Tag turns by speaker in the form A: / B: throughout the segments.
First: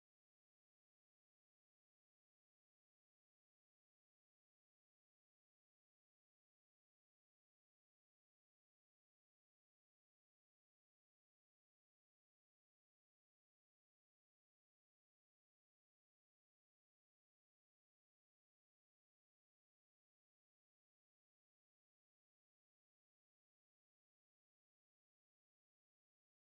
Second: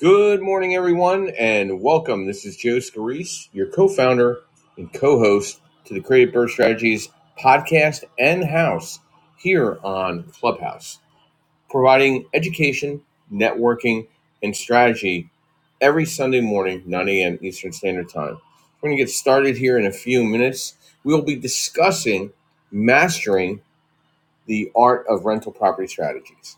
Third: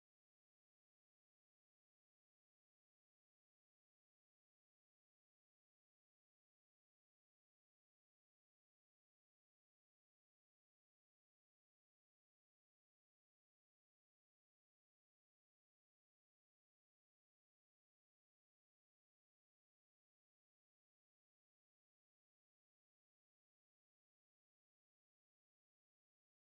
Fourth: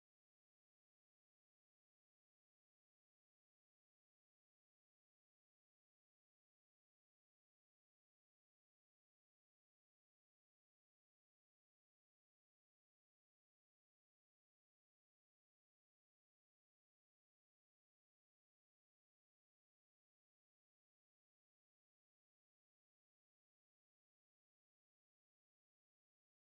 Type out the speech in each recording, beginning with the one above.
A: Good morning, everyone, and welcome. This is Joe Scarice, your co founder and co host to the Creative Birth Strategies podcast and house here on Clubhouse, providing education, networking, and strategy every Sunday morning, 9 a.m. Eastern Standard Time. We're going to get started here in a few minutes. We'll be discussing mastering the art of rental property strategies.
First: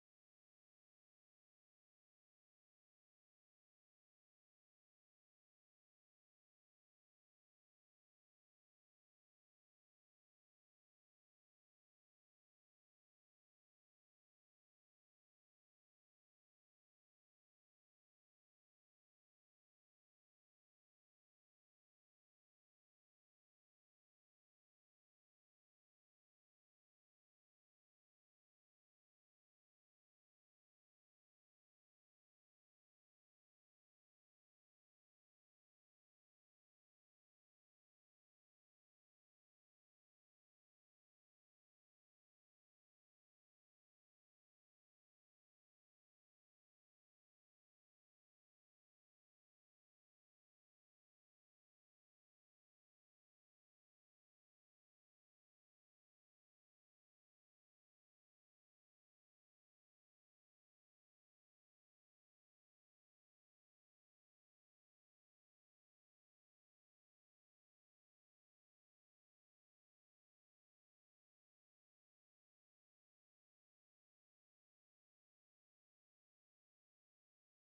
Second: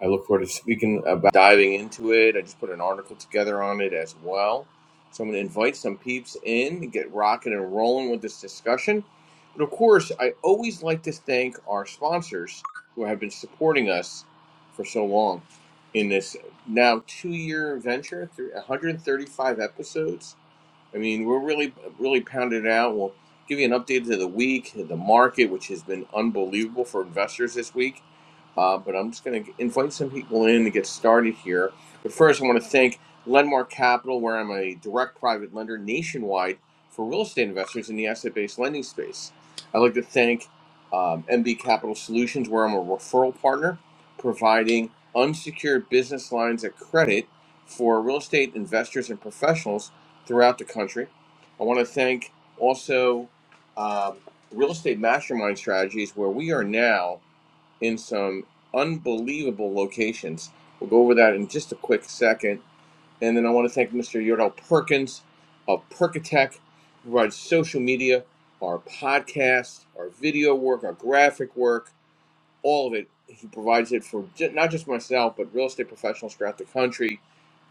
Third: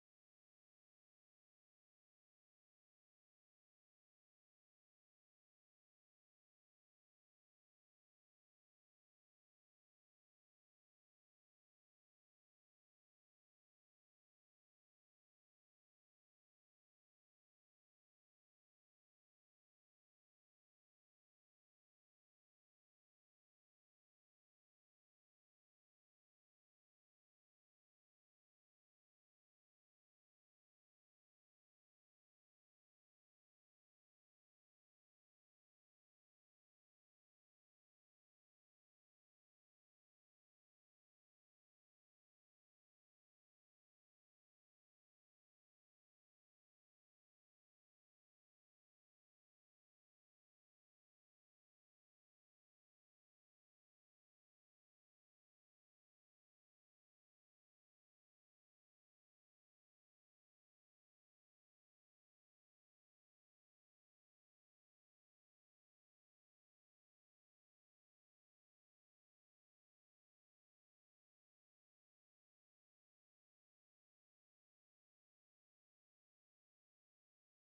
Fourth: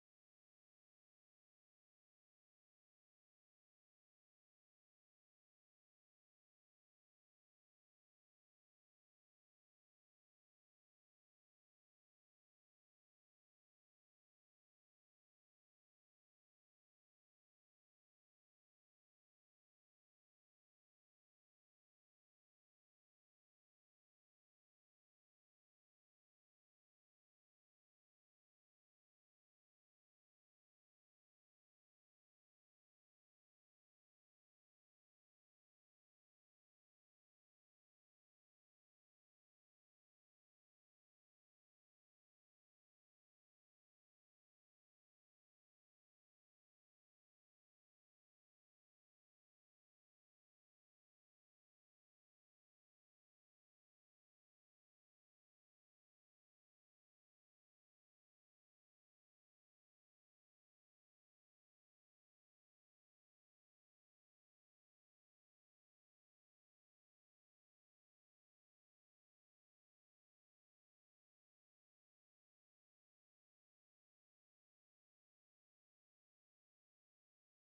A: I look forward to speaking about diving into it. I just put an article together on it as well. So I'm going to invite some peeps in to get rocking and rolling with this discussion. But of course, I always like to thank our sponsors who have been supporting us for so long in this now two year venture through 135 episodes. I mean, we're really, really pounded it out. We'll give you an update to the week, the market, which has been unbelievable for investors this week. Uh, but I'm just going to invite some people in to get started here. But first, I want to thank Lendmark Capital, where I'm a direct private lender nationwide for real estate investors in the asset based lending space. I'd like to thank um, MB Capital Solutions, where I'm a referral partner, providing unsecured business lines of credit for real estate investors and professionals throughout the country. I want to thank also um, Real Estate Mastermind Strategies, where we are now in some unbelievable locations. We'll go over that in just a quick second. And then I want to thank Mr. Yordell Perkins of Perkatech, who provides social media, our podcast, our video work, our graphic work, all of it. He provides it for not just myself, but real estate professionals throughout the country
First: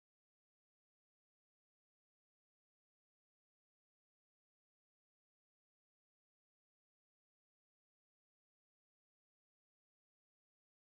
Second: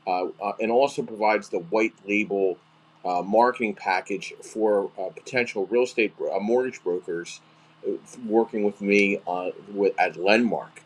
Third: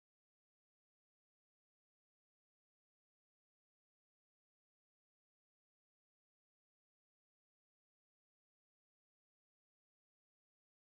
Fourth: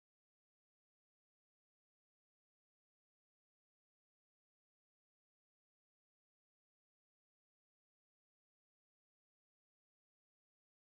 A: uh, uh, and also provides the white label uh, marketing package for uh, potential real estate uh, mortgage brokers uh, working with me uh, with, at Lendmark.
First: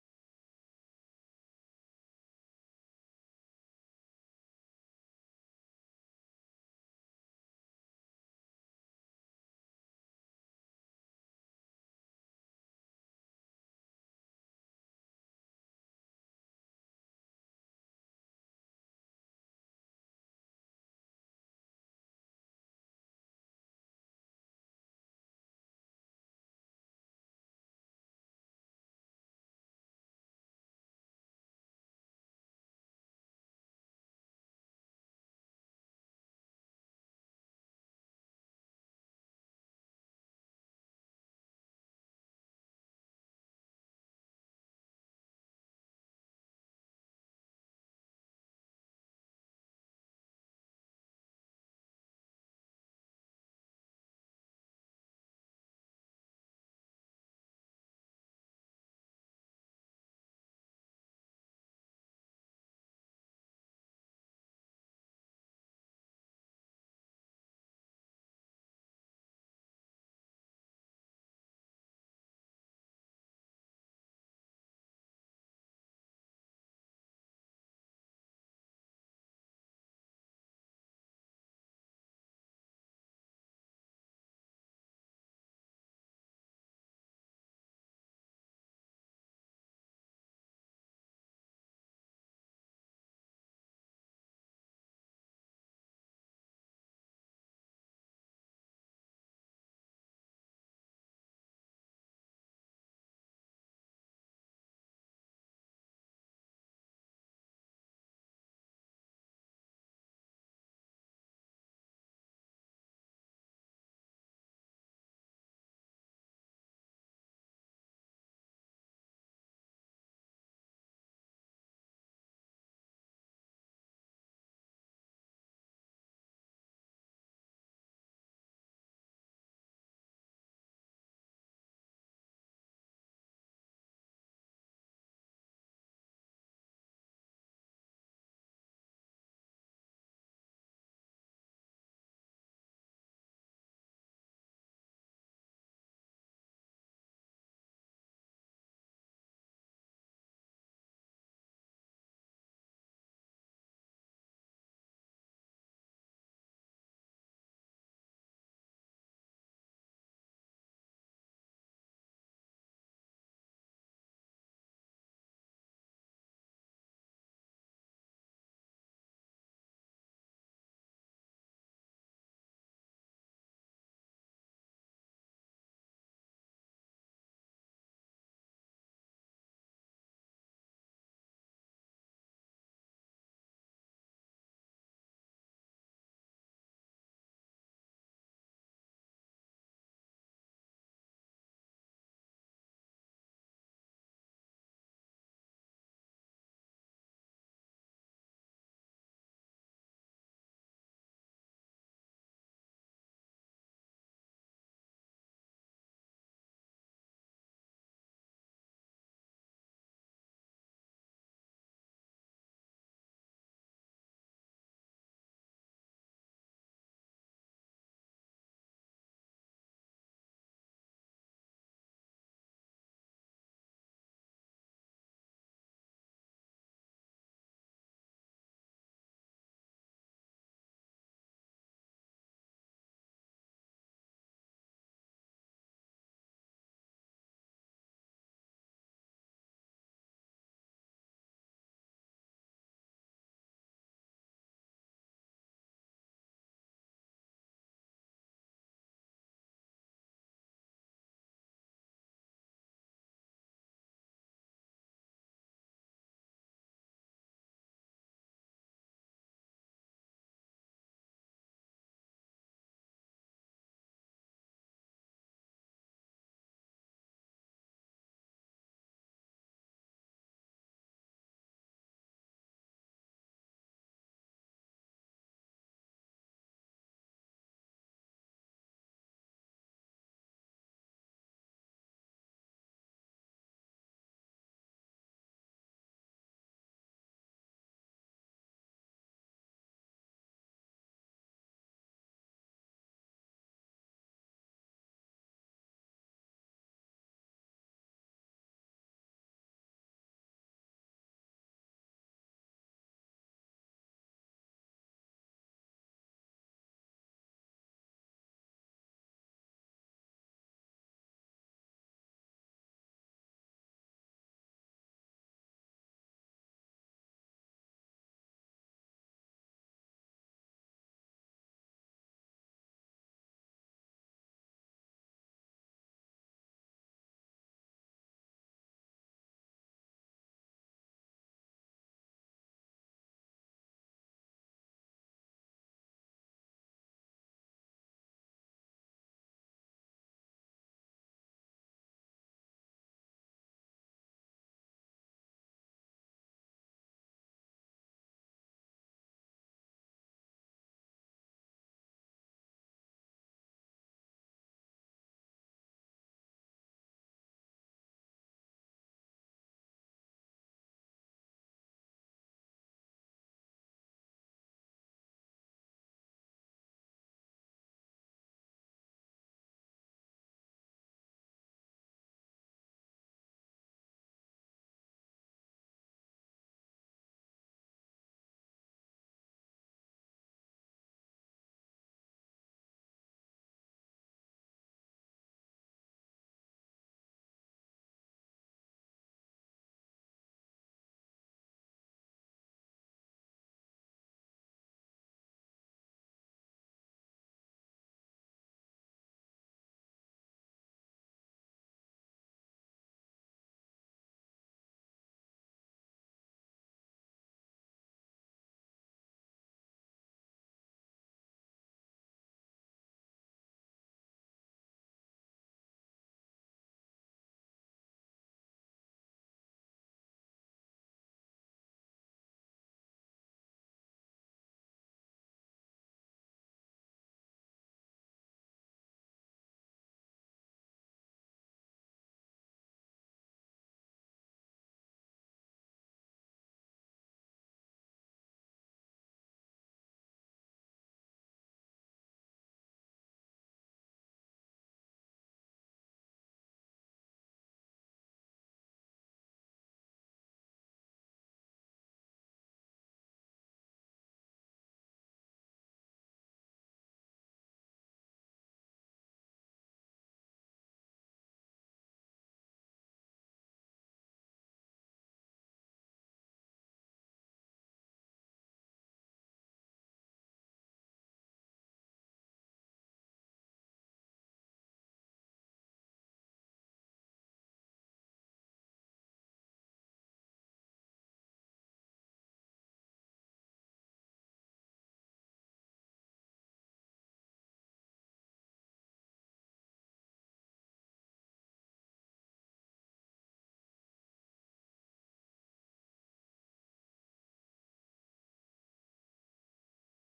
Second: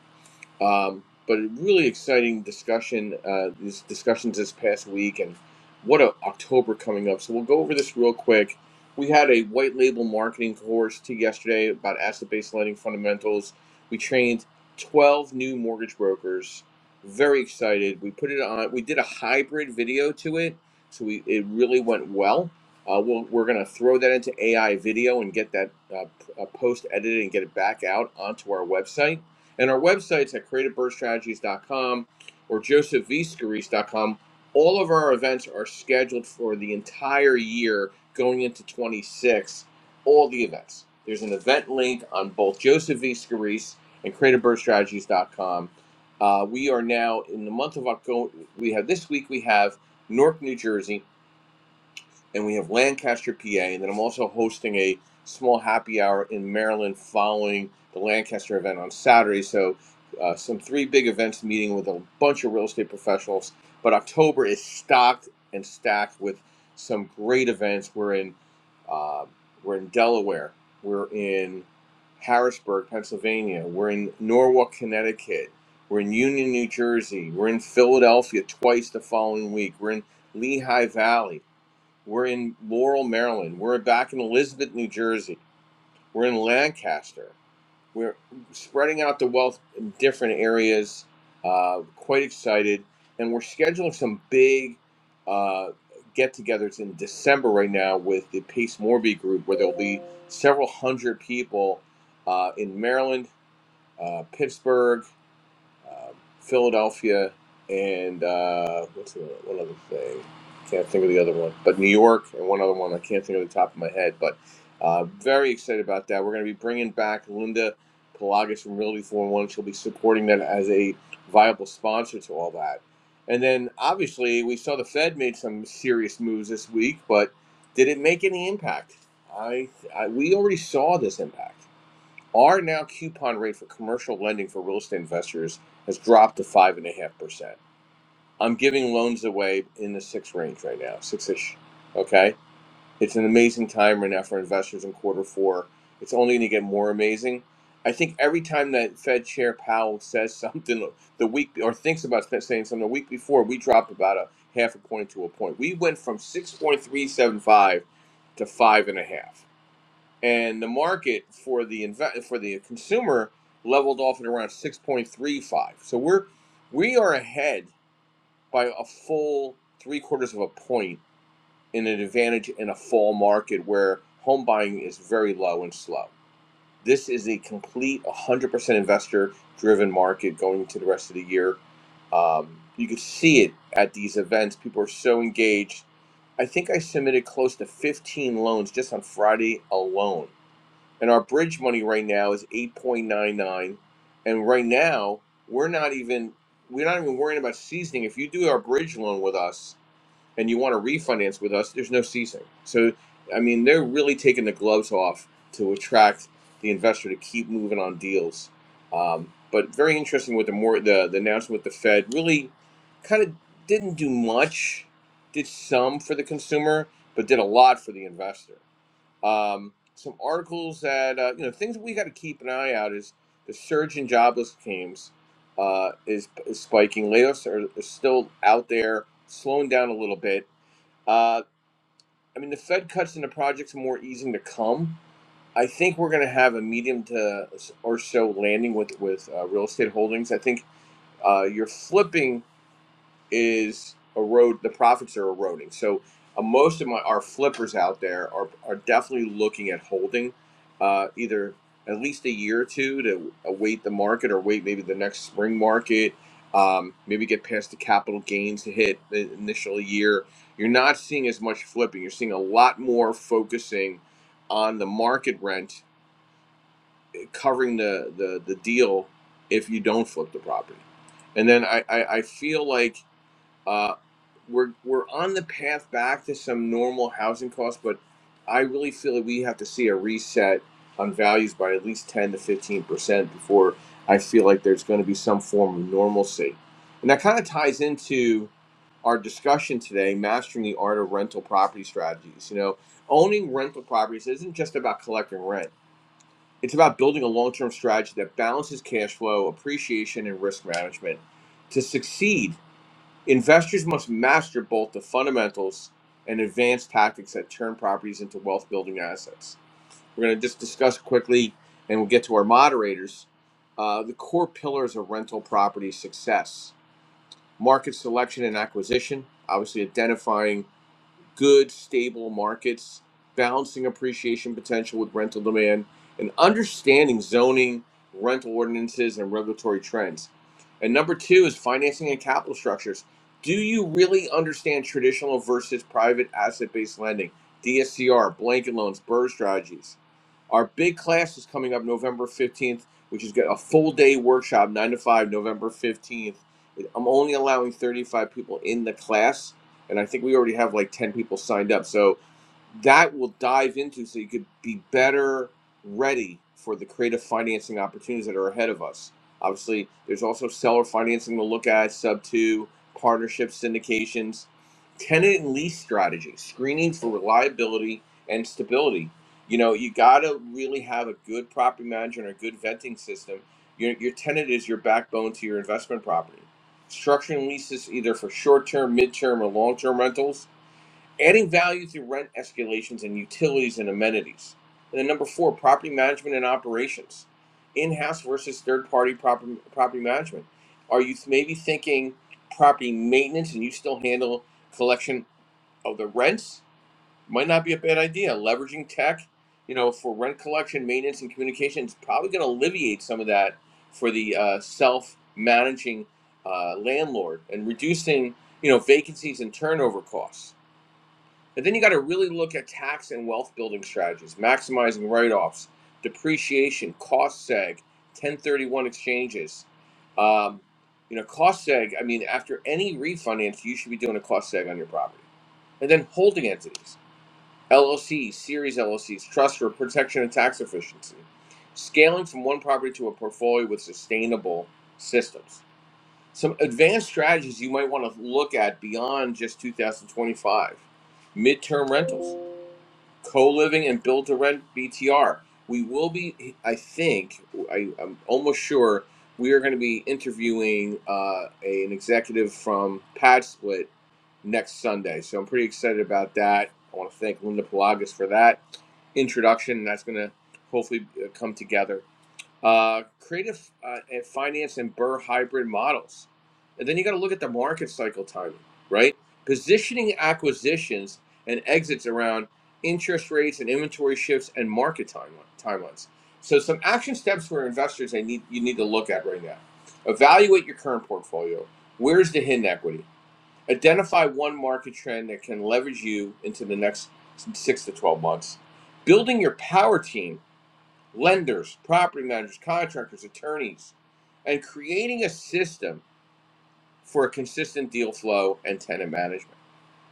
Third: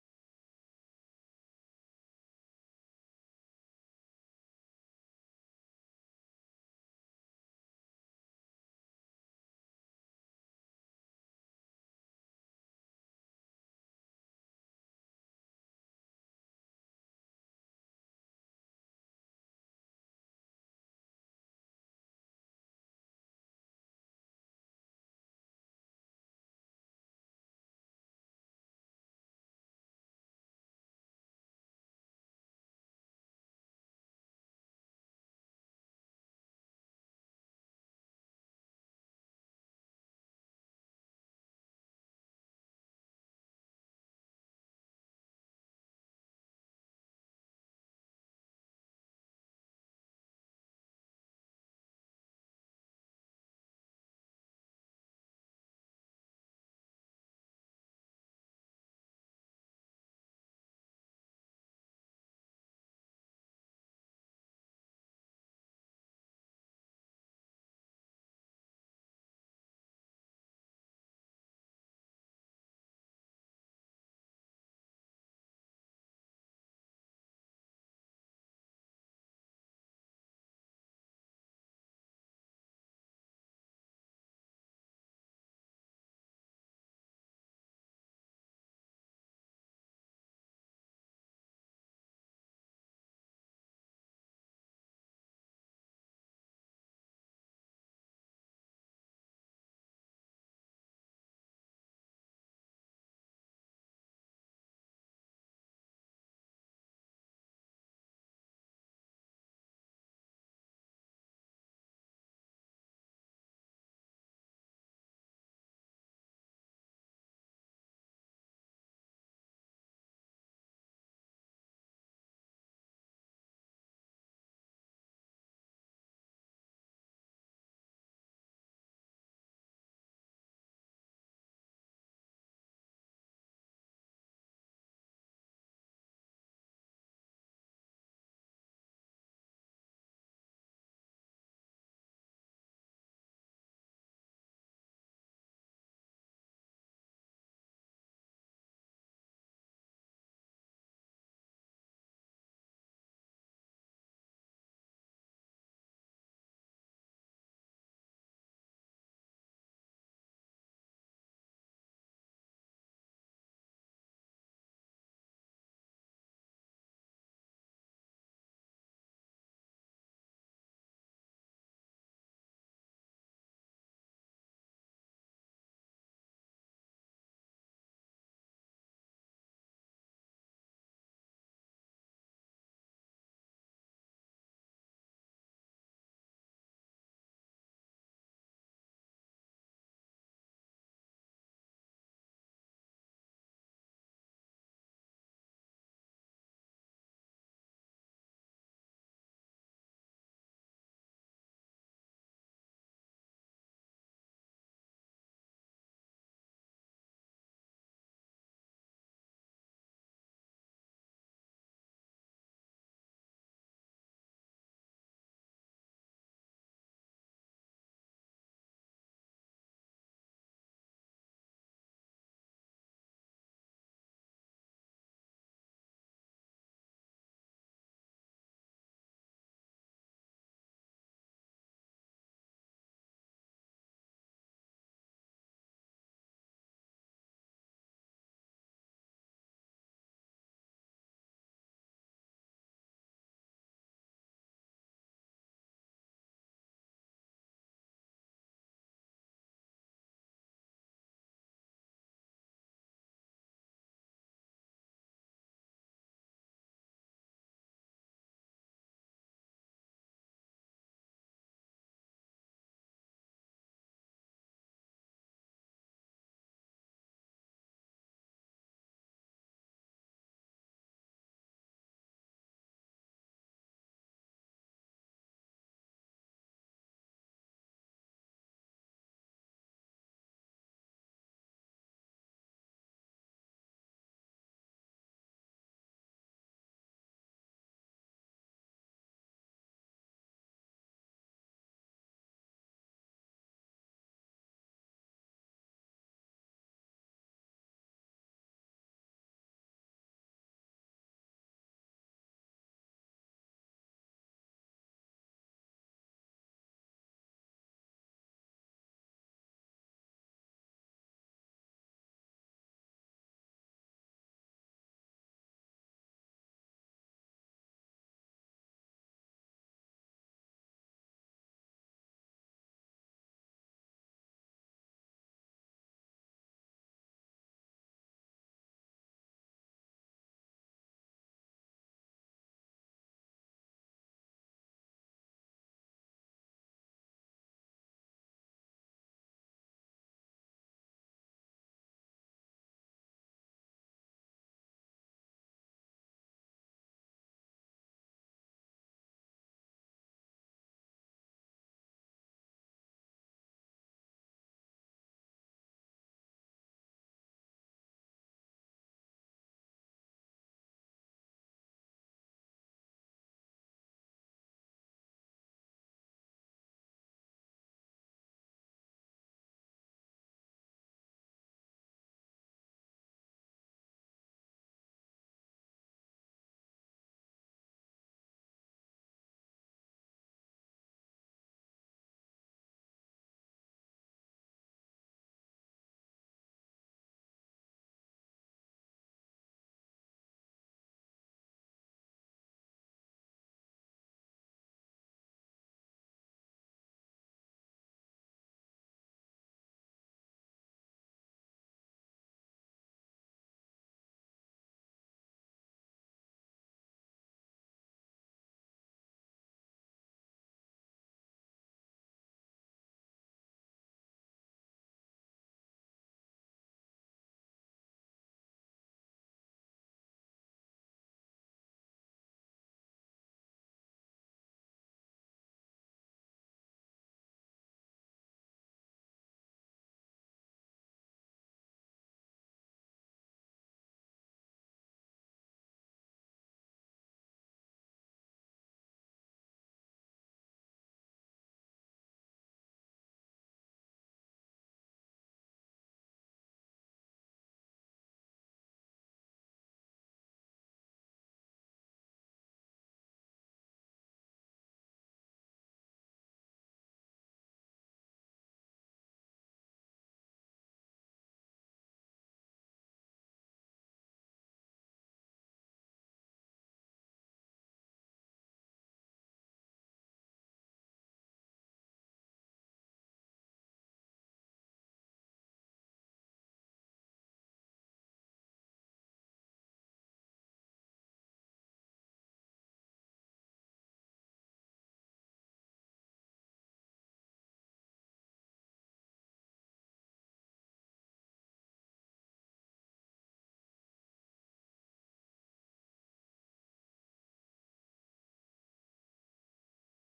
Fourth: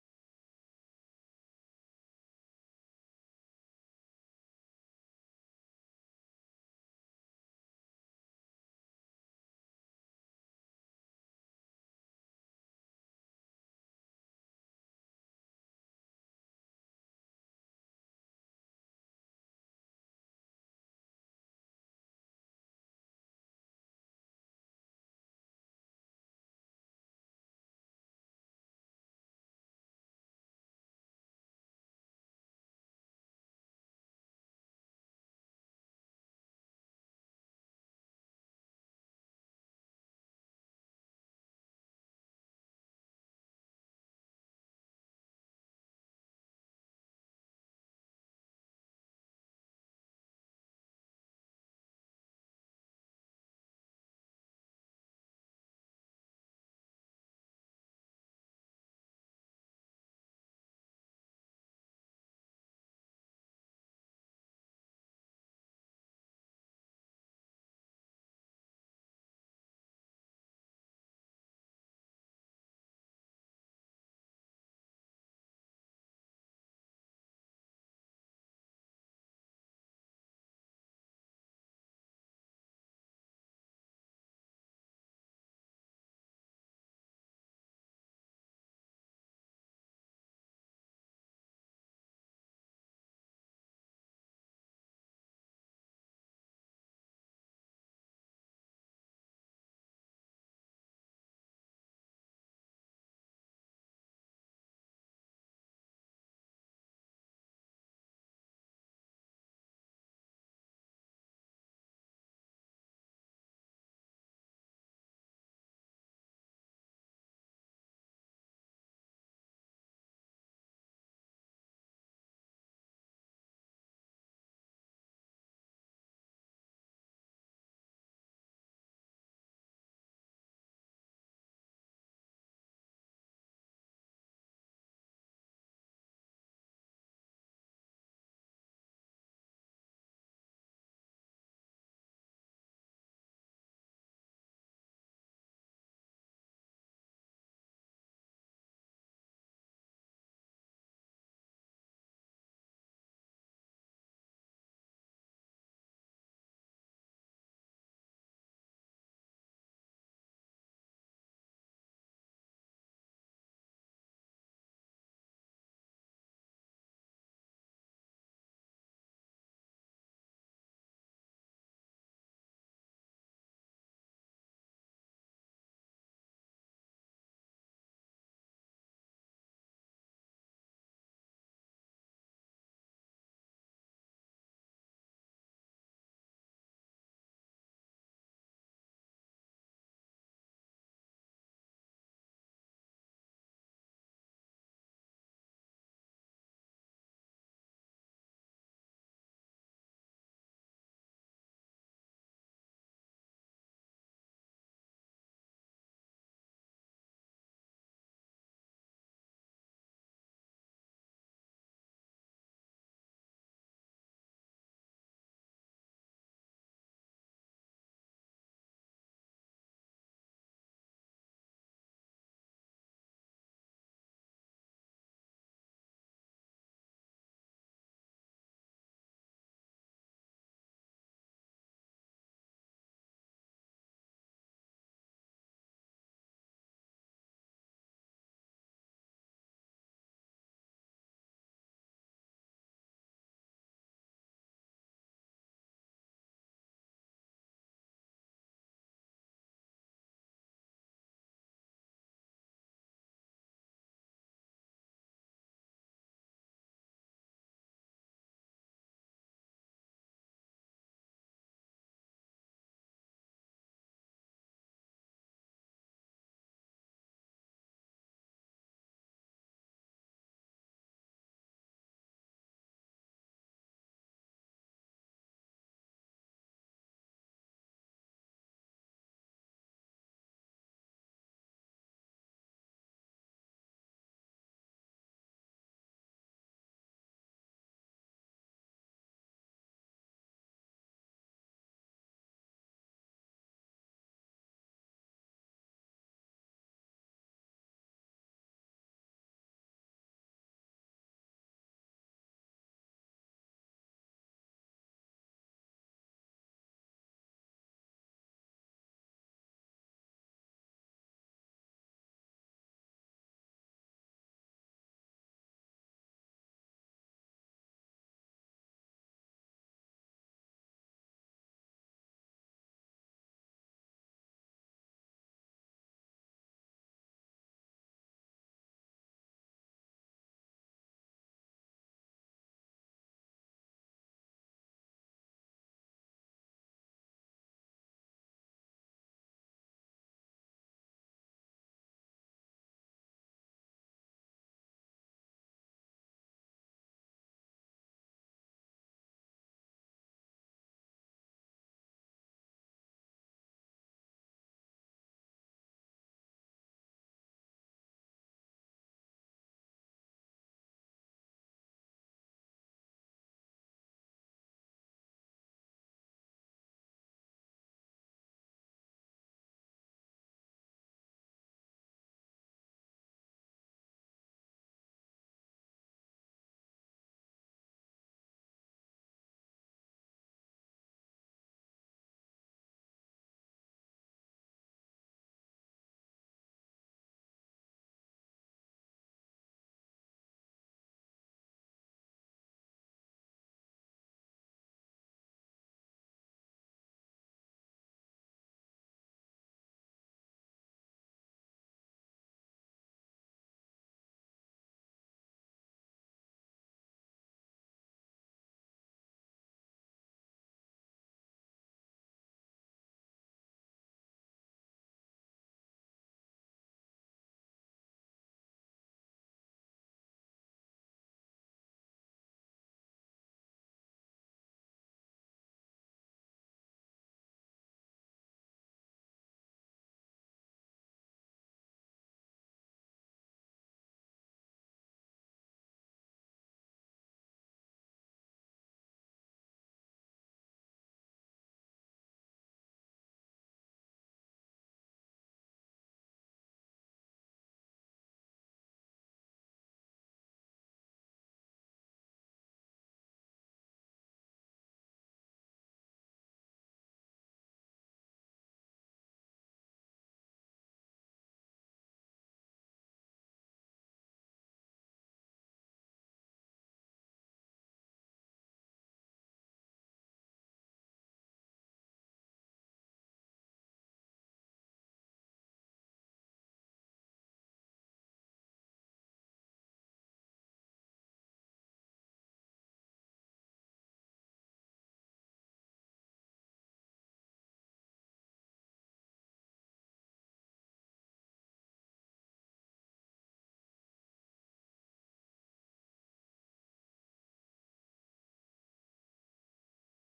A: Um, but a really exciting discussion, uh, these discussions this past week, and what a October coming up. So we'll go over this real quick. We had a white label marketing course to yesterday about asset based lending fundamentals. We trained 12 new mortgage brokers. Very excited. We put it on, we did a hybrid video to it. So we, it really went well. Uh, we'll, we're going to throw that into AI video and get that uh, p- uh, post edited and get it back out onto our website and our websites at creativebirdstrategies.com or josephvscarice.com. All of our events are scheduled for the entire year going into 26. All the events. There's an event link on both Joseph V. Scarice and creativebirdstrategies.com. Uh, we are now in the month of October. We have this week, we have Newark, New Jersey and we have Lancaster, PA, and then I'm also hosting a small happy hour in Maryland following the Lancaster event on Saturday. So, uh, some three big events meeting with a bunch of real estate professionals. But October is stocked and stacked with some great events. We're in uh, we're in Delaware, we're in Harrisburg, Pennsylvania, we're in Norwalk, Connecticut, we're in Union, New Jersey, we're in Philadelphia twice the following week, we're in Lehigh Valley. We're in Laurel, Maryland. We're back in Elizabeth, New Jersey. We're in Lancaster. We're spreading out the wealth in different areas. Uh, quite excited. And we're scheduling some big uh, get togethers in December right now with the Pace Morby group, where there'll be several hundred people uh, in Maryland, uh, Pittsburgh um, Philadelphia, and uh, what's the one other thing? Can't think of the other one, but New York and one other one I can't think of the top of my head. But uh, very excited about that. We're going to be bringing back Linda Pelagas from Realty 401. She'll be supporting that as a viable sponsor to all that. And then obviously we saw the Fed made some serious moves this week, but did it make any impact? I, I we already saw this impact. Our now coupon rate for commercial lending for real estate investors has dropped to five and a half percent. I'm giving loans away in the six range right now, six ish. Okay. It's an amazing time right now for investors in quarter four. It's only going to get more amazing. I think every time that Fed Chair Powell says something the week or thinks about saying something the week before, we drop about a half a point to a point. We went from 6.375 to five and a half and the market for the inve- for the consumer leveled off at around 6.35. So we're we are ahead by a full three quarters of a point in an advantage in a fall market where home buying is very low and slow. This is a complete 100% investor driven market going into the rest of the year. Um, you can see it at these events. People are so engaged. I think I submitted close to 15 loans just on Friday alone and our bridge money right now is 8.99 and right now we're not even we're not even worrying about seasoning if you do our bridge loan with us and you want to refinance with us there's no seasoning so i mean they're really taking the gloves off to attract the investor to keep moving on deals um, but very interesting with the more the, the announcement with the fed really kind of didn't do much did some for the consumer but did a lot for the investor um, some articles that uh, you know things that we got to keep an eye out is the surge in jobless claims uh, is, is spiking. Layoffs are, are still out there, slowing down a little bit. Uh, I mean, the Fed cuts into projects are more easing to come. I think we're going to have a medium to or so landing with with uh, real estate holdings. I think uh, you're flipping is erode the profits are eroding. So uh, most of my our flippers out there are are definitely looking at holding uh, either at least a year or two to await the market or wait maybe the next spring market. Um, maybe get past the capital gains to hit the initial year. You're not seeing as much flipping. You're seeing a lot more focusing on the market rent covering the the, the deal if you don't flip the property. And then I, I, I feel like uh, we're we're on the path back to some normal housing costs, but I really feel that we have to see a reset on values by at least ten to fifteen percent before I feel like there's going to be some form of normalcy, and that kind of ties into our discussion today, mastering the art of rental property strategies. You know, owning rental properties isn't just about collecting rent. It's about building a long-term strategy that balances cash flow, appreciation, and risk management. To succeed, Investors must master both the fundamentals and advanced tactics that turn properties into wealth building assets. We're going to just discuss quickly, and we'll get to our moderators. Uh, the core pillars of rental property success market selection and acquisition, obviously identifying good, stable markets, balancing appreciation potential with rental demand, and understanding zoning, rental ordinances, and regulatory trends. And number two is financing and capital structures. Do you really understand traditional versus private asset based lending, DSCR, blanket loans, BRRRR strategies? Our big class is coming up November 15th, which is got a full day workshop, 9 to 5, November 15th. I'm only allowing 35 people in the class and I think we already have like ten people signed up. So that will dive into so you could be better ready for the creative financing opportunities that are ahead of us. Obviously, there's also seller financing to look at, sub two, partnerships, syndications, tenant and lease strategy, screening for reliability and stability. You know, you got to really have a good property manager and a good venting system. Your, your tenant is your backbone to your investment property. Structuring leases either for short term, mid term, or long term rentals adding value through rent escalations and utilities and amenities. And then number four, property management and operations, in-house versus third-party property property management. Are you maybe thinking property maintenance and you still handle collection of the rents? Might not be a bad idea. Leveraging tech, you know, for rent collection, maintenance, and communication is probably going to alleviate some of that for the uh, self-managing uh, landlord and reducing, you know, vacancies and turnover costs but then you got to really look at tax and wealth building strategies, maximizing write offs, depreciation, cost seg, 1031 exchanges. Um, you know, cost seg, I mean, after any refinance, you should be doing a cost seg on your property. And then holding entities, LLCs, series LLCs, trust for protection and tax efficiency, scaling from one property to a portfolio with sustainable systems. Some advanced strategies you might want to look at beyond just 2025 midterm rentals co-living and build to rent BTR. We will be, I think, I, I'm almost sure we are going to be interviewing uh, a, an executive from Pad Split next Sunday. So I'm pretty excited about that. I want to thank Linda Pelagas for that introduction. That's going to hopefully uh, come together uh, creative uh, and finance and Burr hybrid models. And then you got to look at the market cycle timing, right? Positioning acquisitions and exits around interest rates and inventory shifts and market time, timelines. So some action steps for investors they need you need to look at right now. Evaluate your current portfolio. Where's the hidden equity? Identify one market trend that can leverage you into the next six to 12 months. Building your power team lenders, property managers, contractors, attorneys, and creating a system for a consistent deal flow and tenant management.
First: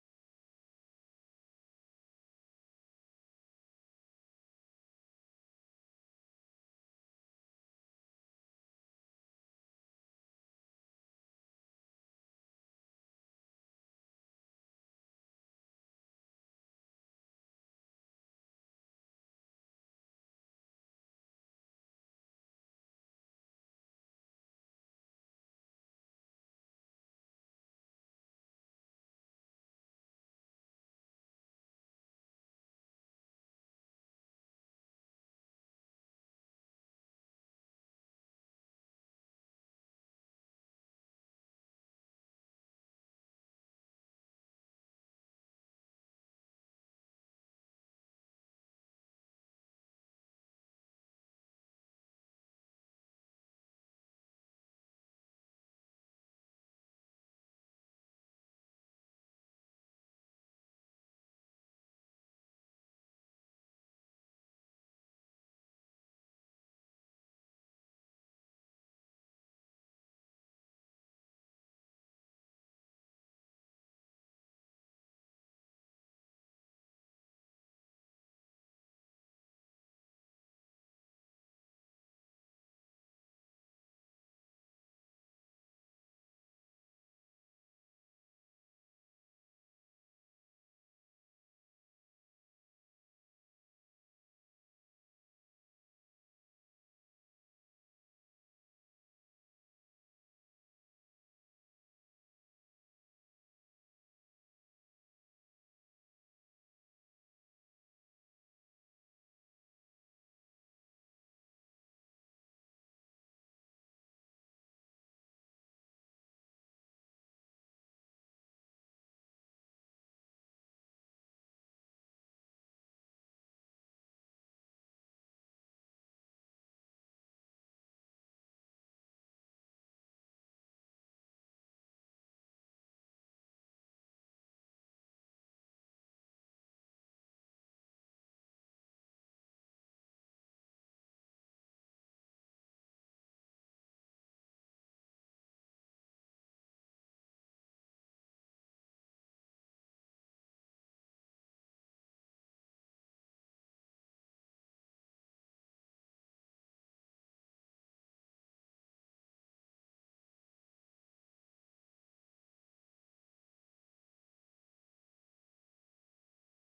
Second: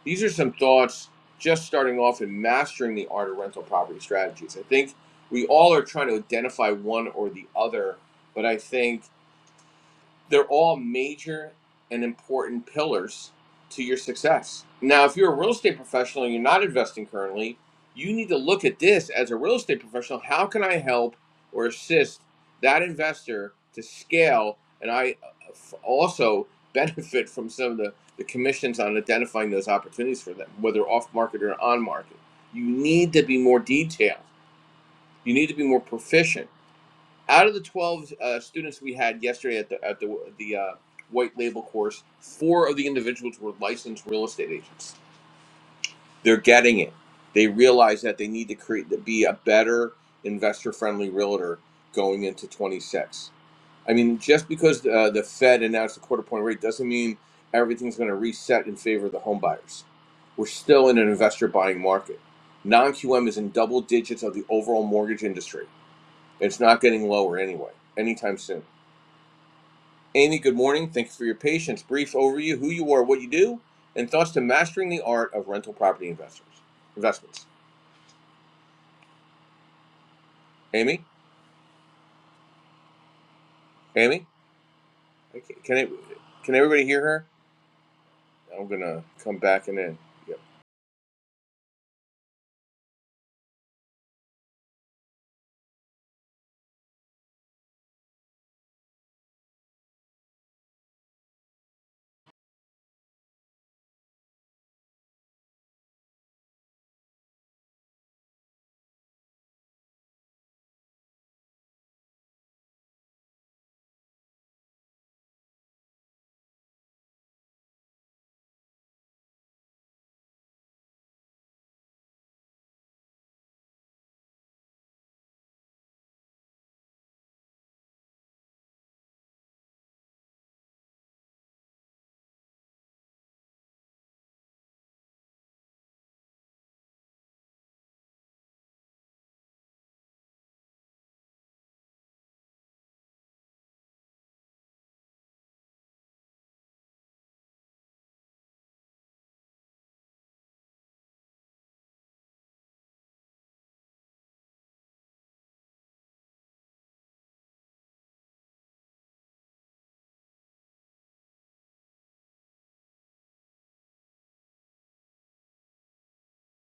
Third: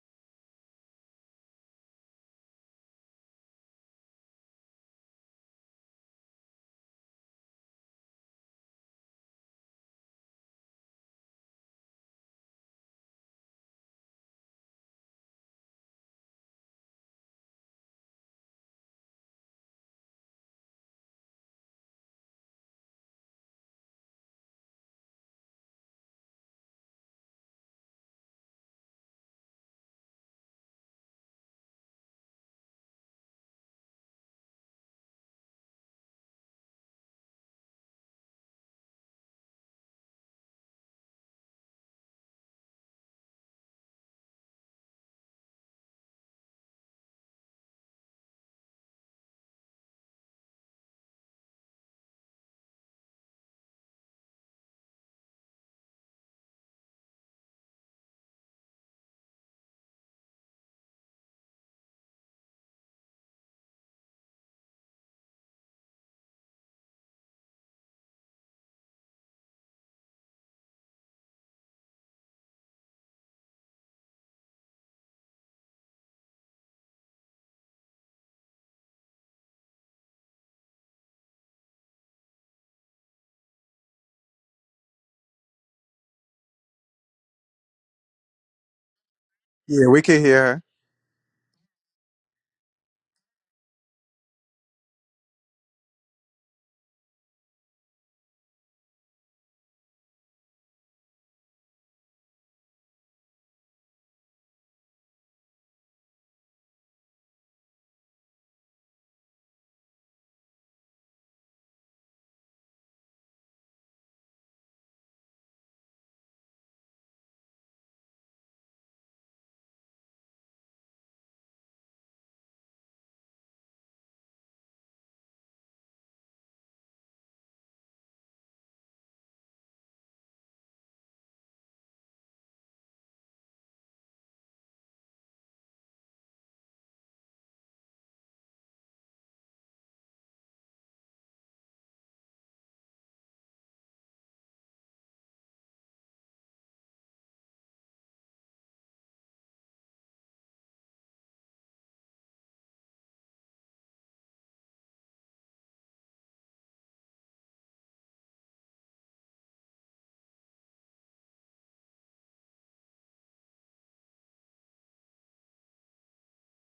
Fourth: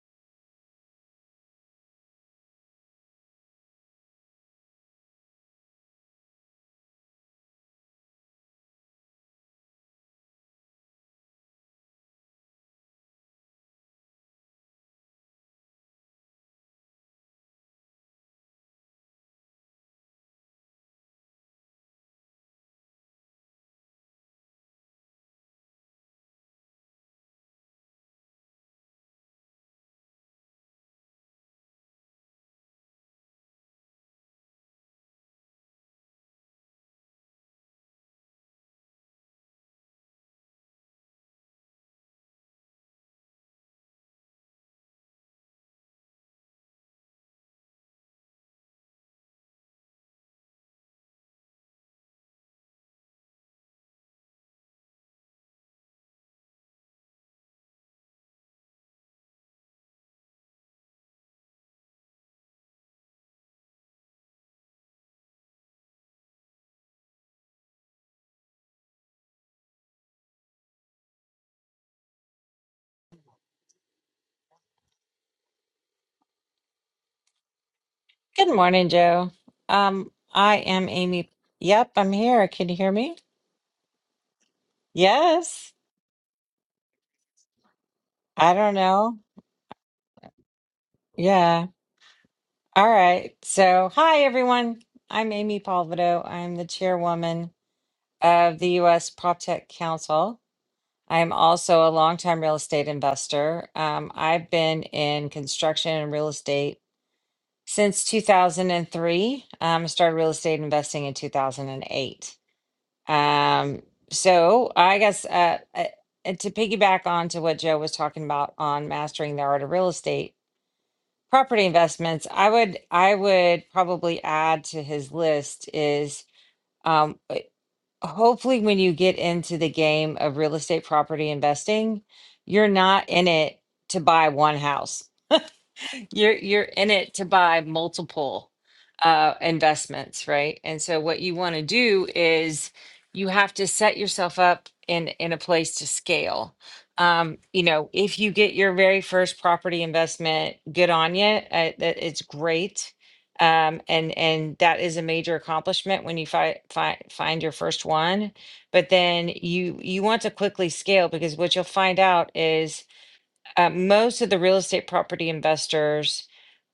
A: These are some thoughts just starting off in mastering the art of rental property strategies. I think we all are trying to identify one or the other, but I think they're all major and important pillars to your success. Now, if you're a real estate professional and you're not investing currently, you need to look at this as a real estate professional. How can I help or assist that investor to scale? And I uh, also benefit from some of the, the commissions on identifying those opportunities for them, whether off market or on market. You need to be more detailed, you need to be more proficient out of the 12 uh, students we had yesterday at the at the the uh, white label course, four of the individuals were licensed real estate agents. They're getting it. They realize that they need to create to be a better investor friendly realtor going into 26. I mean, just because uh, the Fed announced a quarter point rate doesn't mean everything's going to reset in favor of the home buyers. We're still in an investor buying market. Non QM is in double digits of the overall mortgage industry. It's not getting lower anyway, anytime soon. Amy, good morning. Thank you for your patience. Brief overview who you are, what you do, and thoughts to mastering the art of rental property investors. Investments.
B: Good morning, Joe. Um, I am
A: Amy?
B: Amy. Yep, I'm here. Can you hear me?
A: Amy? Okay,
B: Yes.
A: Can it, can everybody hear her?
B: I
A: I'm
B: don't
A: going to
B: know.
A: come back and
C: Yeah,
A: in.
C: we can
A: Yep.
C: hear her.
B: Yeah. All right. So, hi, everyone. I'm Amy Palvido. I'm the chairwoman of the U.S. PropTech Council. I'm also a longtime real estate investor. Um, I've been in construction and real estate since 2003. Um, I started real estate investing in 2008. Um, so I guess uh, uh, and to piggyback on to what Joe was talking about on mastering the art of real estate property investments, I would I would probably add to his list is um, uh, hopefully when you get into the game of real estate property investing, you're not in it to buy one house. You're you're in it to buy multiple uh investments, right? And so what you want to do is you have to set yourself up in in a place to scale. Um, you know, if you get your very first property investment, good on you. Uh, that it's great. Um, and and that is a major accomplishment when you fi- fi- find your first one. But then you you want to quickly scale because what you'll find out is uh, most of the real estate property investors,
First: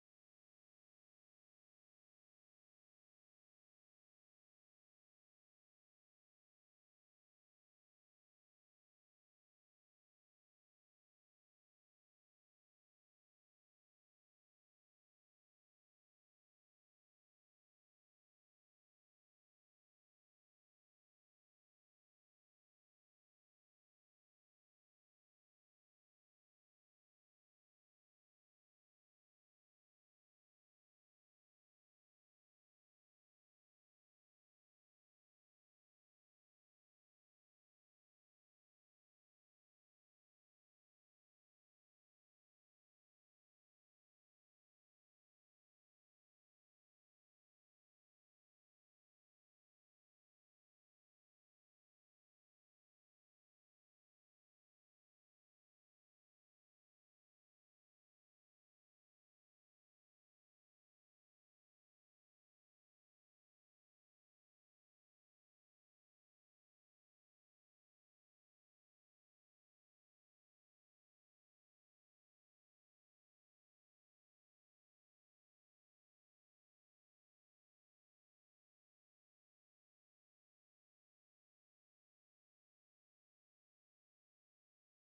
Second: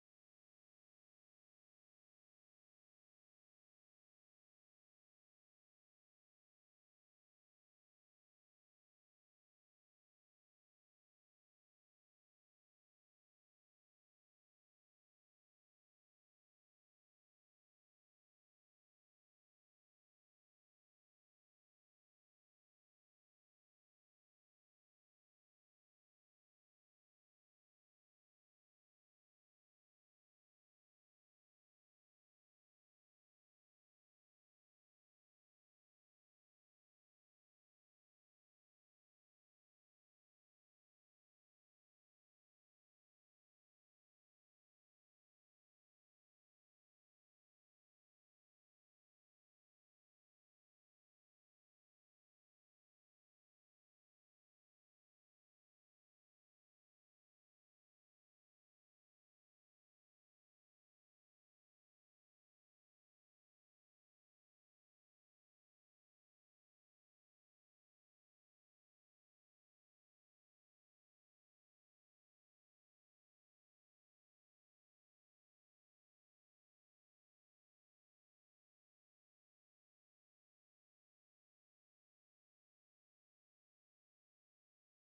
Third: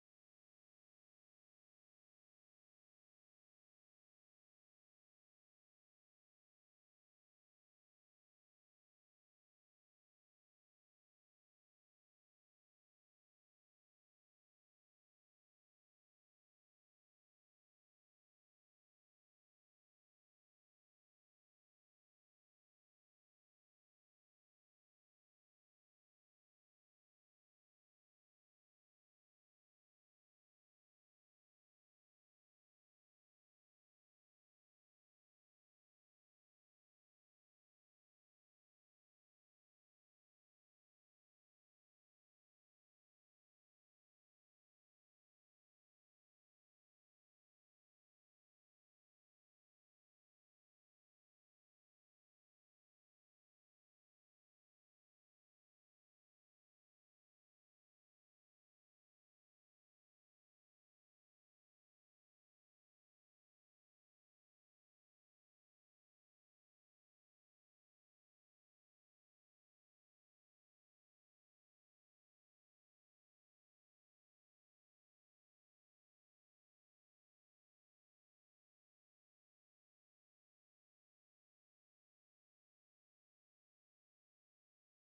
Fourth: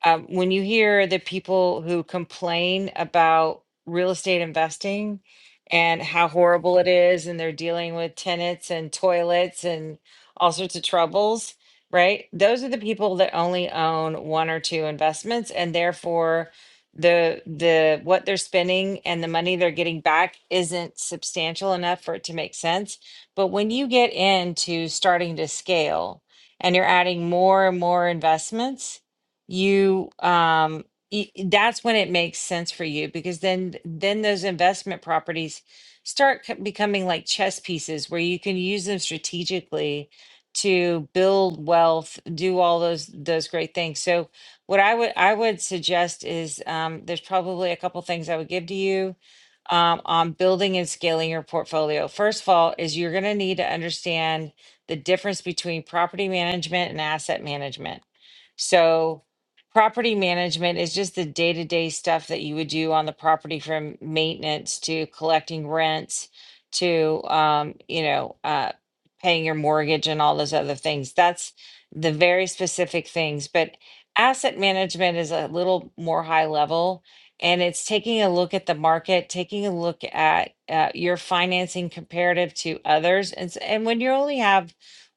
B: um, when you hear the people who complain about real estate investing and how horrible it is, and they're dealing with tenants and toilets and all sorts of troubles, right? Those are the people that only own one or two investments, and therefore the the what they're spending and the money they're getting back isn't substantial enough for it to make sense but when you get into starting to scale and you're adding more and more investments, you um y- that's when it makes sense for you because then then those investment properties start co- becoming like chess pieces where you can use them strategically to build wealth, do all those those great things. So what I would I would suggest is um, there's probably a couple things I would give to you um, on building and scaling your portfolio. First of all, is you're going to need to understand the difference between property management and asset management. So, property management is just the day to day stuff that you would do on the property from maintenance to collecting rents to, um, you know, uh, paying your mortgage and all those other things. That's the very specific things. But asset management is a little more high level and it's taking a look at the market, taking a look at uh, your financing comparative to others. And, s- and when you only have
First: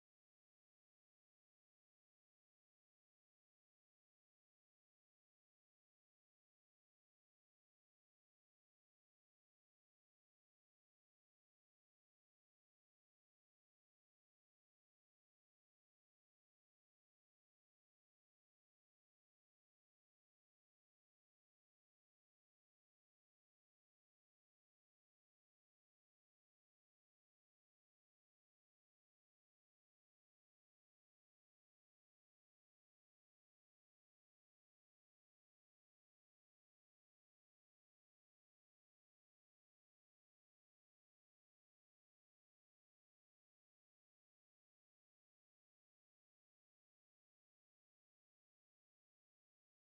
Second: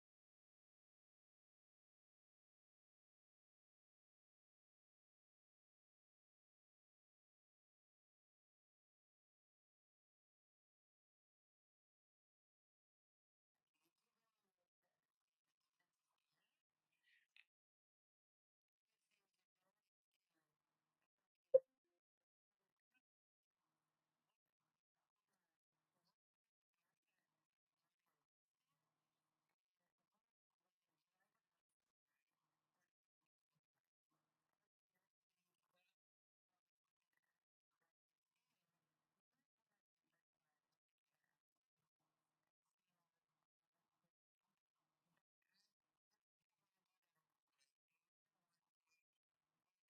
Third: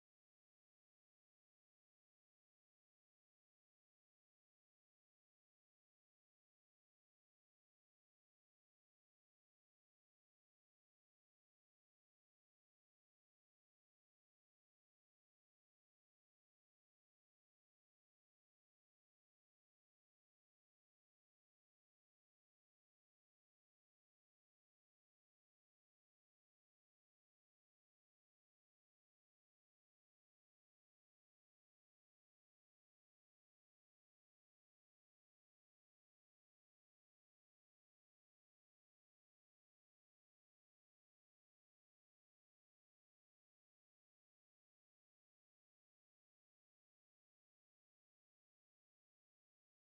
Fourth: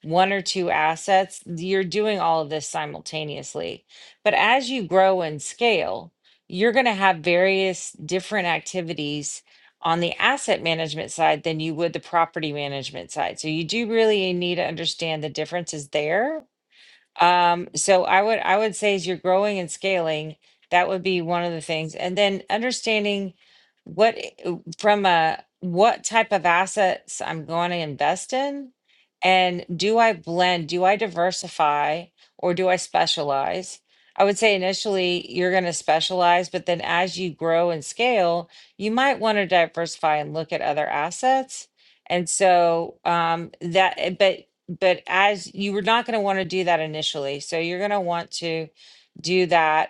B: one or two assets, you're doing all of this simultaneously. But as you grow and scale, you're going to have various different activities on the asset management side than you would the property management side. So you do really need to understand the differences there um, so I would I would say as you're growing and scaling, that would be one of the things. And then understanding what i- uh, from a what type of assets I'm going to invest in and do I blend, do I diversify or do I specialize? I would say initially you're going to specialize, but then as you grow and scale, you might want to diversify and look at other assets. And so um, that, uh, but but as you were not going to want to do that initially so you're going to want to do that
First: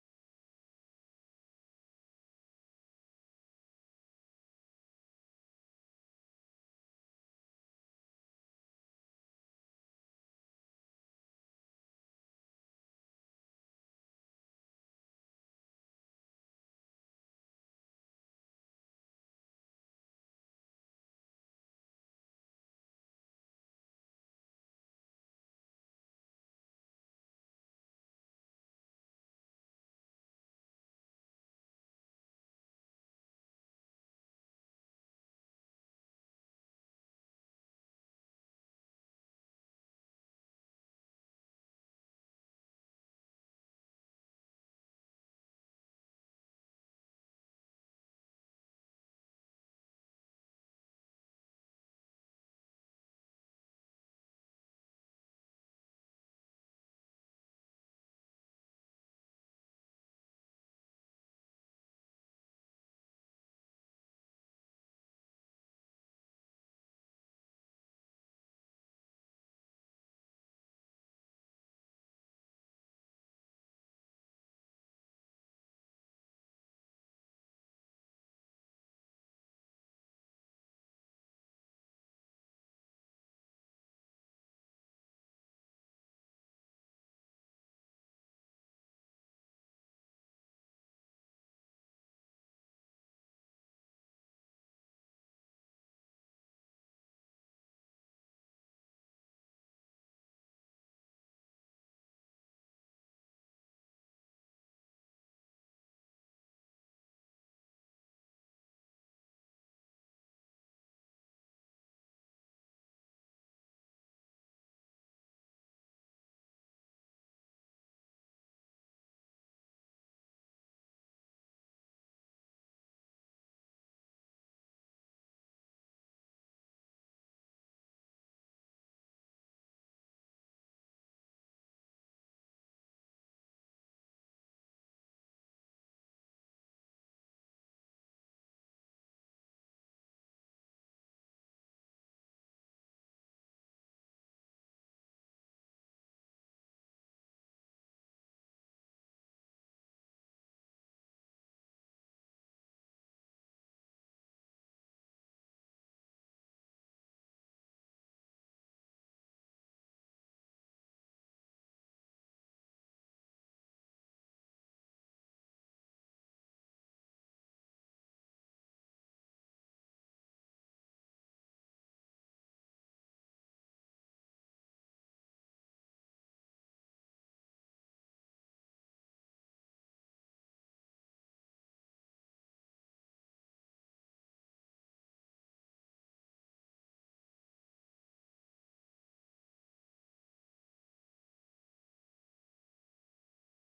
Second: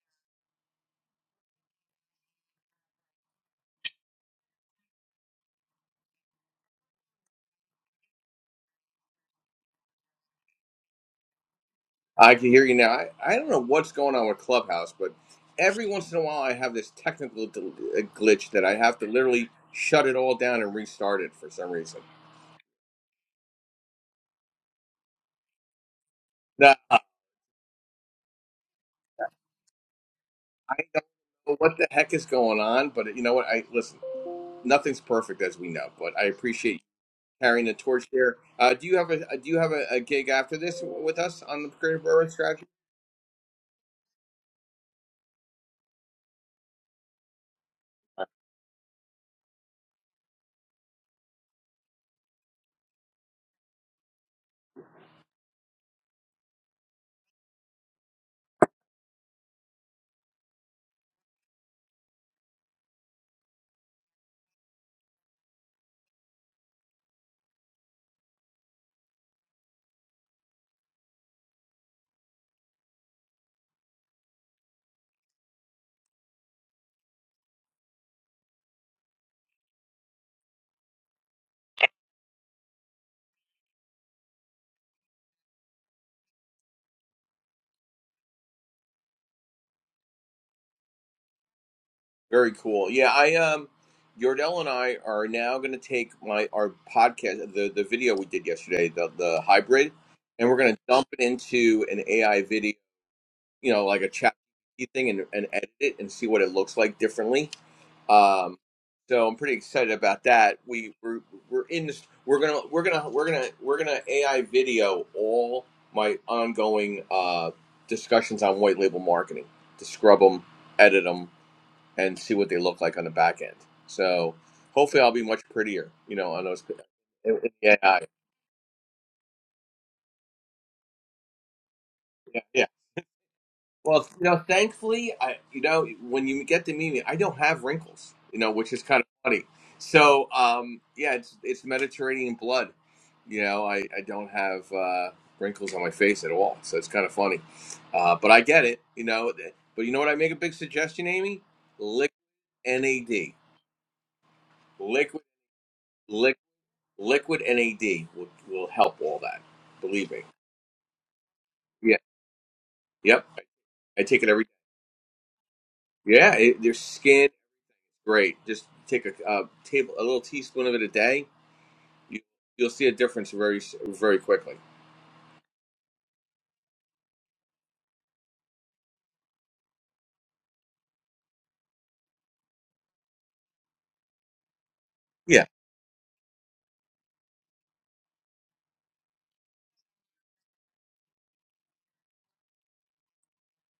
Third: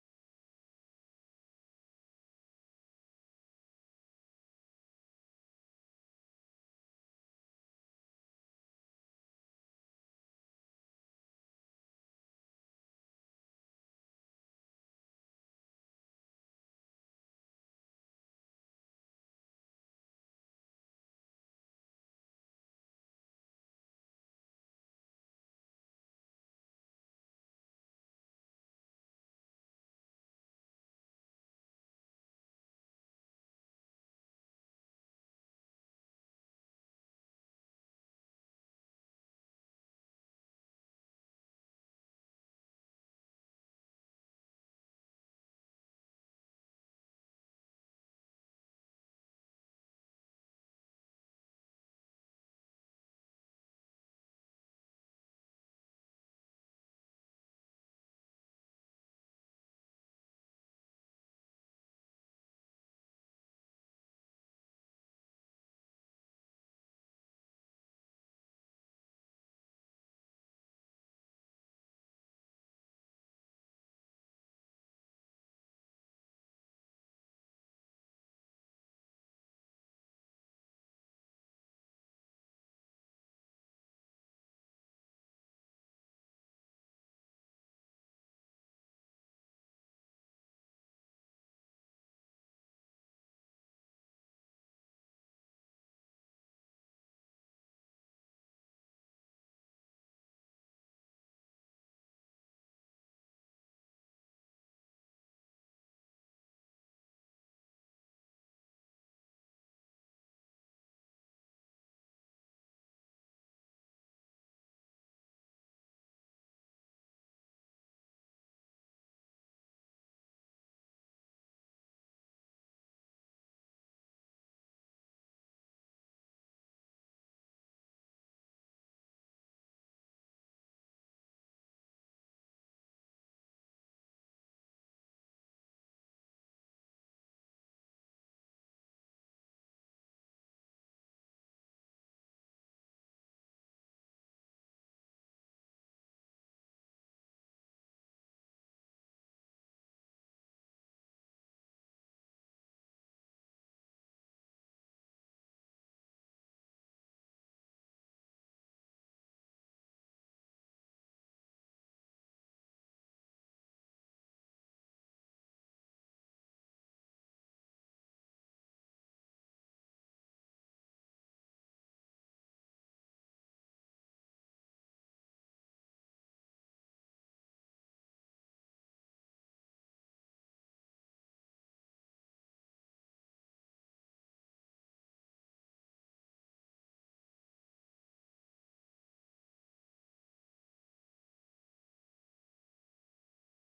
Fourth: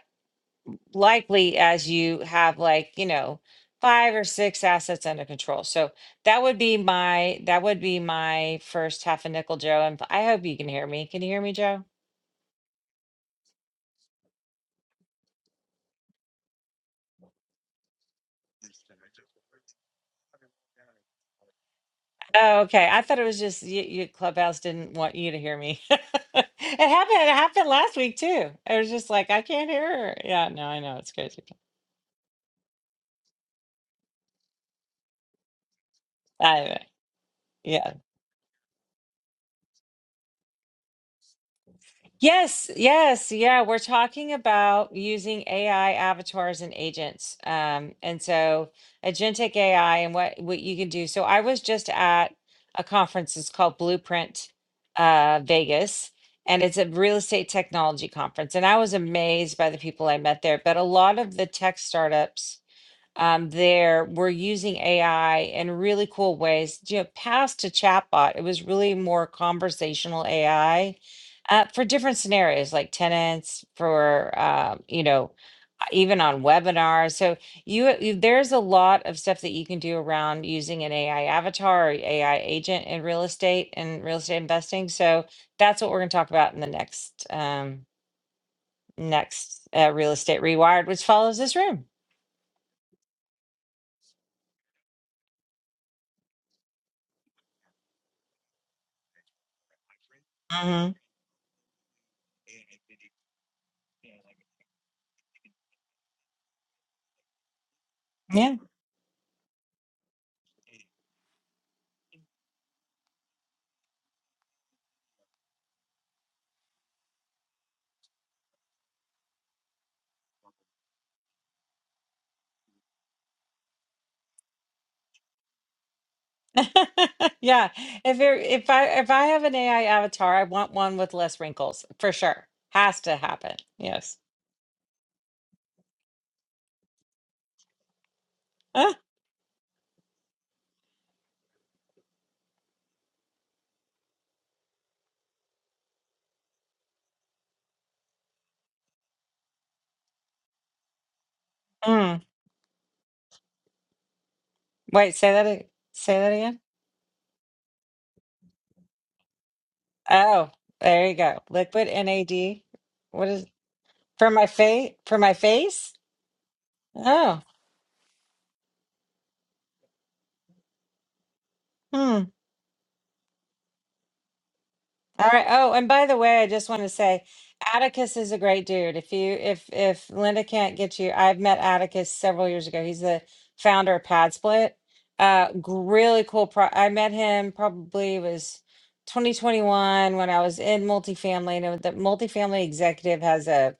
B: likely as you have like you know five or six assets under control so that would be my that would be my first half a nickel joe and i hope you can hear me can you hear me joe
A: I can hear you now. I, I don't know what's going on with Clubhouse, but every once in a while I have this technical del- uh, glitch that I have to literally shut it all down and restart it for some reason.
B: oh okay i thought it was just you, you clubhouse didn't want you to hear me it
A: Now,
B: happened it happened last week too it was just like i can't hear her yeah no i
A: I
B: know
A: don't
B: it's crazy
A: know what the heck is going on, but you know what? I Listen, nothing's perfect as we know, but I
B: I,
A: appreciate carrying the
B: yeah
A: torch here. Uh, do you have a uh, do you have a, a gig after this with us on the Creative Railroad Strategy?
B: Yes, yes, yeah. We're talking about using AI avatars and agents. Um, and so agentic AI and what what you can do. So I was just at a conference, it's called Blueprint uh Vegas, and it's a real estate technology conference. And I was amazed by the people I met there, but a lot of the tech startups um, there. We're using AI in really cool ways. You know, past a chatbot, it was really more conversational AI uh, for different scenarios, like tenants, for uh, you know, uh, even on webinars. So you, uh, you there's a lot of stuff that you can do around using an AI avatar or AI agent in real estate and real estate investing. So that's what we're going to talk about in the next um next uh, real estate rewired, which follows this room.
A: Very cool. Yeah, I um, Yordell and I are now going to take my our podcast, the the video we did yesterday, the the hybrid, and we're going to
B: hmm
A: dump it into an AI video, you know, like a chat thing, and, and edit it and see what it looks like differently
B: Yeah.
A: Um, so I'm pretty excited about that. We we're, we're in this. We're gonna we're gonna we're gonna we're gonna AI video all my ongoing uh, discussions on white label marketing to scrub them, edit them, and see what they look like on the back end. So hopefully I'll be much prettier, you know, on those in-
B: Yeah.
A: in AI.
B: If there, if I if I have an AI avatar, I want one with less wrinkles for
A: Yeah,
B: sure.
A: yeah.
B: Has to happen.
A: Well,
B: Yes.
A: you know, thankfully, I you know when you get to meet me, I don't have wrinkles, you know, which is kind of funny. So, um, yeah, it's it's Mediterranean blood. You know, I I don't have uh, wrinkles on my face at all, so it's kind of funny. Uh, but I get it, you know. th- But you know what? I make a big suggestion, Amy.
B: Uh,
A: Liquid
B: mm.
A: NAD,
B: Wait,
A: liquid
B: say that a- say that
A: liquid
B: again.
A: liquid NAD will will help all that. Believe me.
B: Oh, there you go. Liquid
A: Yeah.
B: NAD.
A: Yep.
B: What
A: I,
B: is
A: I take it
B: for
A: every.
B: my face for my face?
A: Yeah. It, their skin.
B: Oh.
A: great. Just take a, uh table, a little teaspoon of it a day.
B: hmm.
A: You, you'll see a difference very, very quickly.
B: All right. Oh, and by the way, I just want to say Atticus is a great dude. If you if if Linda can't get you, I've met Atticus several years ago. He's the founder of Pad Split.
A: Yeah.
B: Uh g- really cool pro I met him probably it was 2021 when I was in multifamily and the multifamily executive has a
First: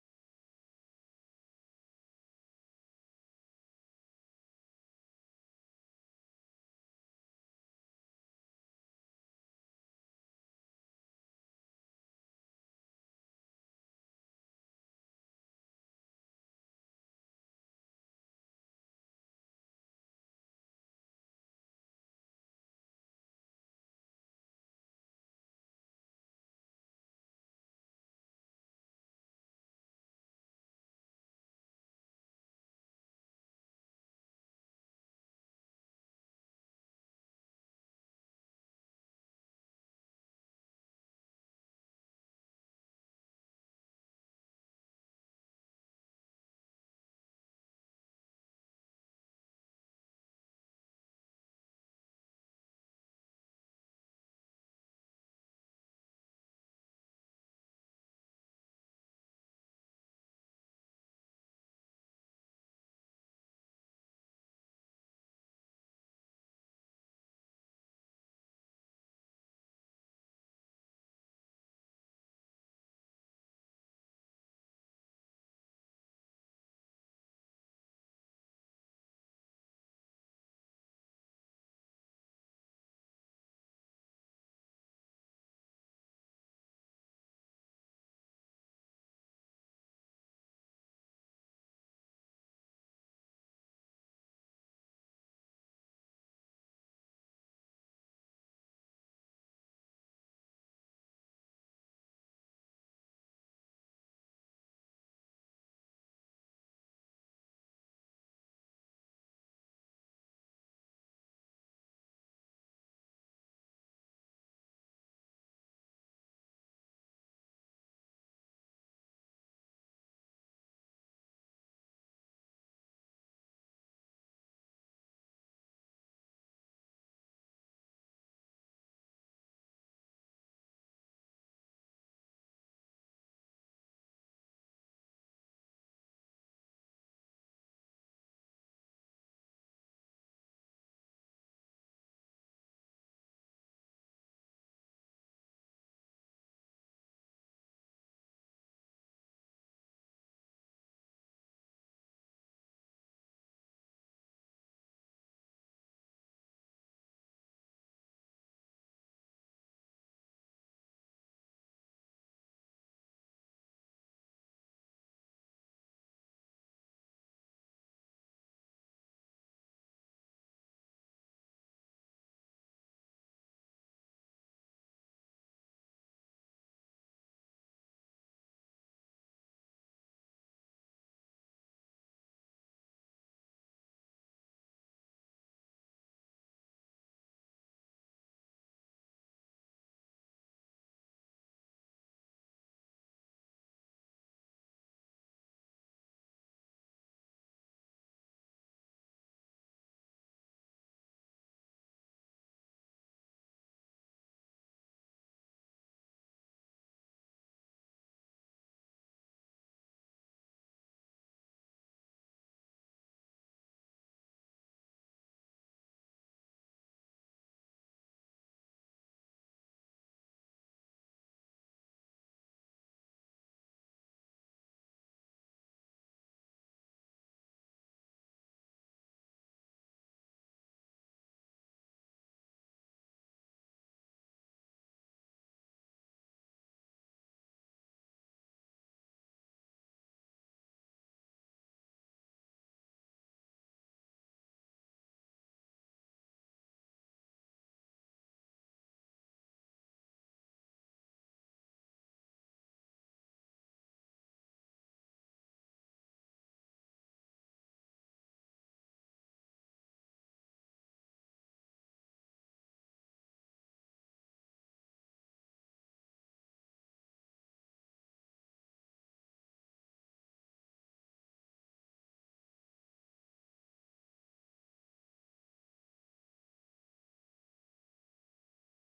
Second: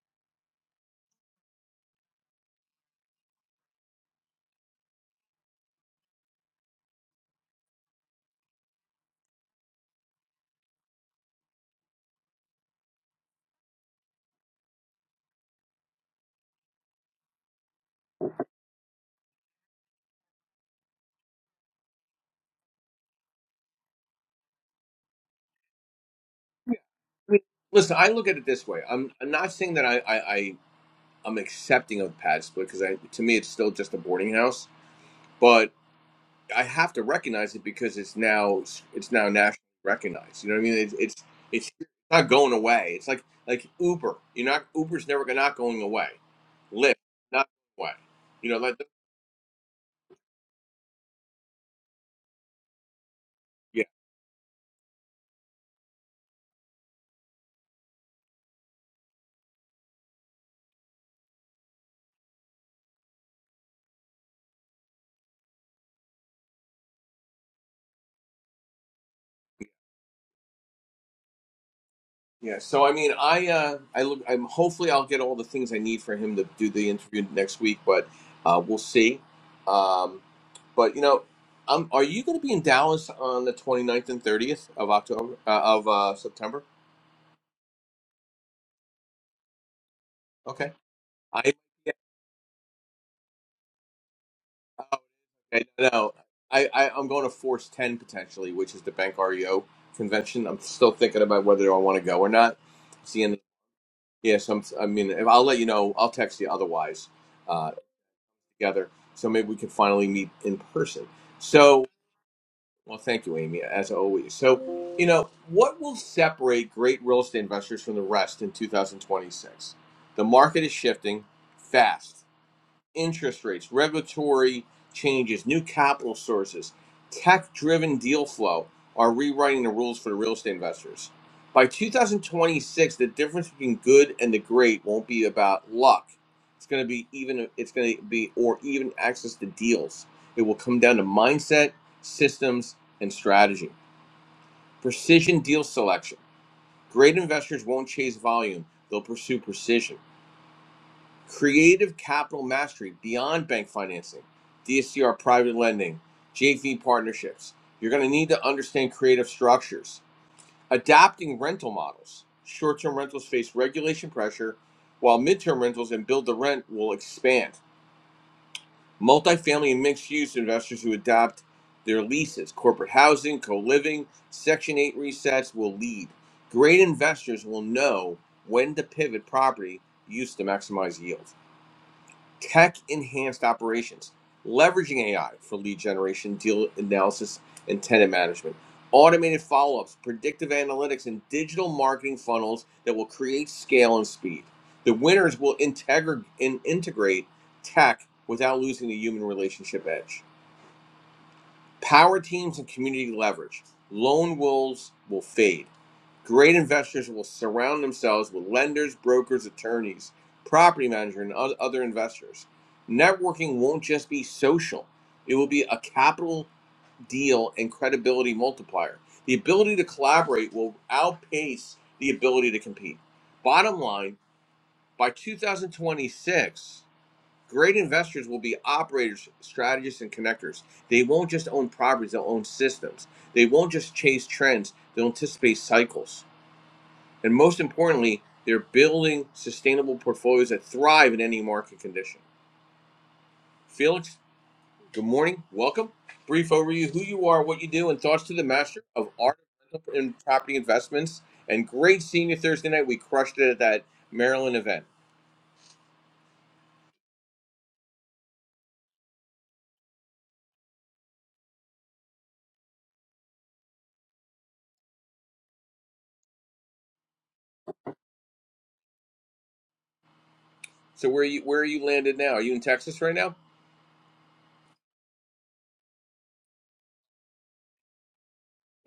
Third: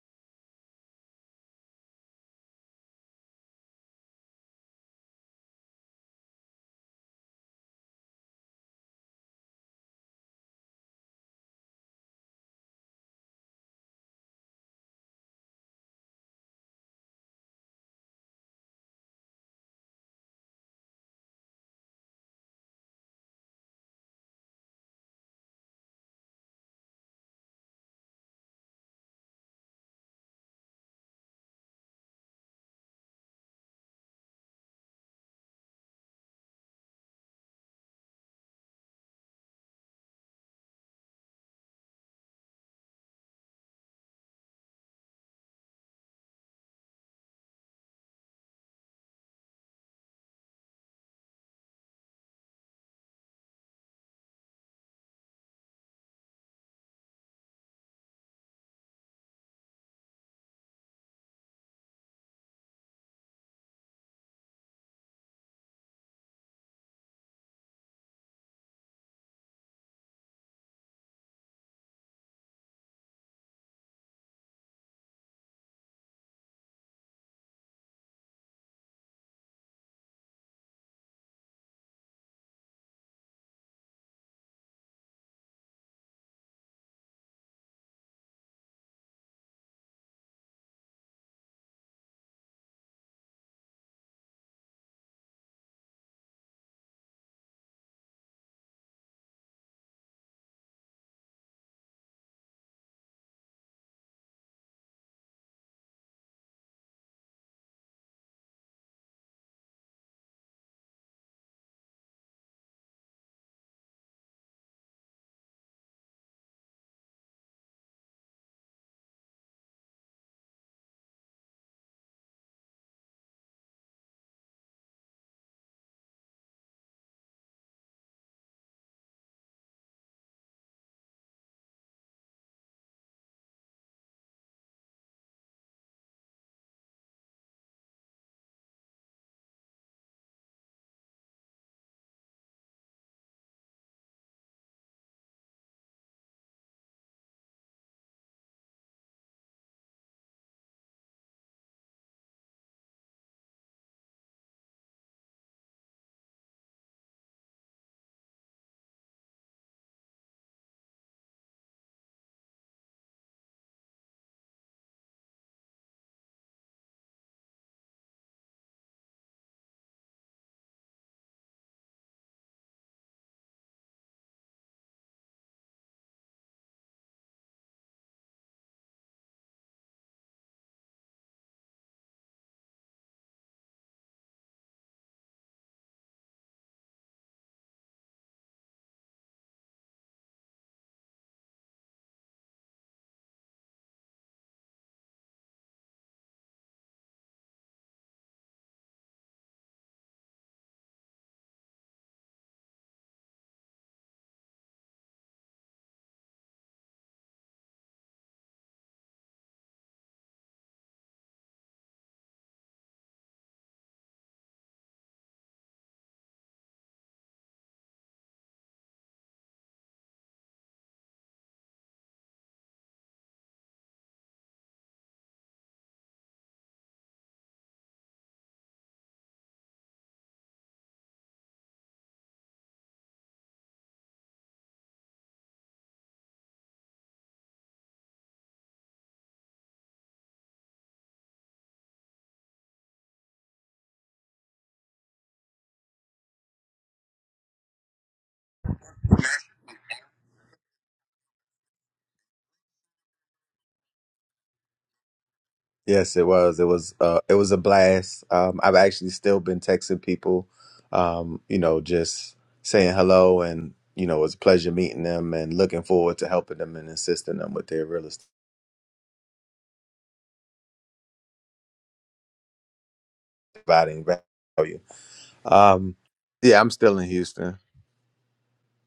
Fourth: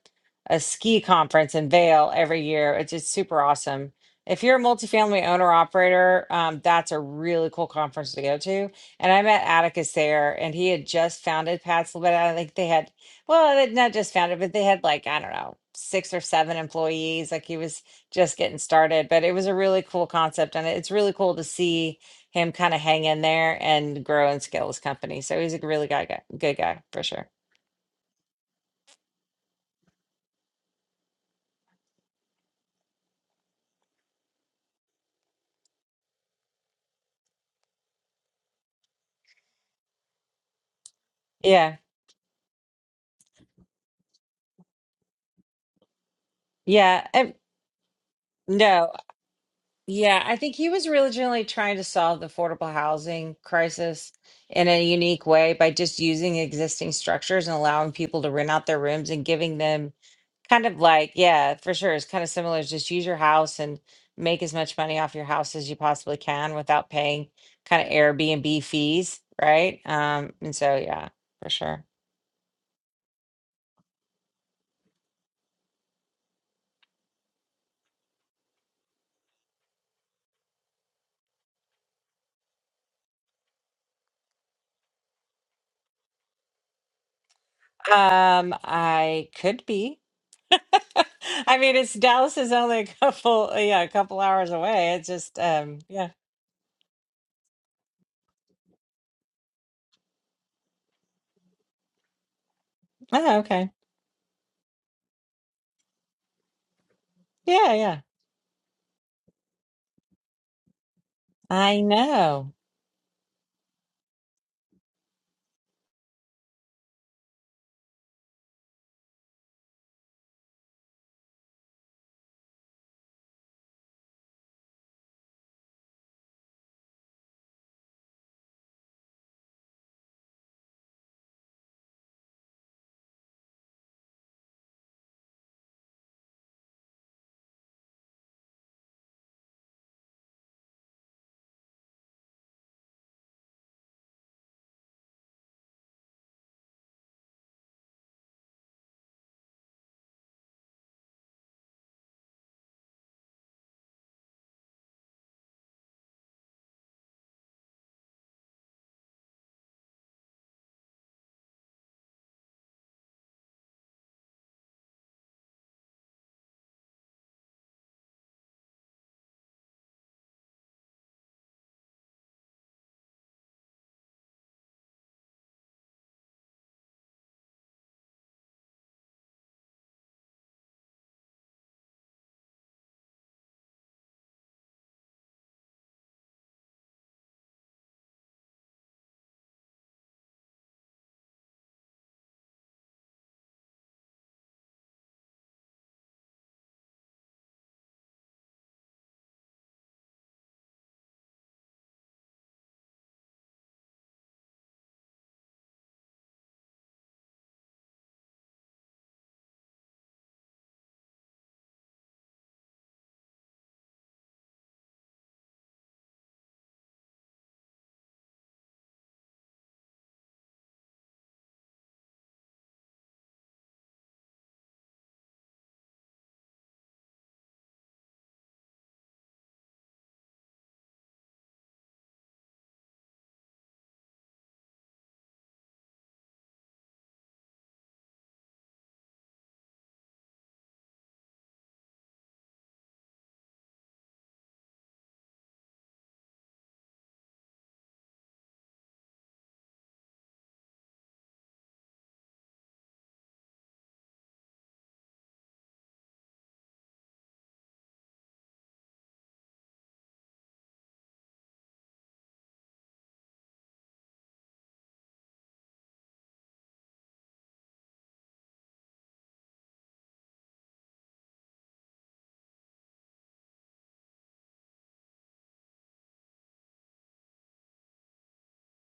B: a ski conference in Vail every year. It's just super awesome. If you're a multifamily owner operator, um, that's a really cool conference to go to and I met Atticus there, and he had just founded Paxil, But I think they had, well, they not just founded, but they had like, I don't know, six or seven employees. Like he was just getting started, but it was a really cool concept. And it's really cool to see him kind of hang in there and grow and scale his company. So he's a really guy, guy good guy for sure.
A: I mean, listen, I look at it this way. I'm, I'm not saying that I, I, I I'm accepting of pad split because I, to me, it's still just a boarding house. But I have to recognize it because it's now, it's now nationally recognized. You know what I mean? It's, it's, it's
B: Yeah.
A: not going away. It's like, like Uber. You're not Uber's never not going away. Lyft
B: Yeah. And
A: not going away. You know, like.
B: no, Yeah, I think he was originally trying to solve the affordable housing crisis in a unique way by just using existing structures and allowing people to rent out their rooms and giving them kind of like, yeah, for sure. It's kind of similar. It's Just use your house and make as much money off your house as you possibly can without paying kind of Airbnb fees, right? Um, and so, yeah, for sure.
A: Yeah, so I mean, I uh, I look, I'm hopefully I'll get all the things I need for him to do the interview next week, but uh, we'll see. Um, but you know, um, are you going to be in Dallas on the twenty ninth and 30th of October uh, of uh, September?
B: Um, I could be.
A: Okay, I
B: I mean,
A: yeah,
B: it's Dallas is only a couple, yeah, a couple hours away. It's just,
A: I
B: um, yeah.
A: know. I, I I'm going to Force 10 potentially, which is the Bank REO convention. I'm still thinking about whether I want to go or not. Seeing
B: Oh, okay.
A: yes, I'm. I mean, if- I'll let you know. I'll text you otherwise. uh,
B: Yeah, yeah.
A: together. So maybe we could finally meet in person.
B: I
A: So,
B: know.
A: well, thank you, Amy, as always. So, you know, what will separate great real estate investors from the rest in 2026? The market is shifting fast interest rates, regulatory changes, new capital sources, tech driven deal flow are rewriting the rules for the real estate investors. By 2026, the difference between good and the great won't be about luck. It's going to be even, it's going to be, or even access to deals. It will come down to mindset, systems, and strategy. Precision deal selection. Great investors won't chase volume, they'll pursue precision. Creative Capital Mastery, Beyond Bank Financing, DSCR Private Lending, JV Partnerships. You're going to need to understand creative structures. Adapting rental models. Short term rentals face regulation pressure, while mid term rentals and build to rent will expand. Multifamily and mixed use investors who adapt their leases, corporate housing, co living, Section 8 resets will lead. Great investors will know when to pivot property use to maximize yield. Tech enhanced operations, leveraging AI for lead generation, deal analysis, and tenant management, automated follow ups, predictive analytics, and digital marketing funnels that will create scale and speed. The winners will integrate and integrate tech without losing the human relationship edge. Power teams and community leverage. Lone wolves will fade. Great investors will surround themselves with lenders, brokers, attorneys, property managers, and other investors. Networking won't just be social, it will be a capital deal and credibility multiplier. The ability to collaborate will outpace the ability to compete. Bottom line, by 2026, Great investors will be operators, strategists, and connectors. They won't just own properties, they'll own systems. They won't just chase trends, they'll anticipate cycles. And most importantly, they're building sustainable portfolios that thrive in any market condition. Felix, good morning. Welcome. Brief overview who you are, what you do, and thoughts to the master of art and property investments. And great seeing you Thursday night. We crushed it at that Maryland event.
C: Yes, it was. It was uh it was a blast. Um I've actually still been texting people, um, you know, just saying hello and you know, it was a pleasure meeting them and looking forward to helping them and assisting them with their real estate
A: So where are you where are you landed now? Are you in Texas right now?
C: providing value. Um yeah, I'm still in Houston.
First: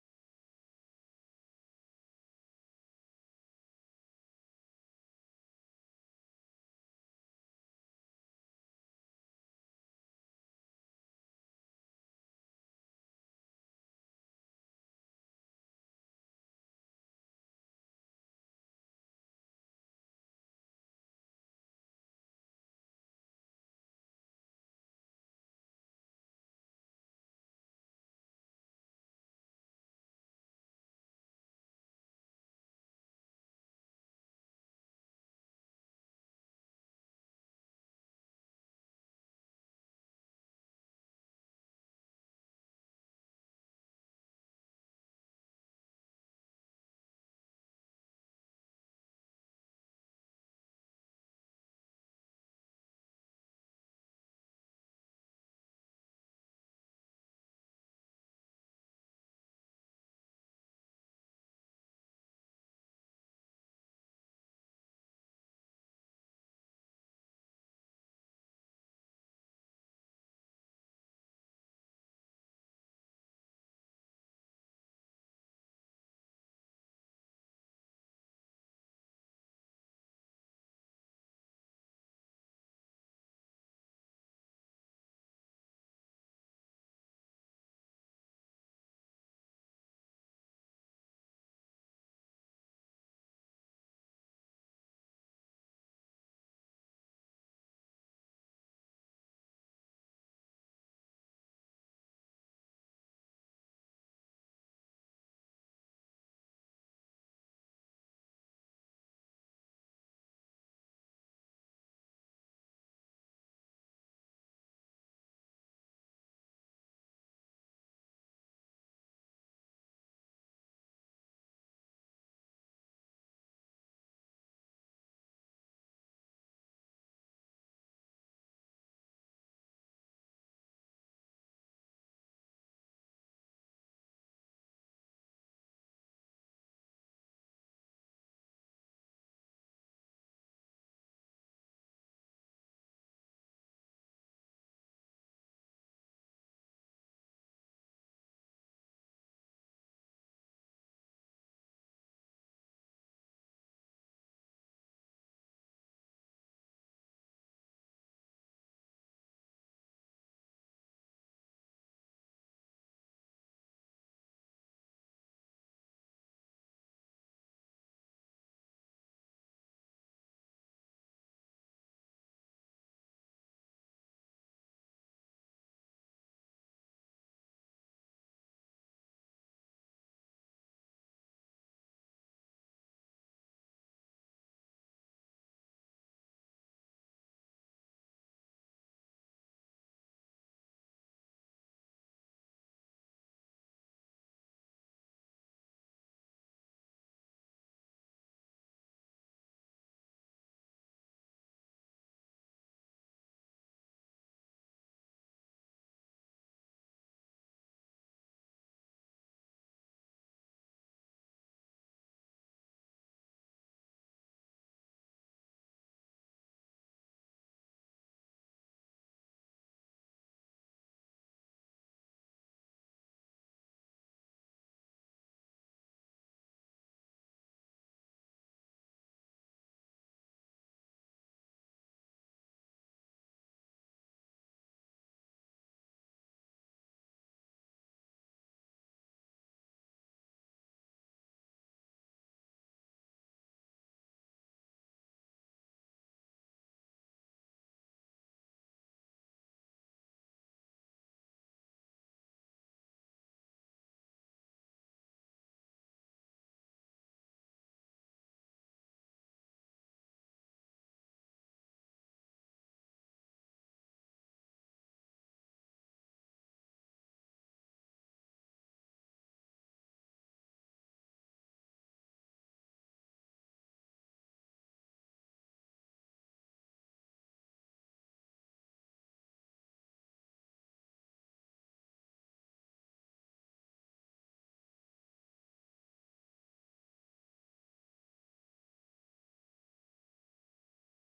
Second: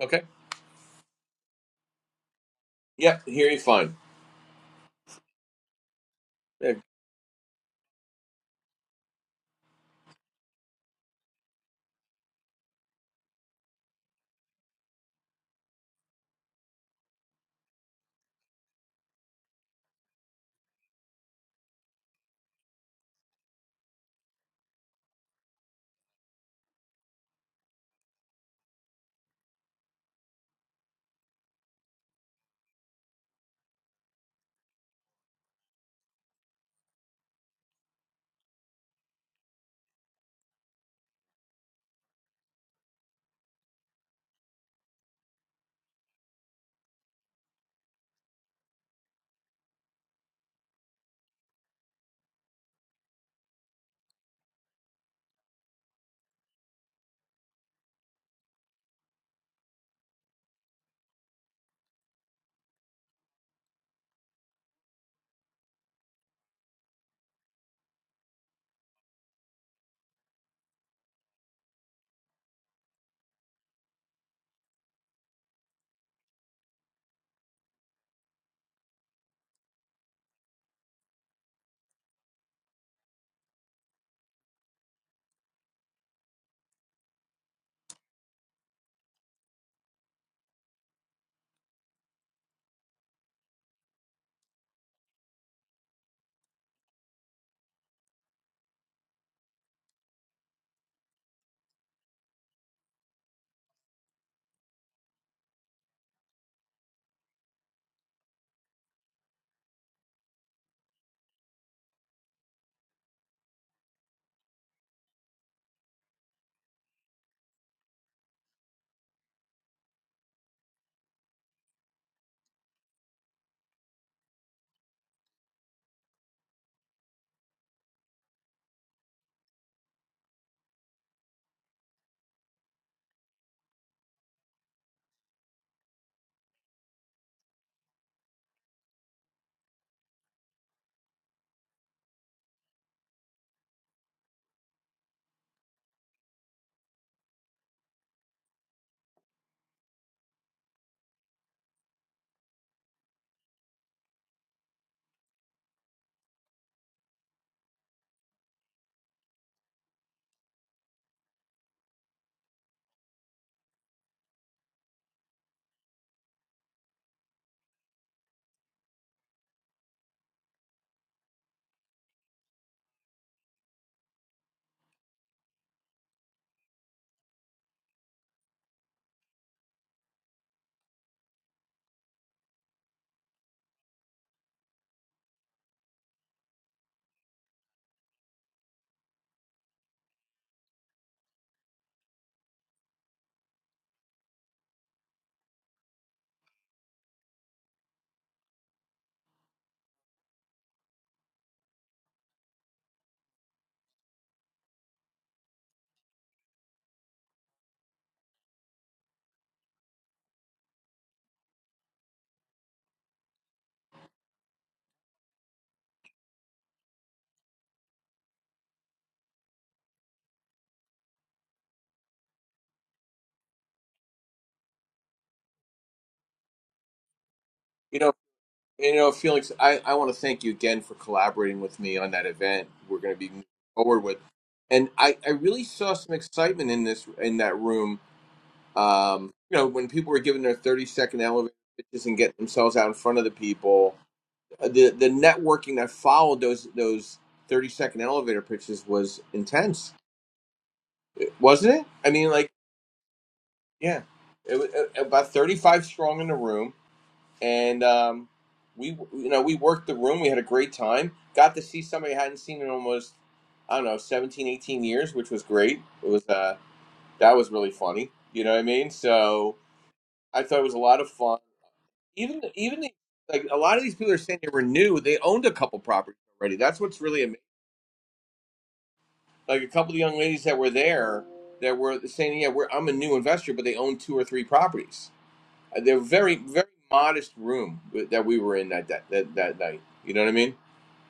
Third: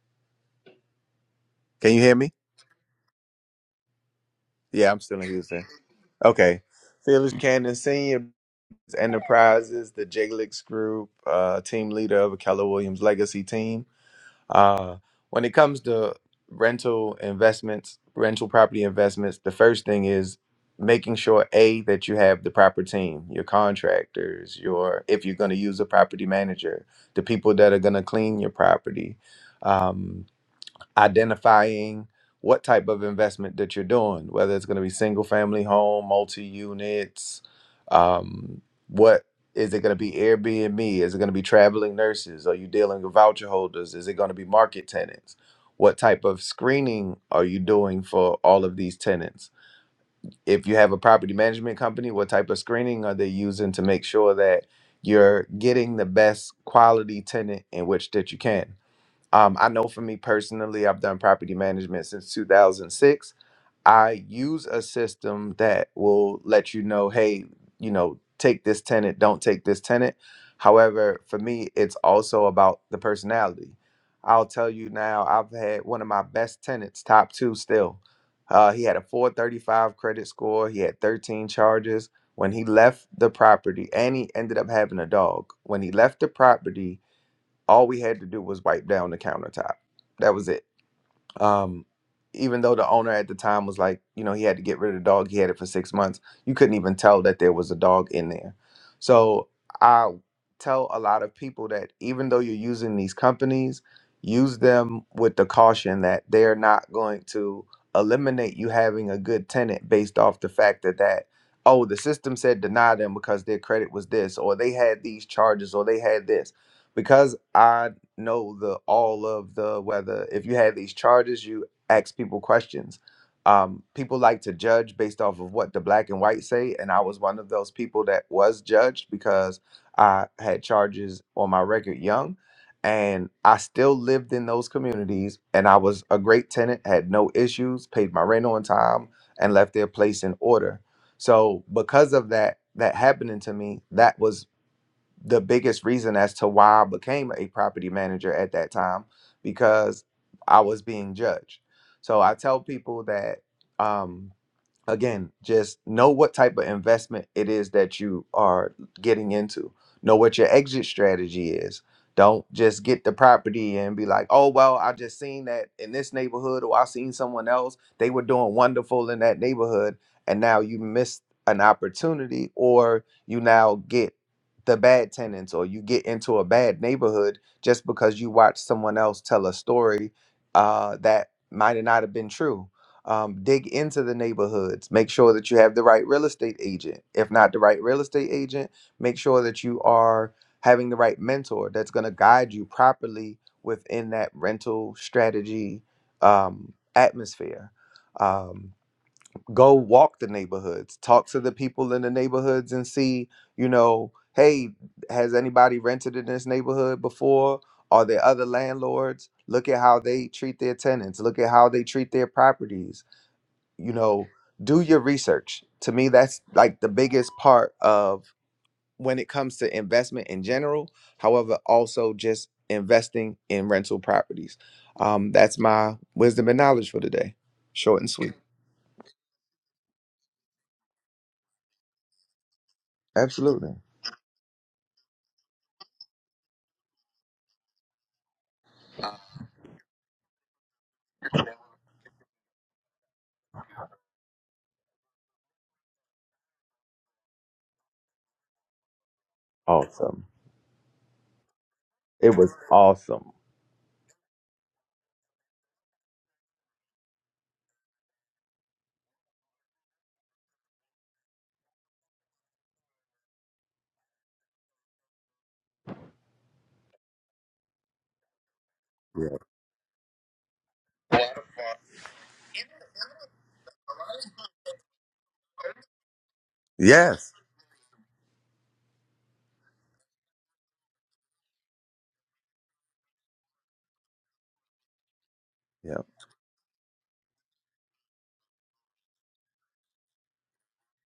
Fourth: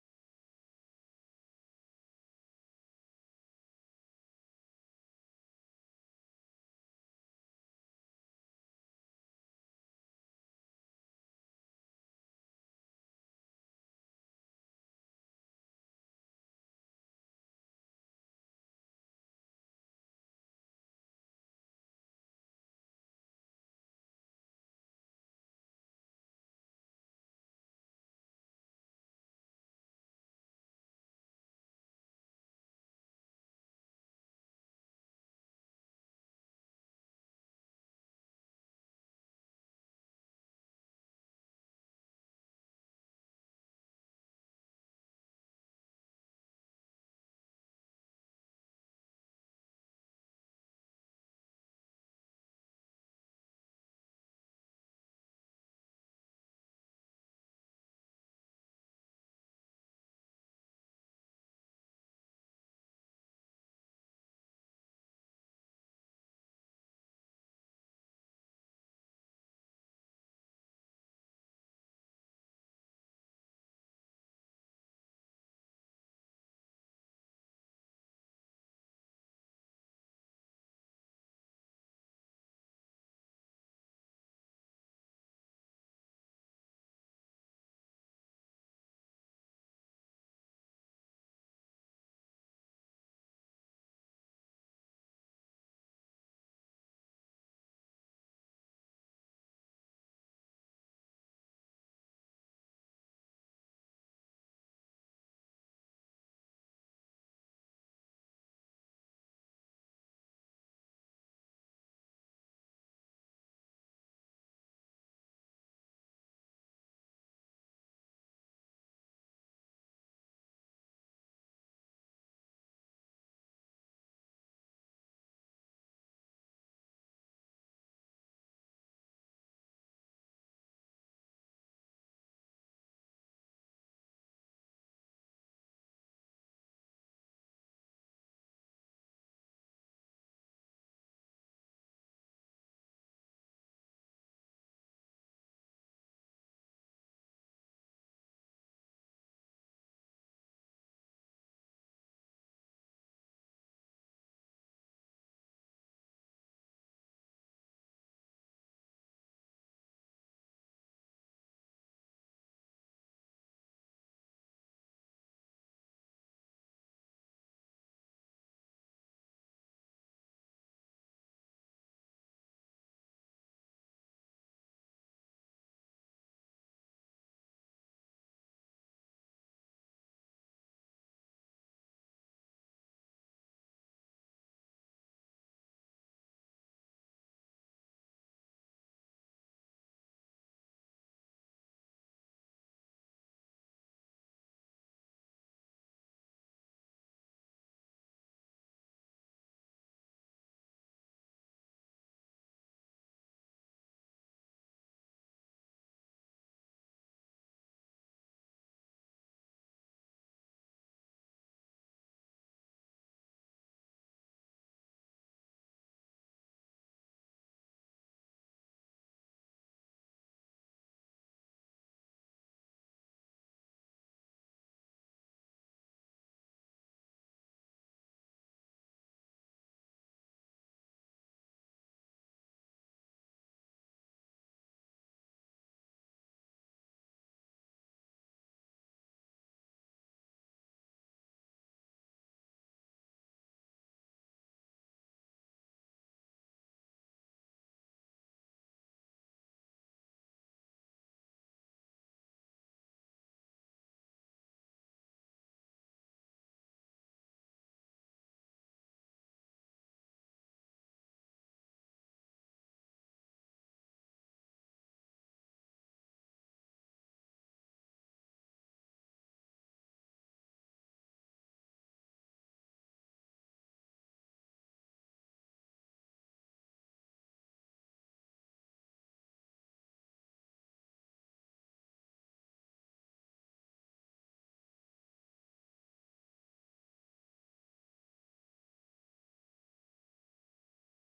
A: Okay.
C: Can you hear me?
A: Yep, here you fine.
C: Yeah, I'm still in Houston. Okay.
A: Yeah,
C: Felix Cannon Senior Enterprises, the Jiglix Group, uh team leader of a Keller Williams legacy team. Uh, when it comes to rental investments, rental property investments, the first thing is making sure a that you have the proper team, your contractors, your if you're going to use a property manager, the people that are going to clean your property. Um, identifying what type of investment that you're doing, whether it's going to be single family home, multi units, um, what is it going to be Airbnb? Is it going to be traveling nurses? Are you dealing with voucher holders? Is it going to be market tenants? What type of screening are you doing for all of these tenants? If you have a property management company, what type of screening are they using to make sure that you're getting the best quality tenant in which that you can? Um, I know for me personally, I've done property management since 2006. I use a system that will let you know, hey, you know, take this tenant, don't take this tenant. However, for me, it's also about the personality. I'll tell you now, I've had one of my best tenants, top two still. Uh, he had a 435 credit score, he had 13 charges. When he left the property, and he ended up having a dog. When he left the property, all we had to do was wipe down the countertop. That was it. Um, even though the owner at the time was like, you know, he had to get rid of the dog, he had it for six months. You couldn't even tell that there was a dog in there. So I tell a lot of people that even though you're using these companies, use them with the caution that they're not going to eliminate you having a good tenant based off the fact that that oh the system said deny them because their credit was this or they had these charges or they had this because I know the all of the whether if you had these charges you ask people questions um, people like to judge based off of what the black and white say and i was one of those people that was judged because i had charges on my record young and i still lived in those communities and i was a great tenant had no issues paid my rent on time and left their place in order so because of that that happening to me that was the biggest reason as to why I became a property manager at that time because I was being judged. So I tell people that um, again, just know what type of investment it is that you are getting into. Know what your exit strategy is. Don't just get the property and be like, oh, well, I just seen that in this neighborhood or I seen someone else. They were doing wonderful in that neighborhood. And now you missed an opportunity or you now get the bad tenants or you get into a bad neighborhood just because you watched someone else tell a story uh, that might not have been true um, dig into the neighborhoods make sure that you have the right real estate agent if not the right real estate agent make sure that you are having the right mentor that's going to guide you properly within that rental strategy um, atmosphere um, go walk the neighborhoods talk to the people in the neighborhoods and see you know hey has anybody rented in this neighborhood before are there other landlords look at how they treat their tenants look at how they treat their properties you know do your research to me that's like the biggest part of when it comes to investment in general however also just investing in rental properties um that's my wisdom and knowledge for today
A: You
C: short and
A: know,
C: sweet
A: you know, Felix, I, I want to thank you again for collaborating with me on that event. We're going to be moving
C: absolutely
A: forward with, and I, I really saw some excitement in this in that room. Um, you know, when people were giving their thirty second elevator pitches and getting themselves out in front of the people, uh, the the networking that followed those those thirty second elevator pitches was intense,
C: awesome
A: wasn't it? I mean,
C: it
A: like,
C: was awesome
A: yeah, it was uh, about thirty five strong in the room and um, we you know we worked the room we had a great time got to see somebody i hadn't seen in almost i don't know 17, 18 years which was great it was uh that was really funny you know what i mean
C: yeah.
A: so i thought it was a lot of fun even even the, like a lot of these people are saying they were new they owned a couple properties already that's what's really
C: yes
A: amazing like a couple of young ladies that were there that were saying yeah we're, i'm a new investor but they own two or three properties Uh, they're very very modest room that we were in that that that, that night you know what i mean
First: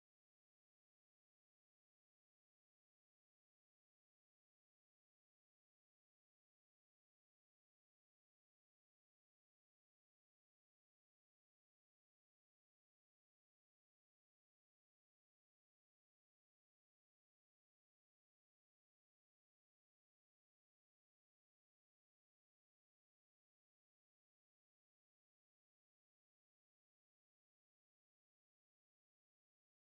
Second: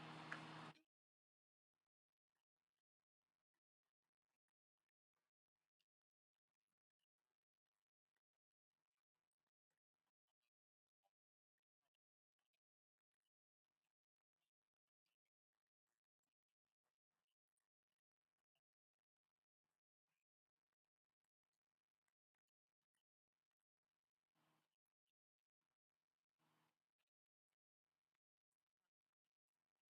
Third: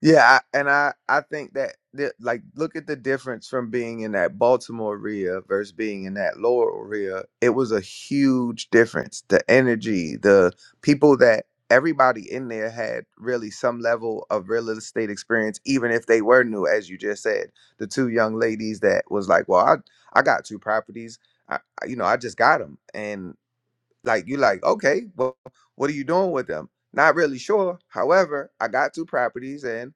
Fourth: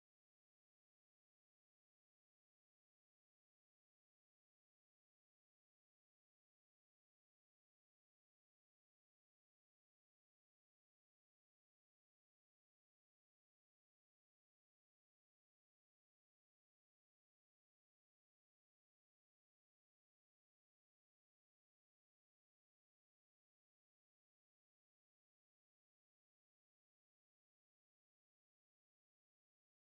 C: Yeah, I, and I I think that the, like look at the difference from being in that Baltimore area versus being in that Laurel area. It was a huge difference. The energy, the people that everybody in there had really some level of real estate experience, even if they were new, as you just said. The two young ladies that was like, well, I I got two properties. I I- you know I just got them, and." like you like okay well what are you doing with them not really sure however i got two properties and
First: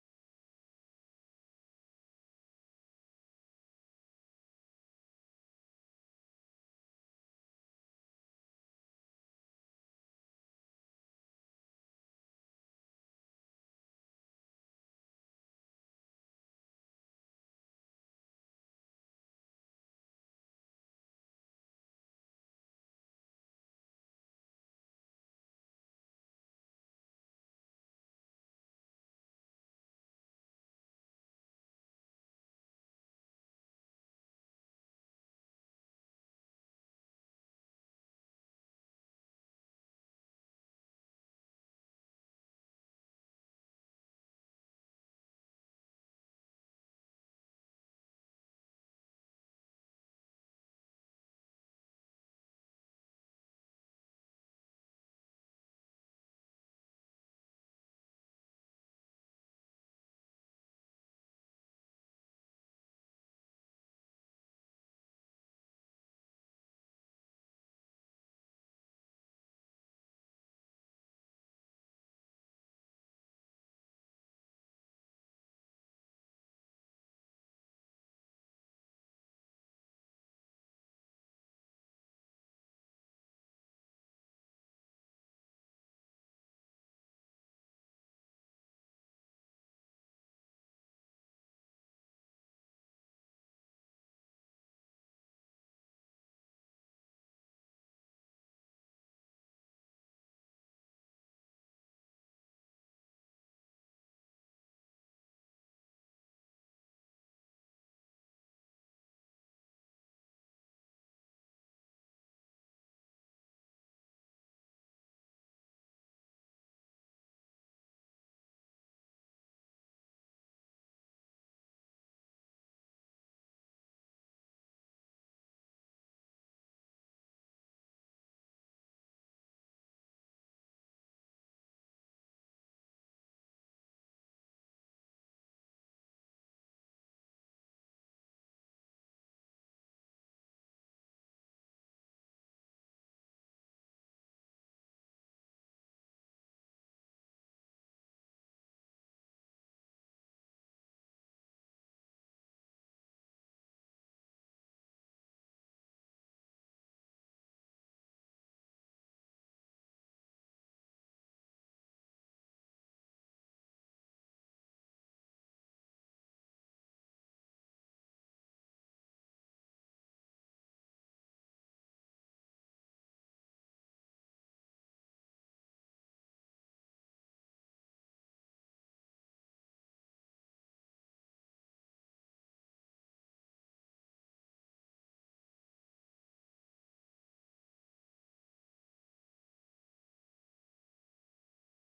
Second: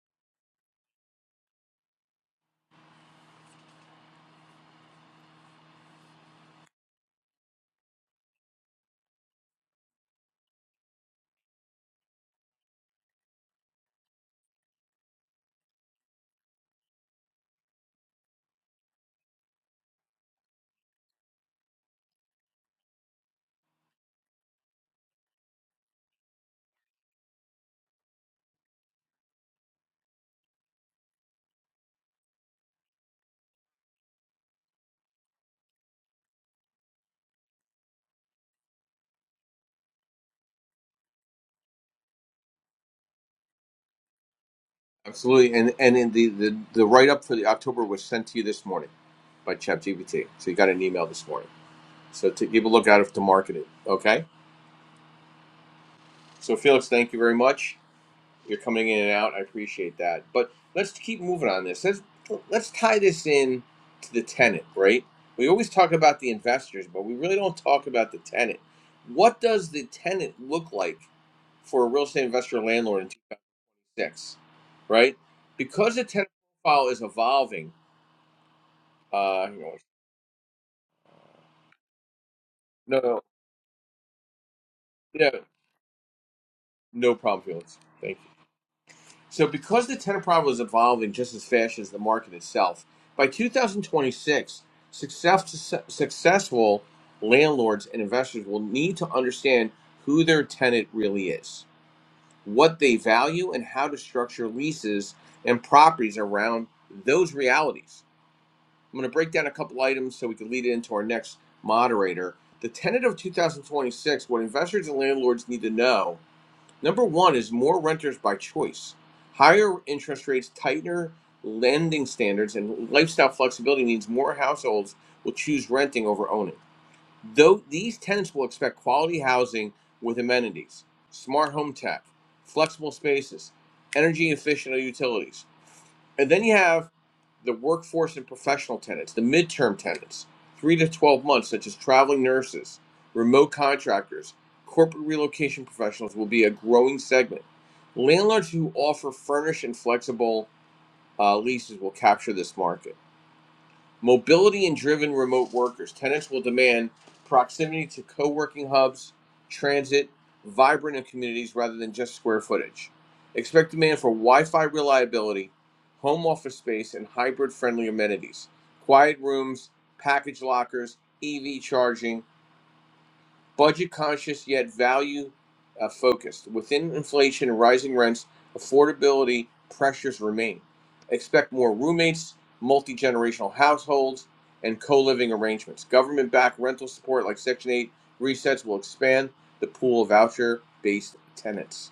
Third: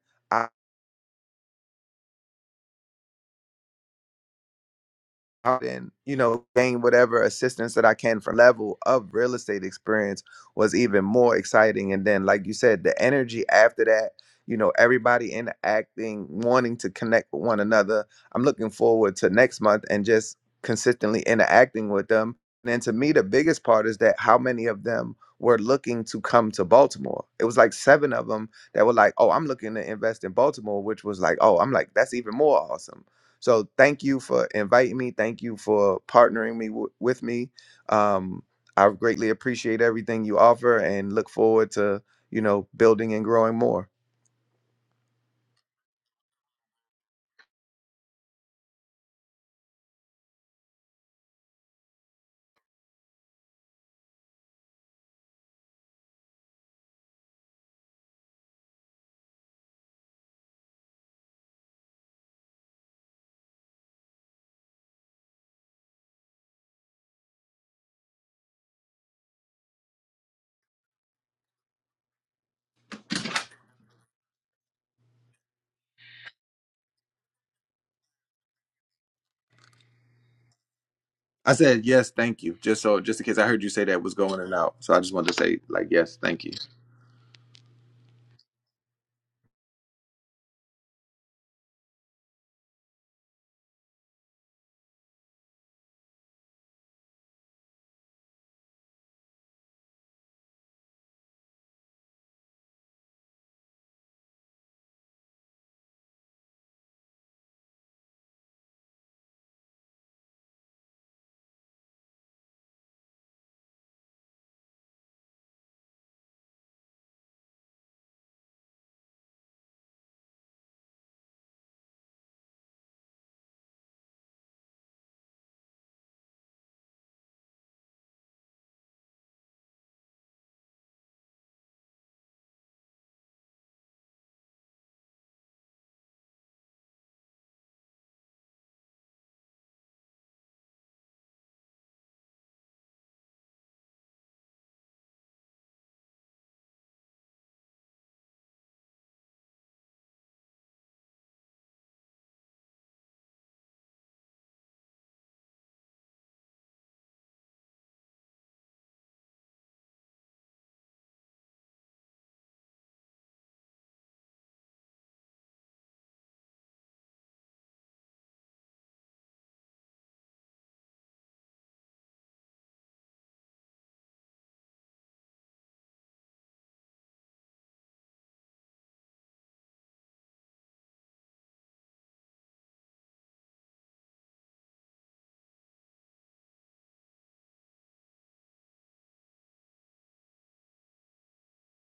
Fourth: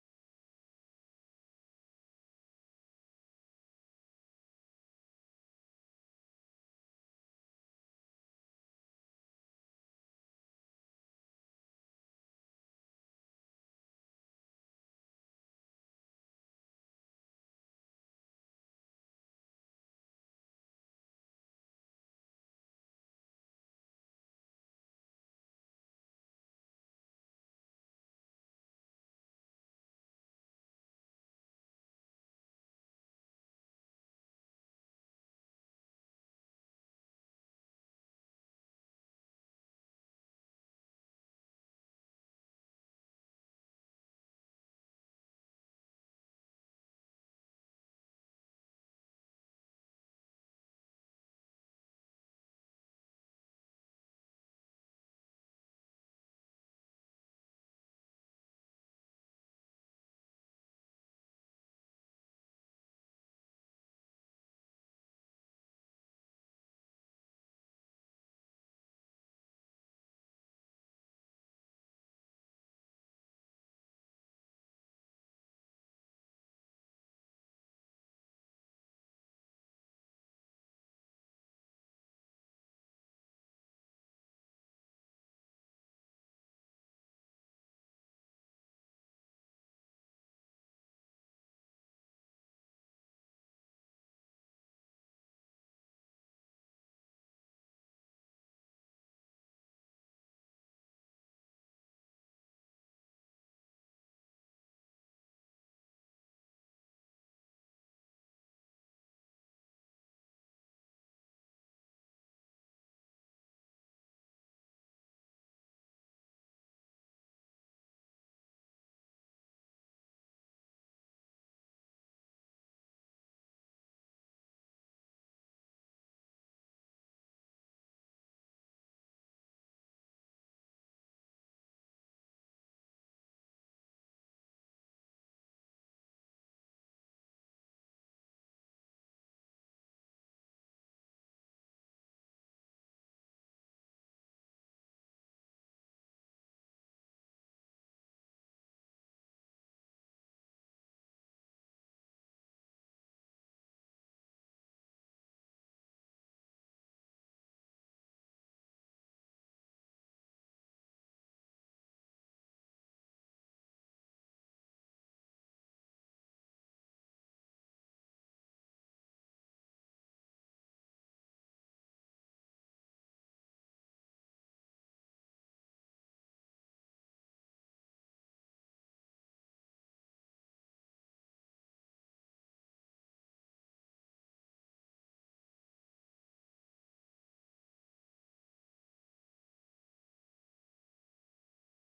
C: out and you know gain whatever assistance that I can from level of real estate experience was even more exciting and then like you said the energy after that you know everybody interacting wanting to connect with one another I'm looking forward to next month and just consistently interacting with them and to me the biggest part is that how many of them were looking to come to Baltimore it was like 7 of them that were like oh I'm looking to invest in Baltimore which was like oh I'm like that's even more awesome so thank you for inviting me. Thank you for partnering me w- with me. Um, I greatly appreciate everything you offer and look forward to you know building and growing more.
A: Absolutely, and and in the the, the write up for the October was sent to you this morning by ChatGPT, so you got an email this morning. So to keep a look at it to market it. Okay. So Felix, thank you very much. You're coming in and out. I appreciate that. But let's keep moving on this. Let's let's tie this in to the tenant, right? We always talk about the investors, but we really don't talk about the tenant. What does the tenant look like for a real estate investor landlord in 2006, right? Because the tenant profile is evolving Uh, hang on.
C: I said yes, thank you. Just so,
A: No,
C: just
A: no,
C: in case I heard you say that was going in and out, so I just
A: yeah,
C: wanted to say like yes, thank you.
A: no problem, Felix. Thank you. So, because the tenant problem is evolving just as fast as the market itself, by 2026, success, successful landlords and investors will need to understand who their tenant really is, what they value, and how to structure leases and properties around those realities. I'm going to break down a couple items so we can lead into our next moderator. The tenant of 2026, what investors and landlords need to know Number one is more renters by choice. Higher interest rates, tighter lending standards, and lifestyle flexibility means more households will choose renting over owning. Though these tenants will expect quality housing with amenities, smart home tech, flexible spaces, energy efficient utilities. And then you have the workforce and professional tenants, the midterm tenants, three to 12 months, such as traveling nurses, remote contractors, corporate relocation professionals will be a growing segment. Landlords who offer furnished and flexible uh, leases will capture this market. Mobility and driven remote workers. Tenants will demand proximity to co working hubs, transit, vibrant communities rather than just square footage. Expect demand for Wi Fi reliability, home office space, and hybrid friendly amenities. Quiet rooms, package lockers, EV charging, budget conscious yet value uh, focused. Within inflation and rising rents, affordability pressures remain. Expect more roommates, multi generational households, and co living arrangements. Government backed rental support like Section 8 resets will expand the pool of voucher based tenants.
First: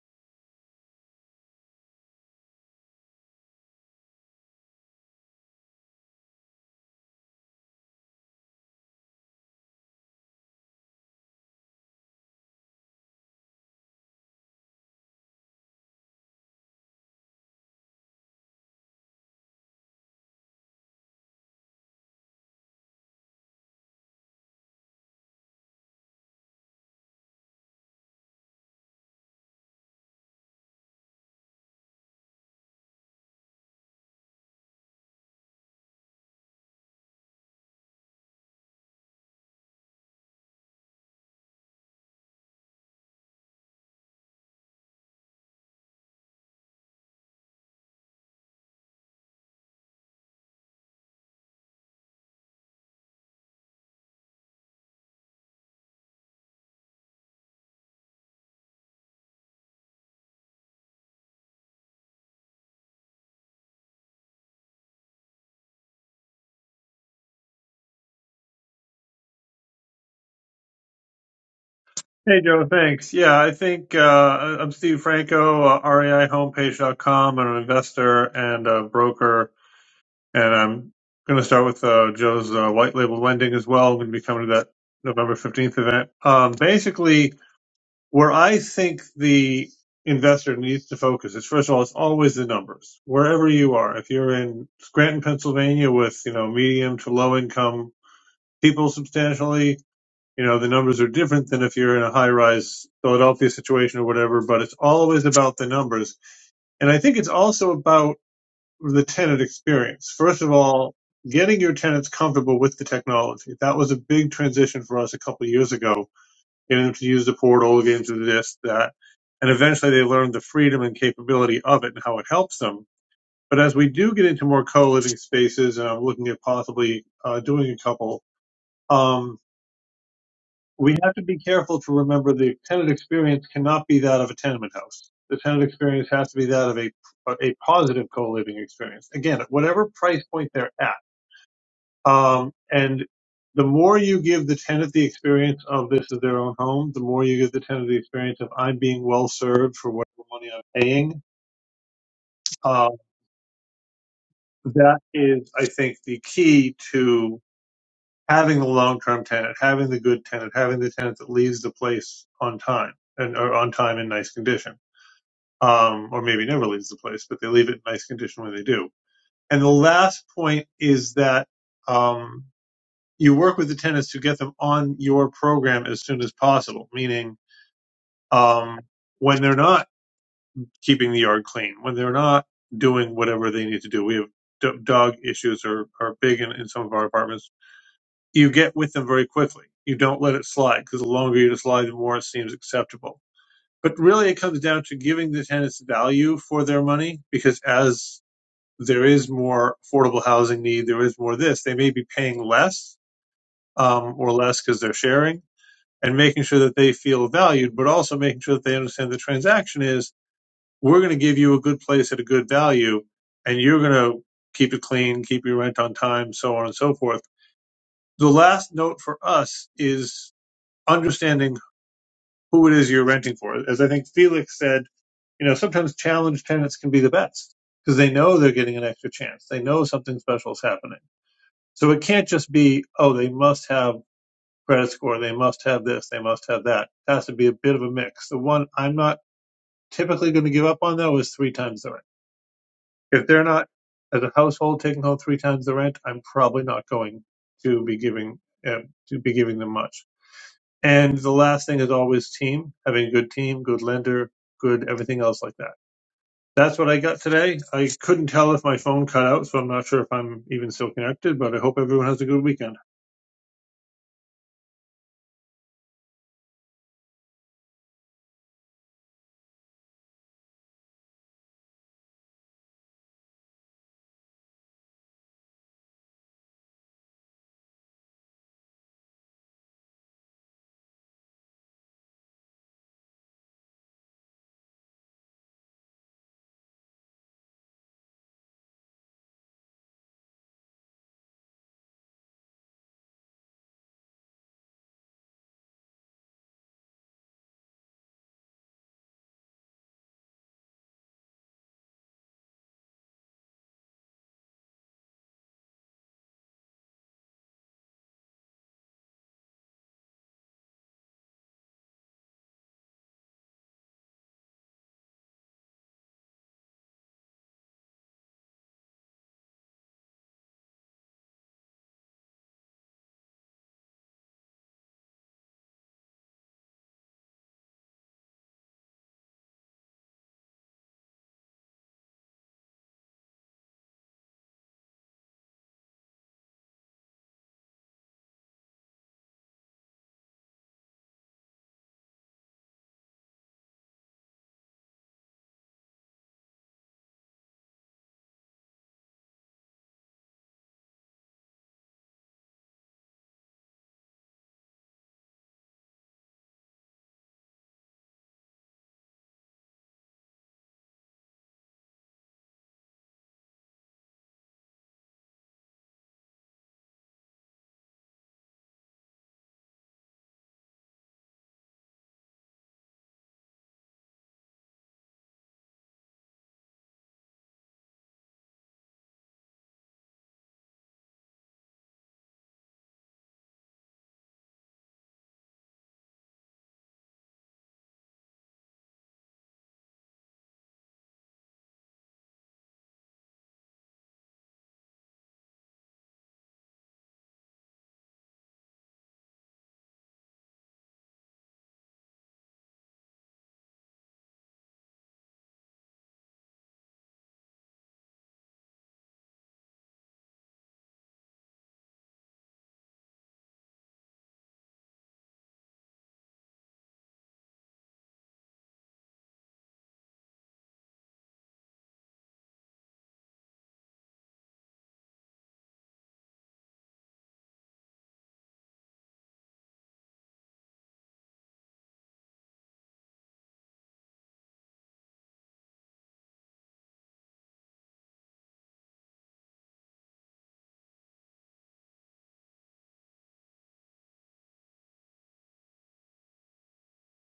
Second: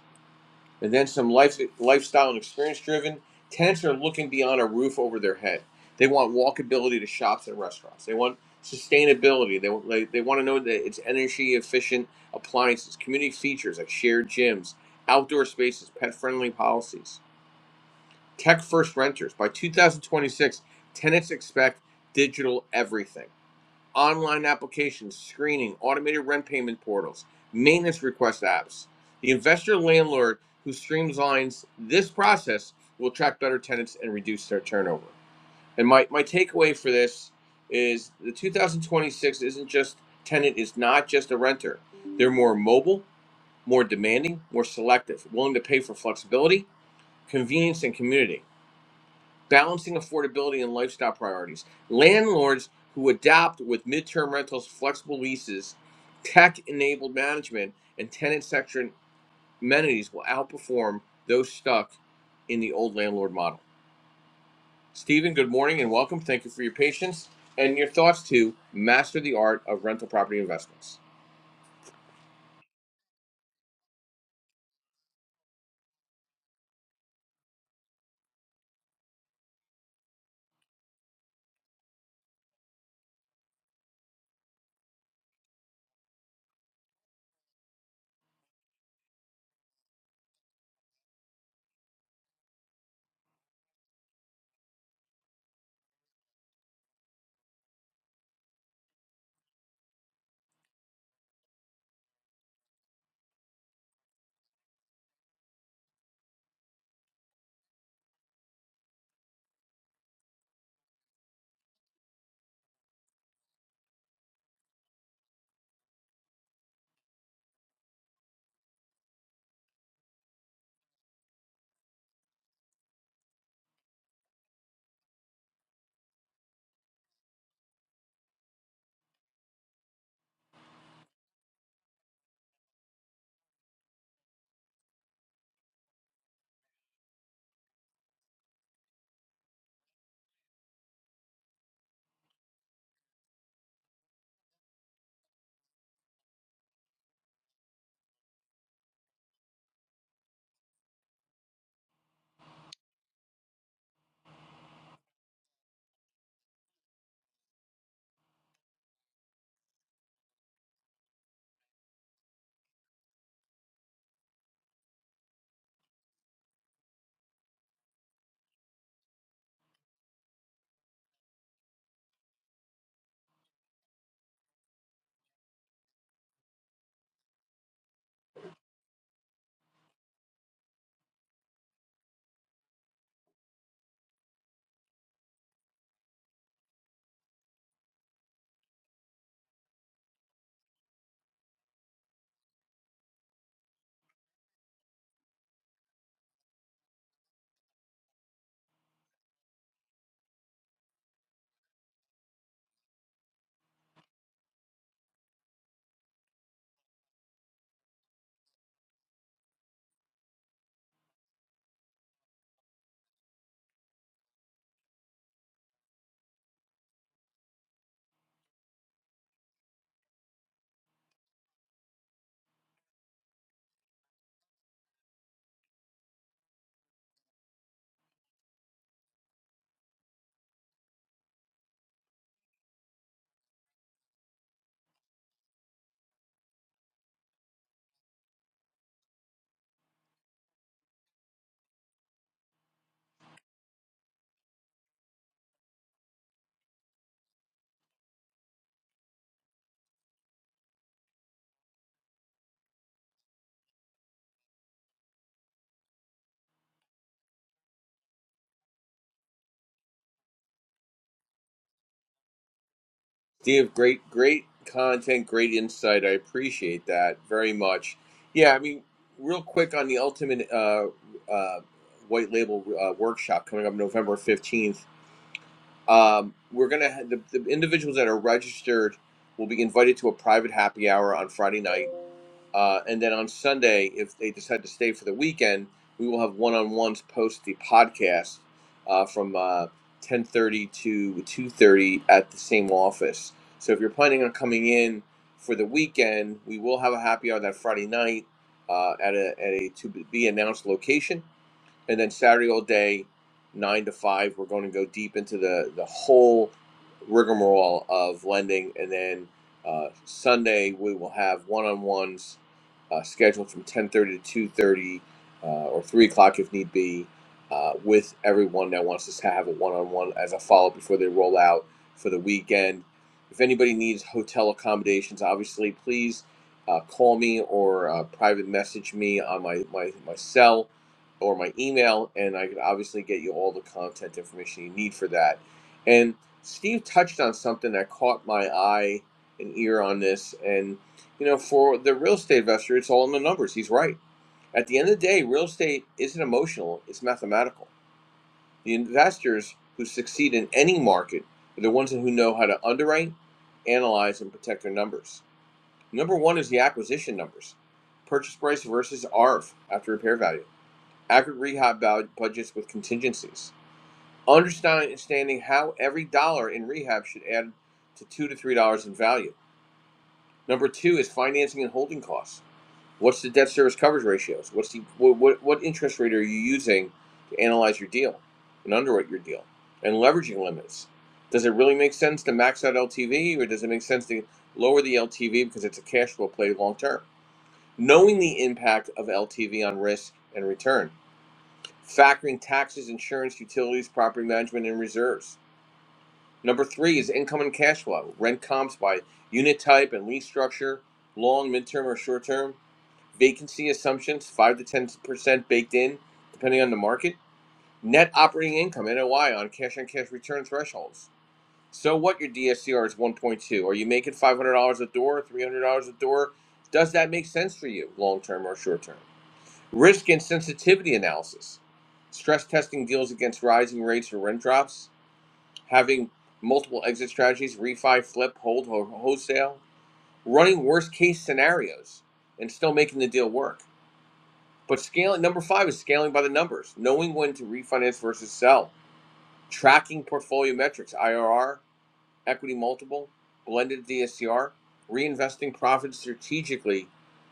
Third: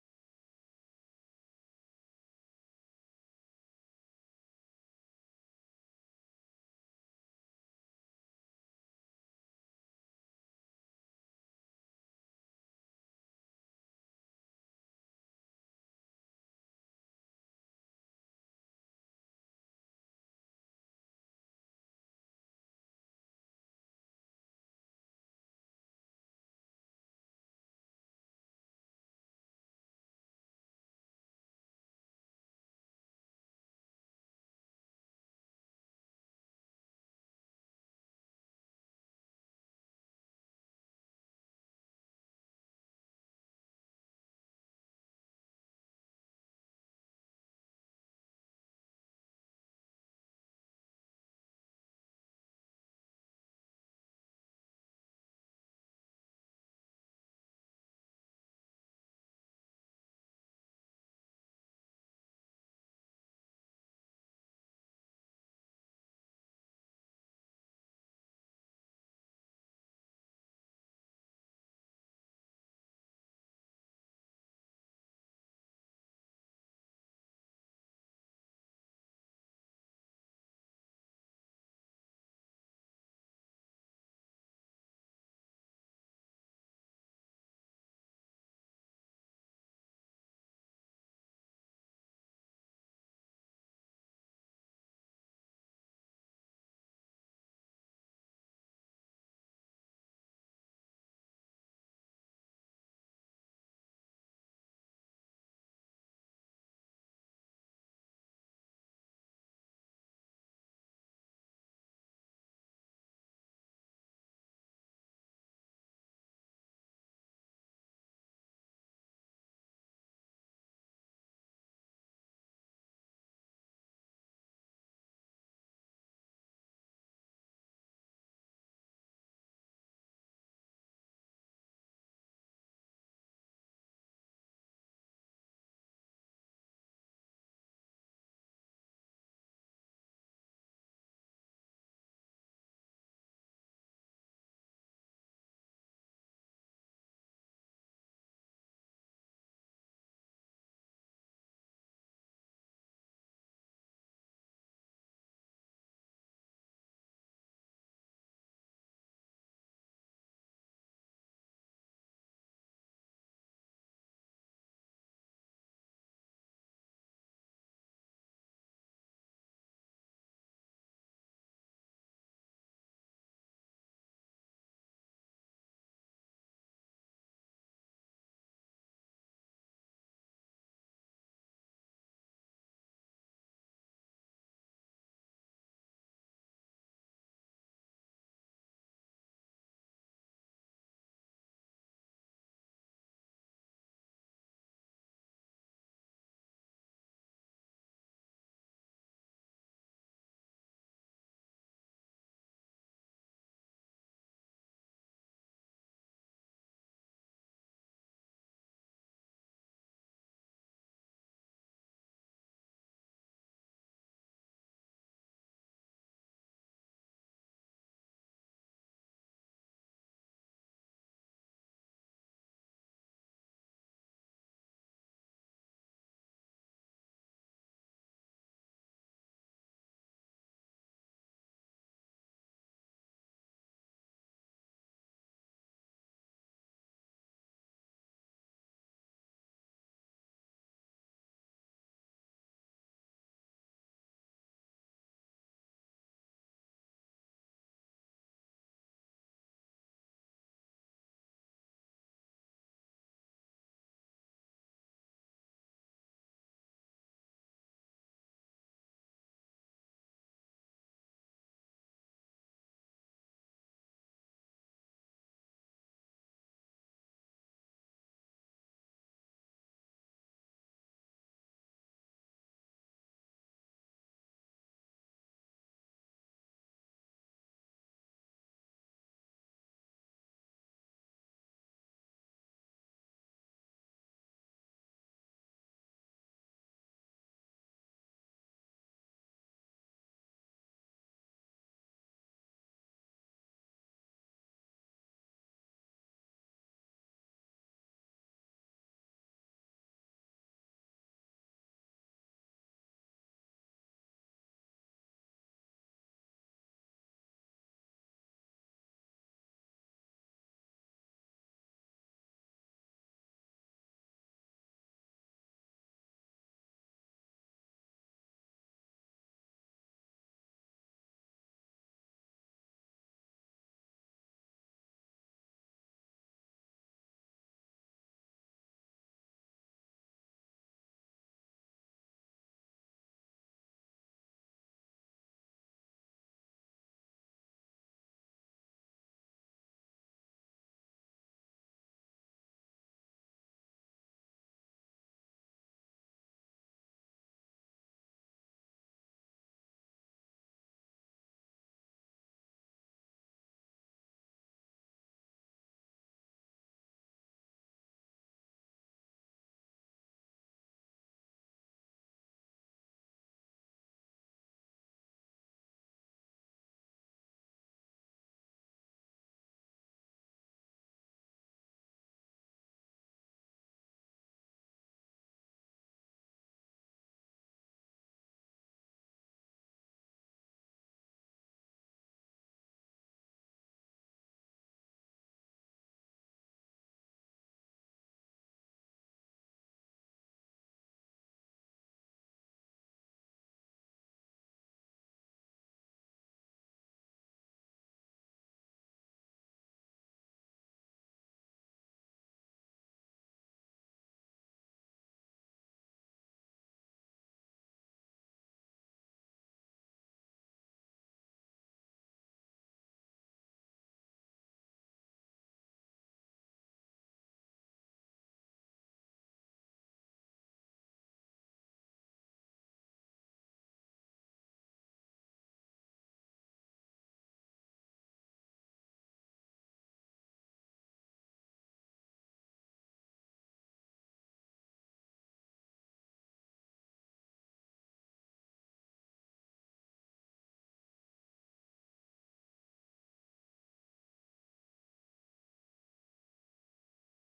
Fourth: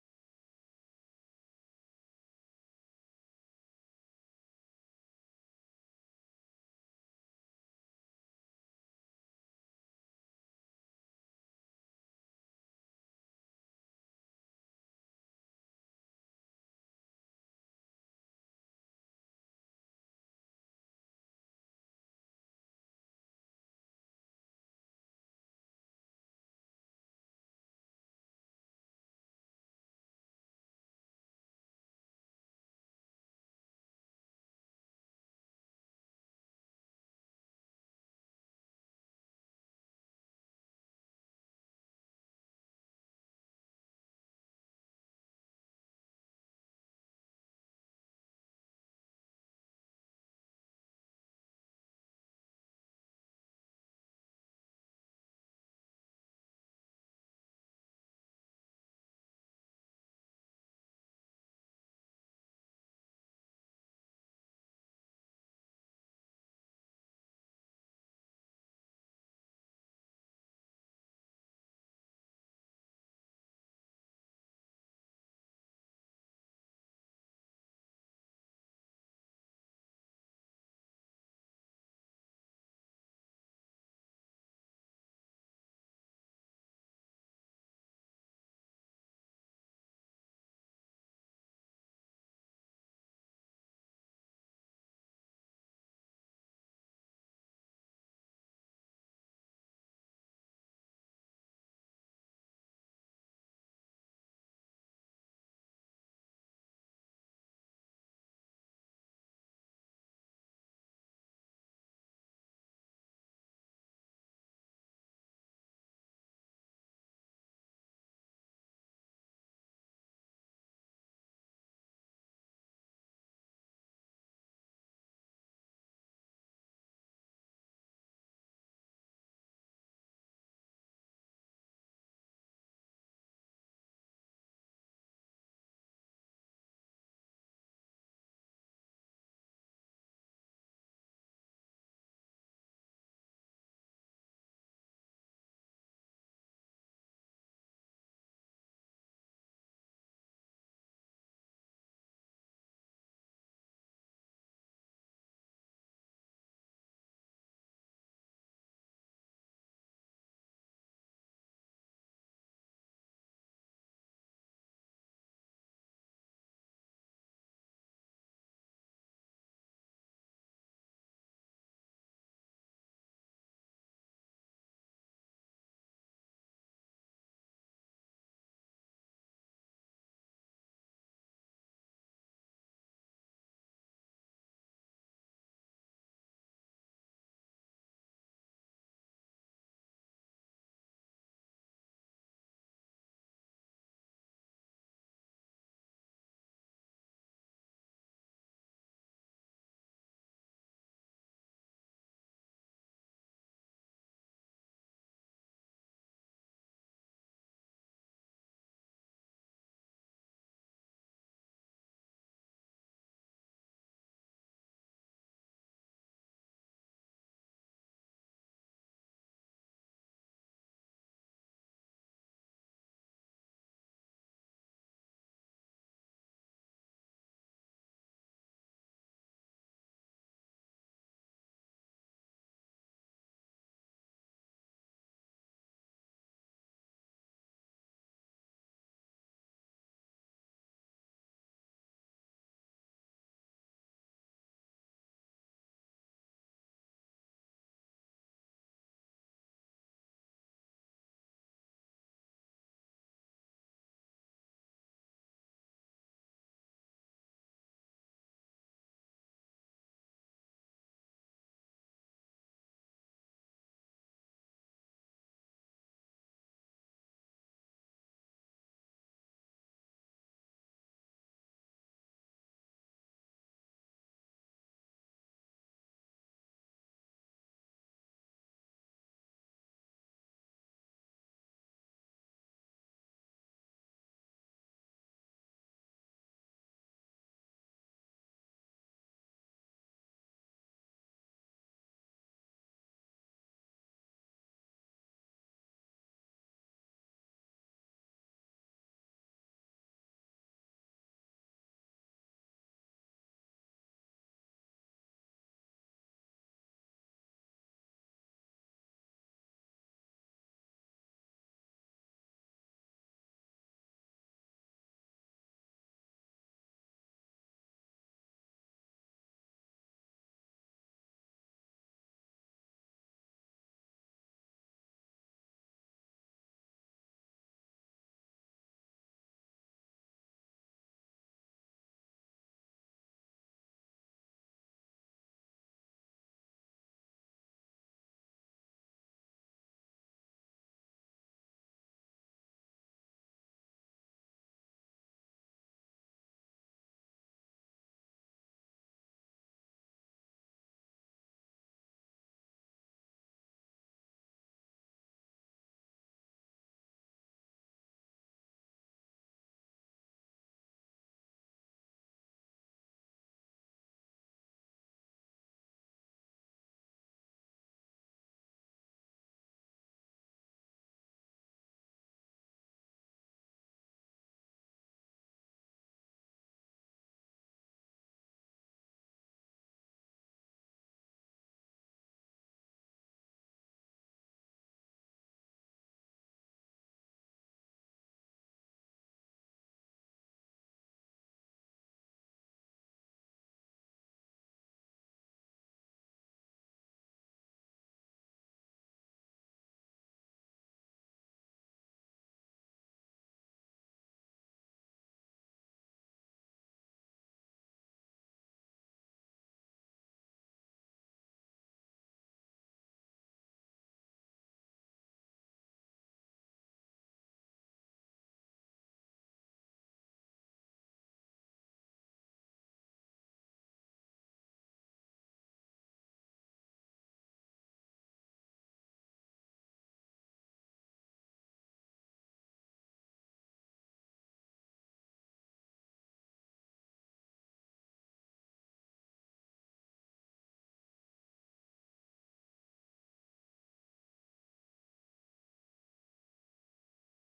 A: And then some life, lifestyle and experience driven. Tenants are looking beyond a roof over their head. They want walkability to shops and restaurants. They want sustainability. They, they, they want to know that it's energy efficient appliances, community features like shared gyms, outdoor spaces, pet friendly policies. Tech first renters. By 2026, tenants expect digital everything online applications, screening, automated rent payment portals, maintenance request apps. The investor landlord who streamlines this process will attract better tenants and reduce their turnover. And my, my takeaway for this is the 2026 isn't just tenant is not just a renter. They're more mobile, more demanding, more selective, willing to pay for flexibility, convenience, and community balancing affordability and lifestyle priorities. Landlords who adapt with midterm rentals, flexible leases, tech enabled management, and tenant section amenities will outperform those stuck in the old landlord model. Stephen, good morning and welcome. Thank you for your patience and your thoughts to master the art of rental property investments.
D: Hey, Joe. Thanks. Yeah, I think uh, I'm Steve Franco, uh, reihomepage.com. I'm an investor and a broker, and I'm going to start with uh, Joe's uh, white label lending as well. I'm going to be coming to that November 15th event. Um, basically, where I think the investor needs to focus is first of all, it's always the numbers. Wherever you are, if you're in Scranton, Pennsylvania, with you know medium to low income people substantially, you know the numbers are different than if you're in a high rise Philadelphia situation or whatever but it's always about the numbers and I think it's also about the tenant experience first of all getting your tenants comfortable with the technology that was a big transition for us a couple of years ago getting them to use the portal getting them to this that and eventually they learned the freedom and capability of it and how it helps them but as we do get into more co-living spaces and I'm looking at possibly uh, doing a couple um, we have to be careful to remember the tenant experience cannot be that of a tenement house. The tenant experience has to be that of a a positive co-living experience. Again, at whatever price point they're at, um, and the more you give the tenant the experience of this is their own home, the more you give the tenant the experience of I'm being well served for whatever money I'm paying. Um, that is, I think, the key to. having the long-term tenant, having the good tenant, having the tenant that leaves the place on time and or on time in nice condition, um, or maybe never leaves the place, but they leave it in nice condition when they do. And the last point is that um, you work with the tenants to get them on your program as soon as possible, meaning um, when they're not keeping the yard clean, when they're not doing whatever they need to do. We have d- dog issues are, are big in, in some of our apartments you get with them very quickly. You don't let it slide because the longer you slide, the more it seems acceptable. But really, it comes down to giving the tenants value for their money because as there is more affordable housing need, there is more this, they may be paying less um, or less because they're sharing and making sure that they feel valued, but also making sure that they understand the transaction is we're going to give you a good place at a good value and you're going to keep it clean, keep your rent on time, so on and so forth the last note for us is understanding who it is you're renting for. As I think Felix said, you know, sometimes challenged tenants can be the best because they know they're getting an extra chance. They know something special is happening. So it can't just be, oh, they must have credit score. They must have this. They must have that. It has to be a bit of a mix. The one I'm not typically going to give up on though is three times the rent. If they're not as a household taking home three times the rent, I'm probably not going to be giving, uh, to be giving them much. And the last thing is always team, having a good team, good lender, good everything else like that. That's what I got today. I couldn't tell if my phone cut out, so I'm not sure if I'm even still connected, but I hope everyone has a good weekend.
A: Dave, great, great content, great insight. I appreciate that very much. Yeah, I mean, real quick on the ultimate uh, uh, white label uh, workshop coming up November fifteenth. Um, we're gonna have the, the individuals that are registered will be invited to a private happy hour on Friday night uh, and then on Sunday, if they decide to stay for the weekend, we will have one-on-ones post the podcast uh, from uh, 10:30 to 2:30 at the same office. So if you're planning on coming in for the weekend, we will have a happy hour that Friday night uh, at a at a to be announced location and then Saturday all day, nine to five. We're going to go deep into the the whole rigmarole of lending, and then uh, Sunday we will have one-on-ones uh, scheduled from ten thirty to two thirty uh, or three o'clock if need be, uh, with everyone that wants us to have a one-on-one as a follow-up before they roll out for the weekend. If anybody needs hotel accommodations, obviously please. Uh, call me or uh, private message me on my, my, my cell or my email, and I can obviously get you all the content information you need for that. And Steve touched on something that caught my eye and ear on this. And, you know, for the real estate investor, it's all in the numbers. He's right. At the end of the day, real estate isn't emotional, it's mathematical. The investors who succeed in any market are the ones who know how to underwrite, analyze, and protect their numbers. Number one is the acquisition numbers purchase price versus ARV after repair value accurate rehab budgets with contingencies, understanding how every dollar in rehab should add to two to three dollars in value. Number two is financing and holding costs. What's the debt service coverage ratios? What's the what, what, what interest rate are you using to analyze your deal and underwrite your deal? And leveraging limits. Does it really make sense to max out LTV or does it make sense to lower the LTV because it's a cash flow play long term? Knowing the impact of LTV on risk and return factoring taxes, insurance, utilities, property management, and reserves. Number three is income and cash flow. Rent comps by unit type and lease structure, long, midterm, or short term. Vacancy assumptions, 5 to 10% baked in, depending on the market. Net operating income, NOI, on cash on cash return thresholds. So what your DSCR is 1.2? Are you making $500 a door, $300 a door? Does that make sense for you, long term or short term? Risk and sensitivity analysis. Stress testing deals against rising rates or rent drops. Having multiple exit strategies, refi, flip, hold, or wholesale. Running worst case scenarios and still making the deal work. But scaling, number five is scaling by the numbers, knowing when to refinance versus sell. Tracking portfolio metrics, IRR, equity multiple, blended DSCR, reinvesting profits strategically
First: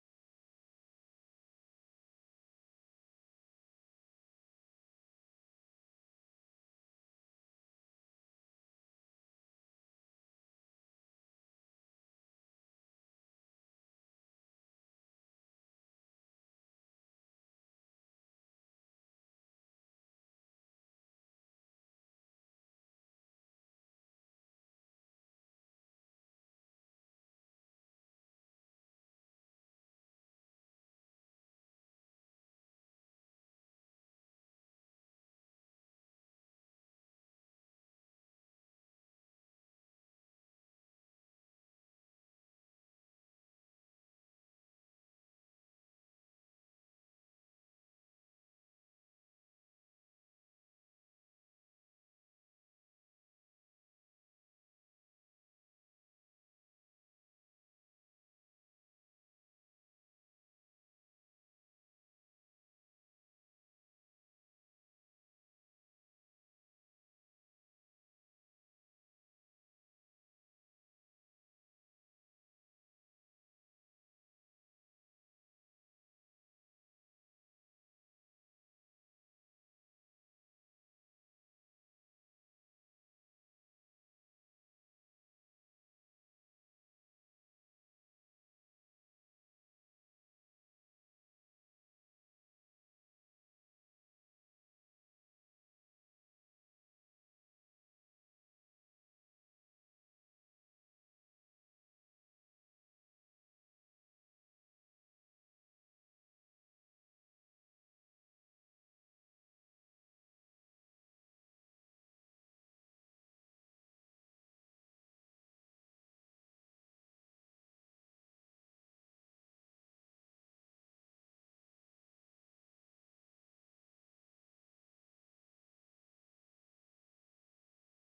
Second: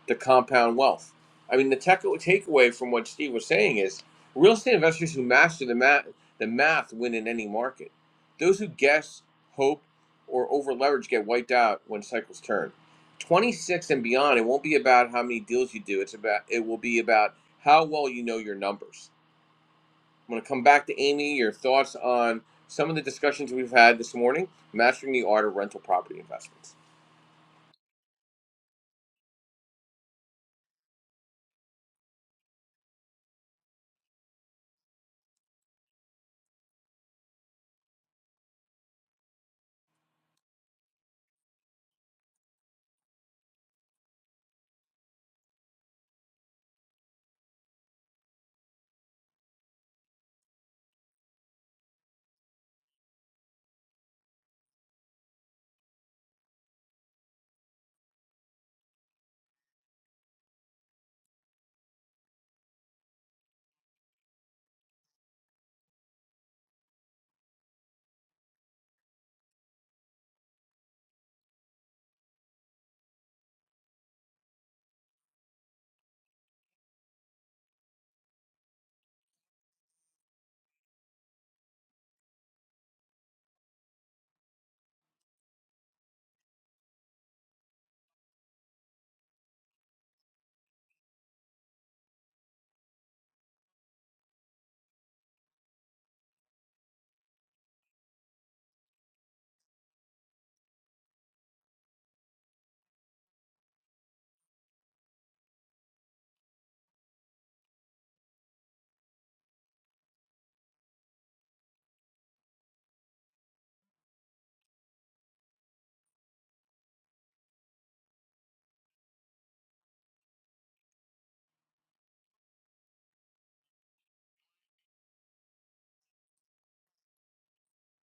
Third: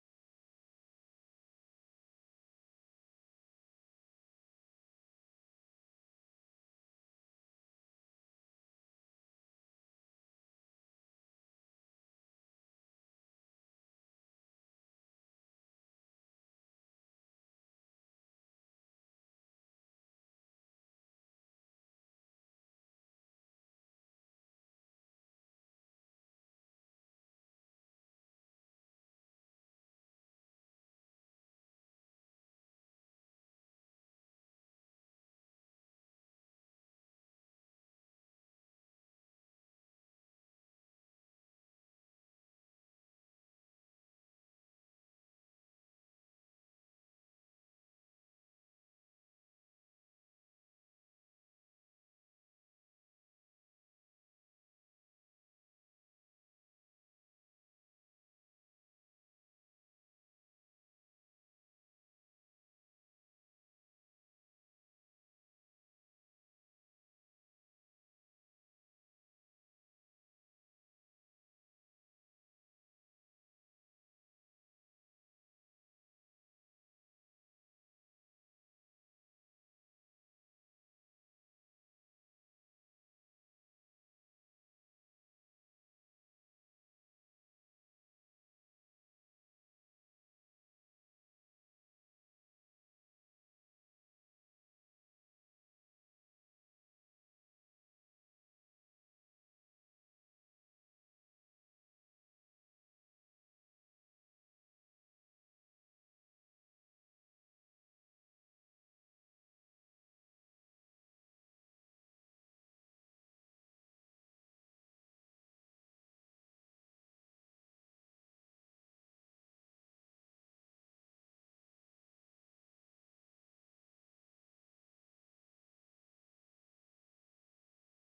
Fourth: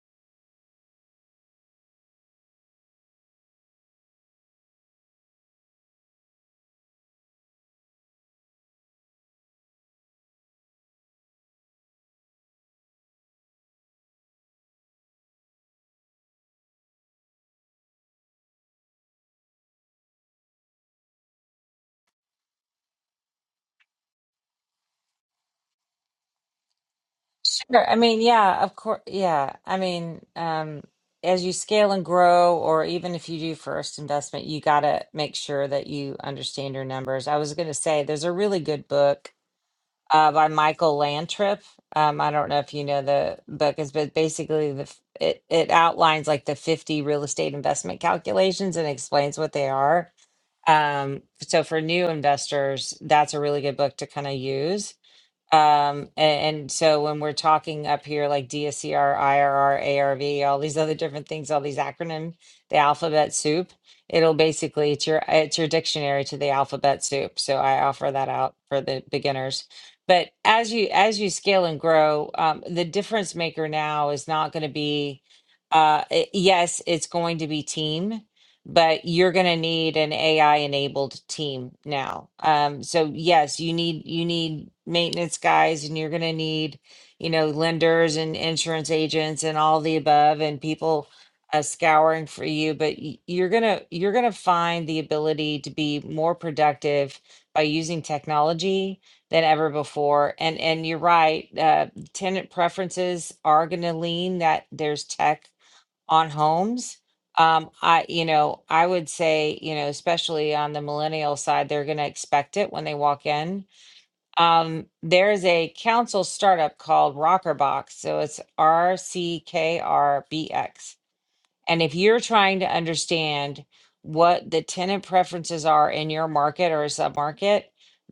A: to compound wealth. I mean, the tech- takeaway from what Steve was saying is real estate investors who master the math, the math win in any market. Those who guess, hope, or over leverage get wiped out when cycles turn. 26 and beyond, it won't be about how many deals you do. It's about it will be about how well you know your numbers I'm going to come back to Amy. Your thoughts on some of the discussions we've had this morning, mastering the art of rental property investments.
B: Sure. I mean, yeah, of course. Yeah. I mean, um, as you scale and grow, or even if you do first investment, you got to make sure that you understand your numbers. I was going to say there's a really good book uh, by Michael Landrip. Um, I don't know if you know the book is, but basically the f- it, it outlines like the 50 real estate investment calculations and explains what they are. Um, so for new investors, that's a really good book to kind of use Um, a- and, so when we're talking up here like DSCRIRRARV, all these other different things, all these acronym, the alphabet soup, it'll basically it's your it's your dictionary to the alphabet soup. So I offer that out for the beginners. But as you as you scale and grow, um, the difference maker now is not going to be uh, it- yes, it's going to be team but you're going to need an AI enabled team now. Um, so yes, you need you need maintenance guys, and you're going to need you know lenders and insurance agents and all the above, and people uh, scouring for you. But y- you're gonna you're gonna find the ability to be more productive by using technology than ever before. And and you're right, uh, tenant preferences are going to lean that there's tech on homes. Um, I, you know, I would say, you know, especially on the millennial side, they're going to expect it when they walk in. Um, there's a council startup called Rockerbox. So it's R C K R B X and if you're trying to understand what the tenant preferences are in your market or a submarket,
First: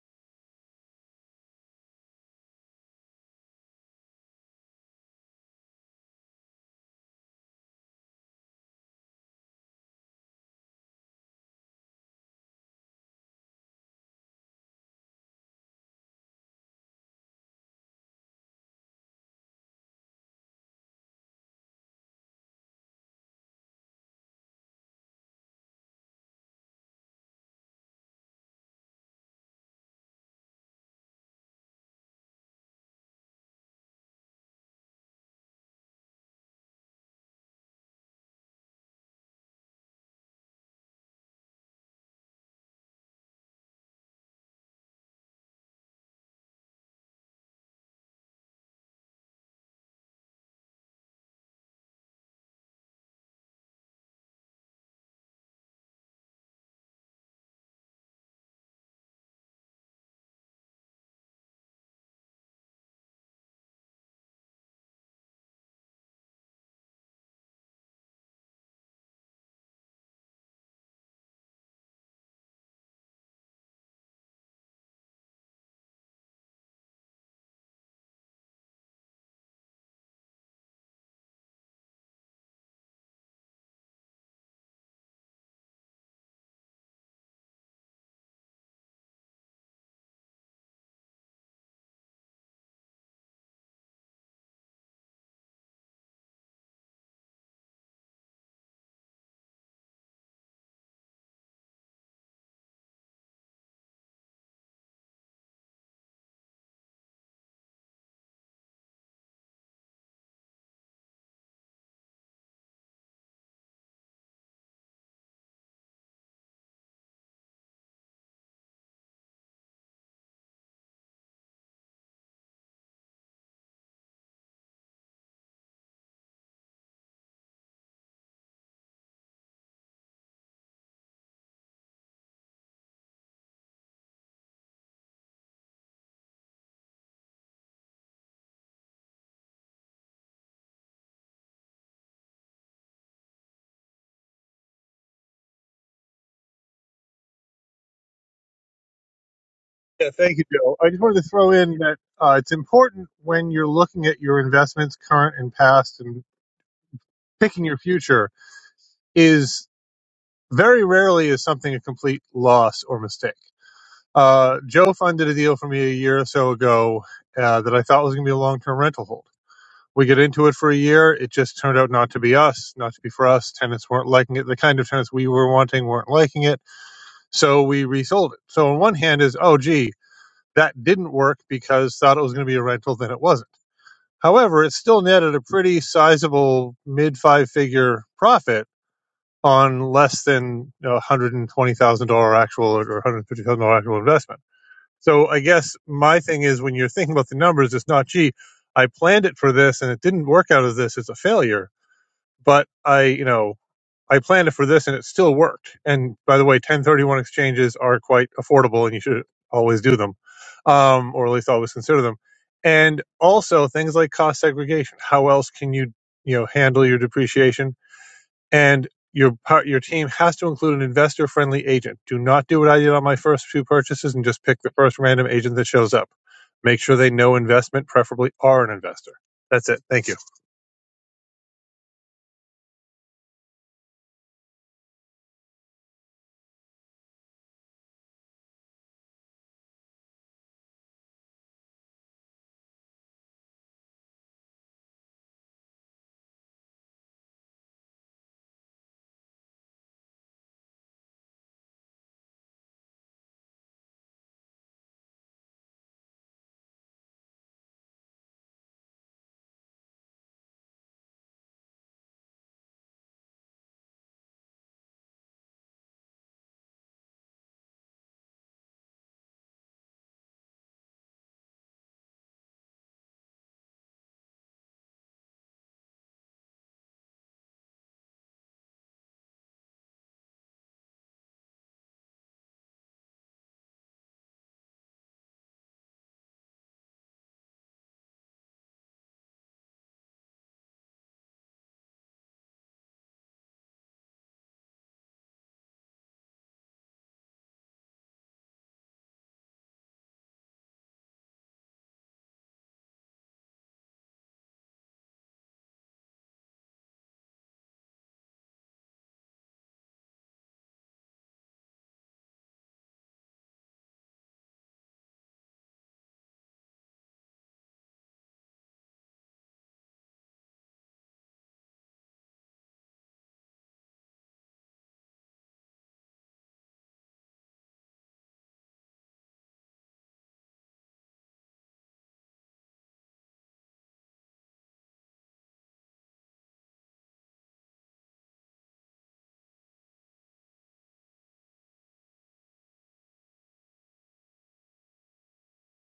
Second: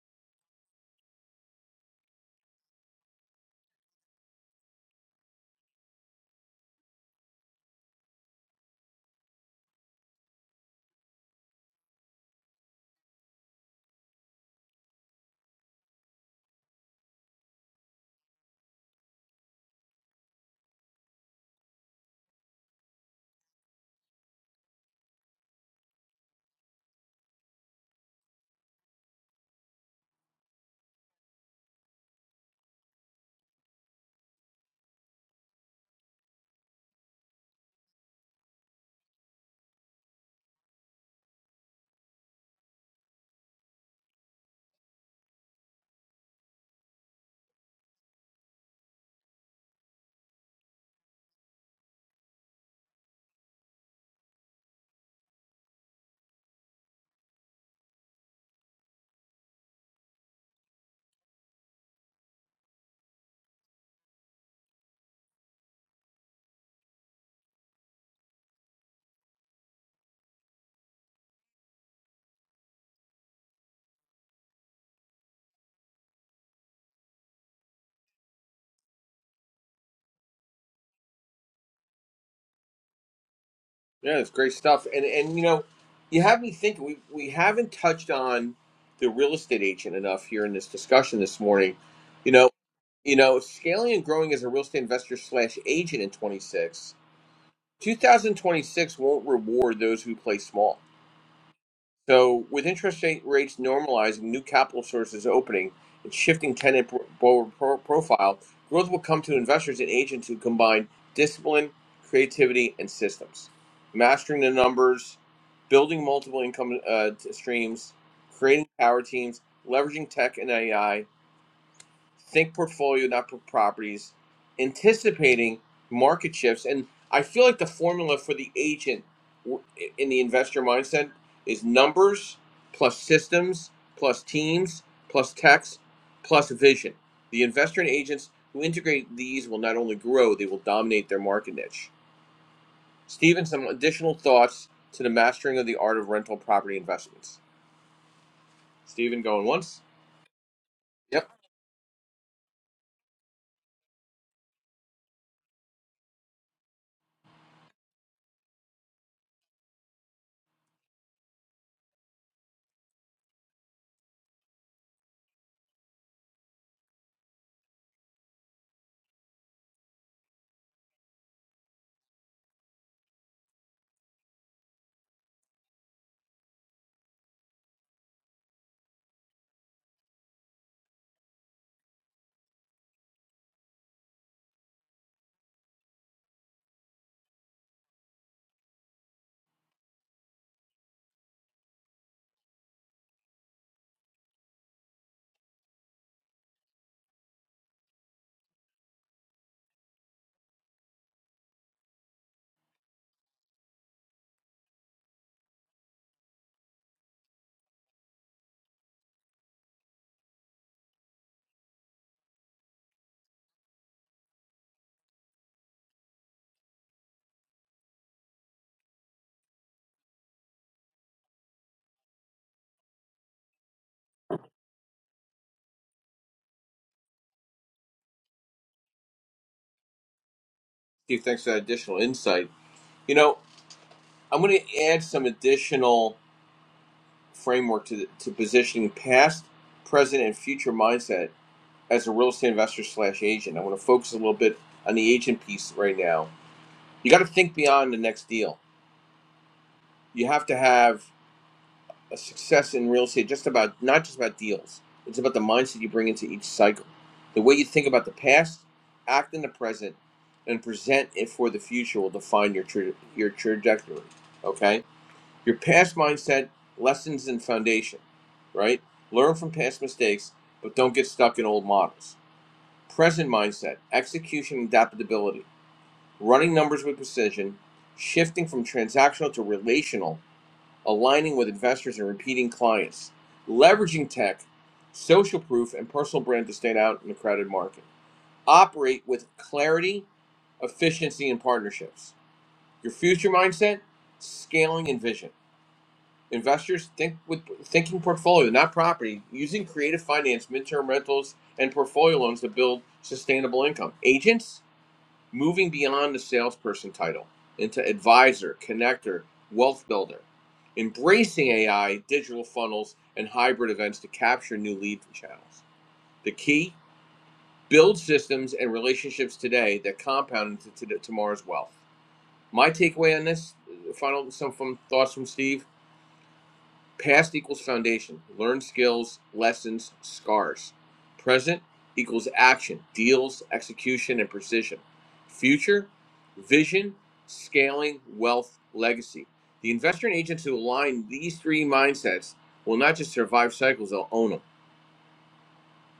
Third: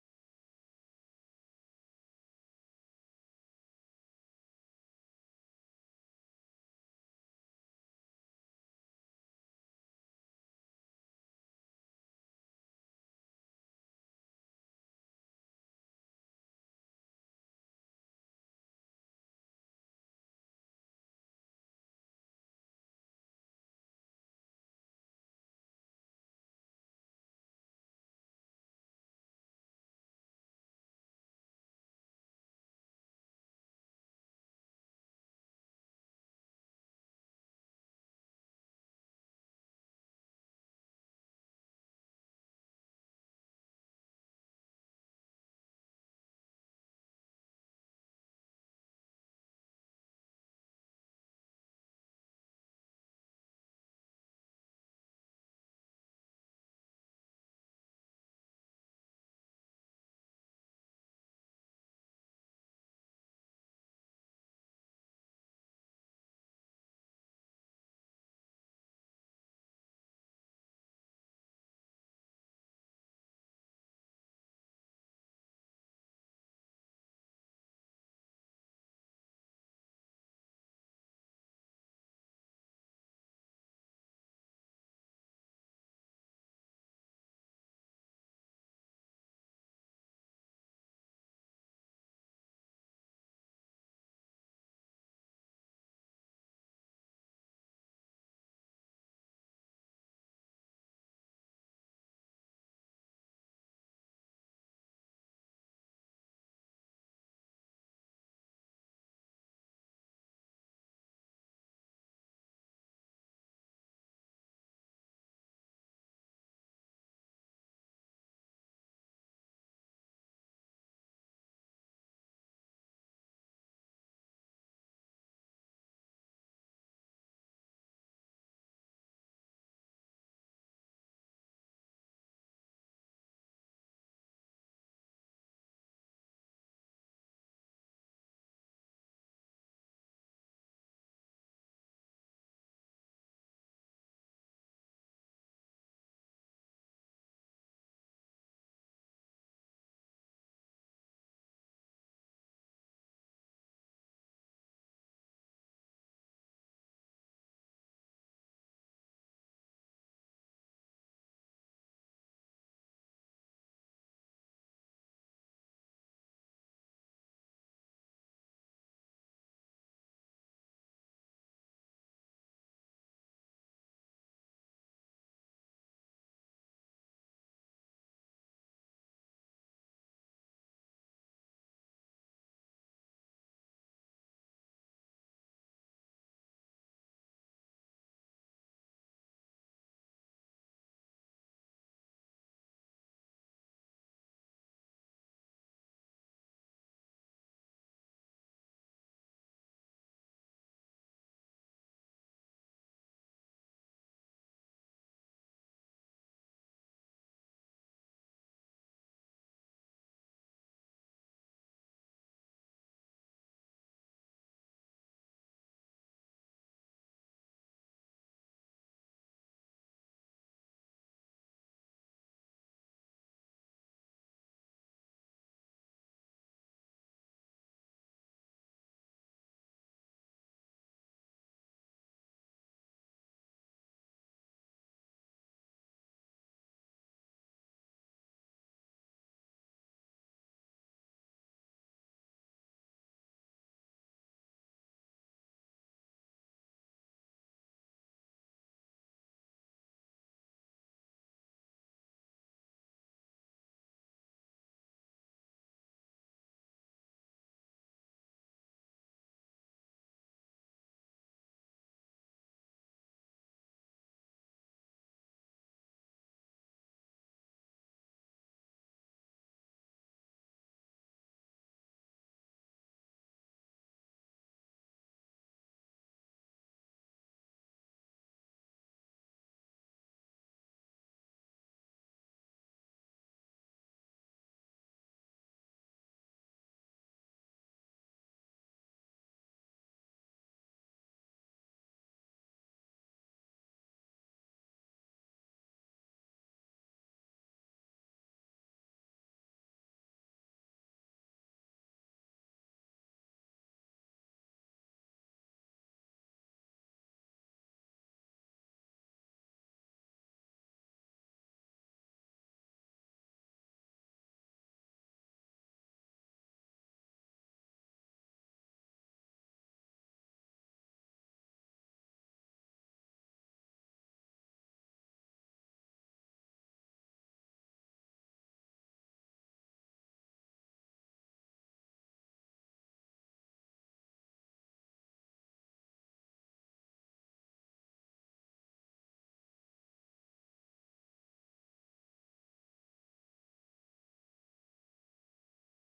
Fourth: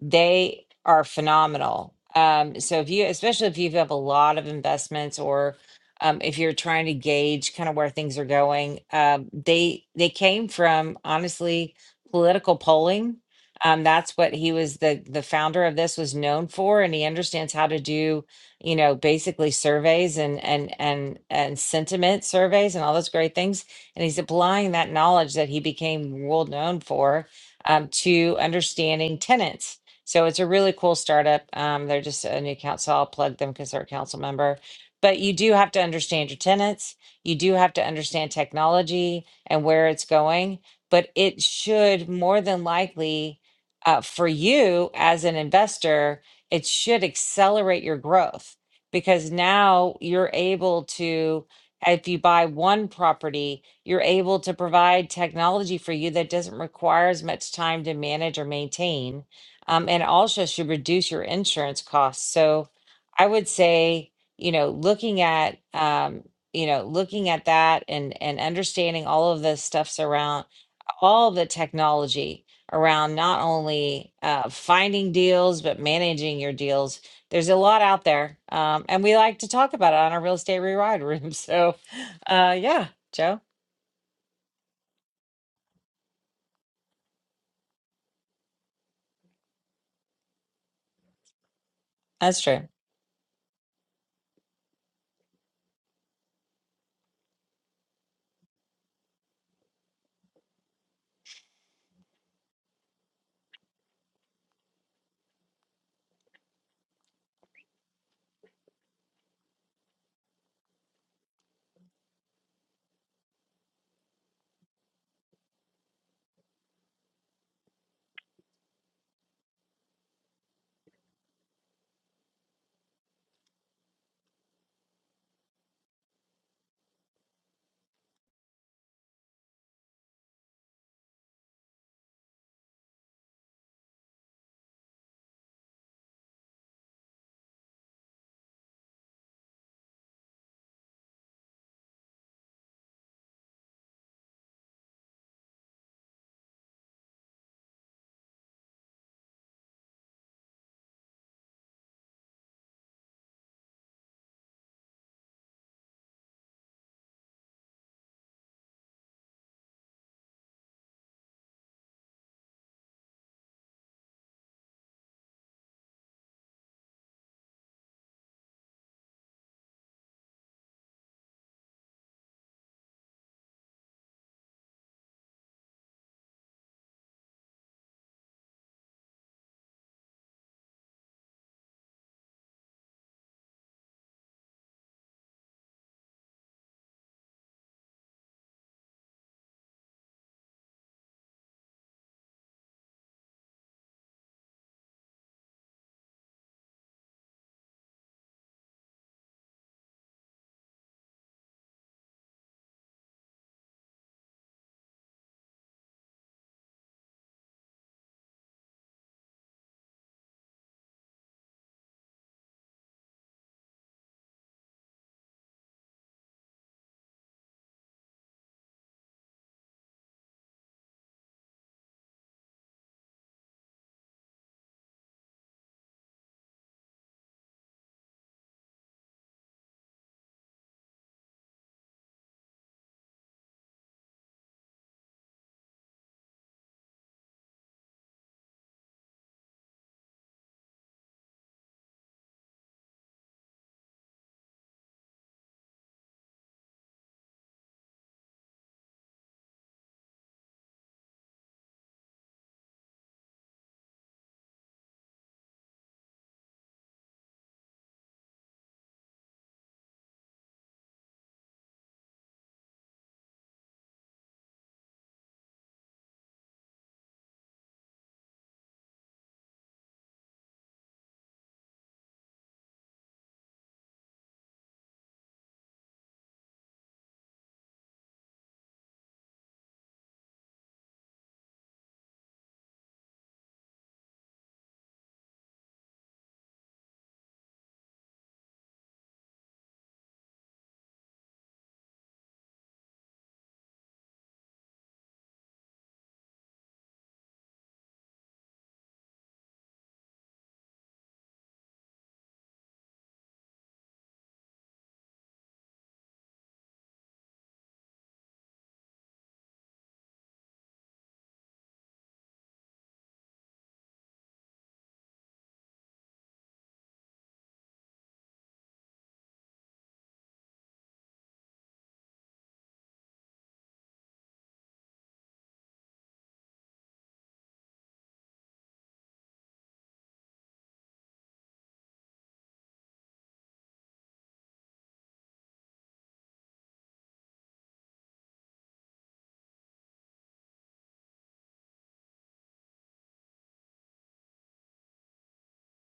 B: they are phenomenal. Um, so if you, especially if you have a lot of investments or um, if you're trying to gauge kind of where things are going, um, they they came from honestly political polling. Um, that's what he was the the founder of this was known for, and he understands how to do you know, basically surveys and and and and sentiment surveys and all those great things. And he's applying that knowledge that he became world known for um, to understanding tenants. So it's a really cool startup. Um, they're just a new council. So I'll plug them because they're a council member. But you do have to understand your tenants. You do have to understand technology and where it's going. But it should more than likely, uh, for you as an investor, it should accelerate your growth because now you're able to if you buy one property you're able to provide technology for you that doesn't require as much time to manage or maintain um, and also should reduce your insurance costs so i would say you know looking at um, you know looking at that and and understanding all of the stuffs around all the technology around not only uh, finding deals but managing your deals. There's a lot out there, um, and we like to talk about it on our real estate rewired room. So, uh, yeah, Joe,
A: Yeah, it's great stuff. And and you know, you have me thinking. We we haven't touched on the real estate agent enough here in this discussion this morning. You
B: that's
A: know.
B: true.
A: You know, scaling and growing as a real estate investor slash agent in 26, 2026 won't reward those who play small. So, with interest rate rates normalizing, new capital sources opening, and shifting tenant pro- pro- pro- profile, growth will come to investors and agents who combine discipline, creativity, and systems, mastering the numbers, building multiple income uh, t- streams, creating power teams, leveraging tech and AI, think portfolio, not properties, anticipating market shifts. And I feel like the formula for the agent in the investor mindset is numbers plus systems plus teams plus text plus vision. The investor and agents who integrate these will not only grow, they will dominate their market niche. Stephen, some additional thoughts to the mastering of the art of rental property investments. Stephen, going once?
D: Yeah, thank you, Joe. I just wanted to
A: Yep.
D: throw in that uh, it's important when you're looking at your investments, current and past, and picking your future, is very rarely is something a complete loss or mistake. Uh, Joe funded a deal for me a year or so ago uh, that I thought was going to be a long term rental hold. we get into it for a year. It just turned out not to be us, not to be for us. Tenants weren't liking it. The kind of tenants we were wanting weren't liking it. So we resold it. So on one hand is, oh, gee, that didn't work because thought it was going to be a rental, then it wasn't. However, it still netted a pretty sizable mid five figure profit on less than you know, $120,000 actual or $150,000 actual investment. So I guess my thing is when you're thinking about the numbers, it's not, gee, I planned it for this and it didn't work out as this. It's a failure but I, you know, I planned it for this and it still worked. And by the way, 1031 exchanges are quite affordable and you should always do them, um, or at least always consider them. And also things like cost segregation. How else can you, you know, handle your depreciation? And your part, your team has to include an investor friendly agent. Do not do what I did on my first few purchases and just pick the first random agent that shows up. Make sure they know investment, preferably are an investor. That's it. Thank you.
A: Steve, thanks for that additional insight. You know, I'm going to add some additional framework to to positioning past, present, and future mindset as a real estate investor slash agent. I want to focus a little bit on the agent piece right now. You got to think beyond the next deal. You have to have a success in real estate, just about not just about deals. It's about the mindset you bring into each cycle, the way you think about the past, act in the present, and present it for the future will define your tra- your trajectory. Okay Your past mindset, lessons, and foundation, right? Learn from past mistakes, but don't get stuck in old models. Present mindset, execution, and adaptability, running numbers with precision, shifting from transactional to relational, aligning with investors and repeating clients, leveraging tech, social proof, and personal brand to stand out in the crowded market. Operate with clarity, efficiency, and partnerships. Your future mindset, scaling and vision. Investors think with thinking portfolio, not property, using creative finance, midterm rentals, and portfolio loans to build sustainable income. Agents moving beyond the salesperson title into advisor, connector, wealth builder, embracing AI, digital funnels, and hybrid events to capture new lead channels. The key build systems and relationships today that compound into tomorrow's wealth. My takeaway on this, uh, final some from thoughts from Steve Past equals foundation, learned skills, lessons, scars. Present equals action, deals, execution, and precision. Future, vision, scaling, wealth, legacy. The investor and agents who align these three mindsets will not just survive cycles, they'll own them.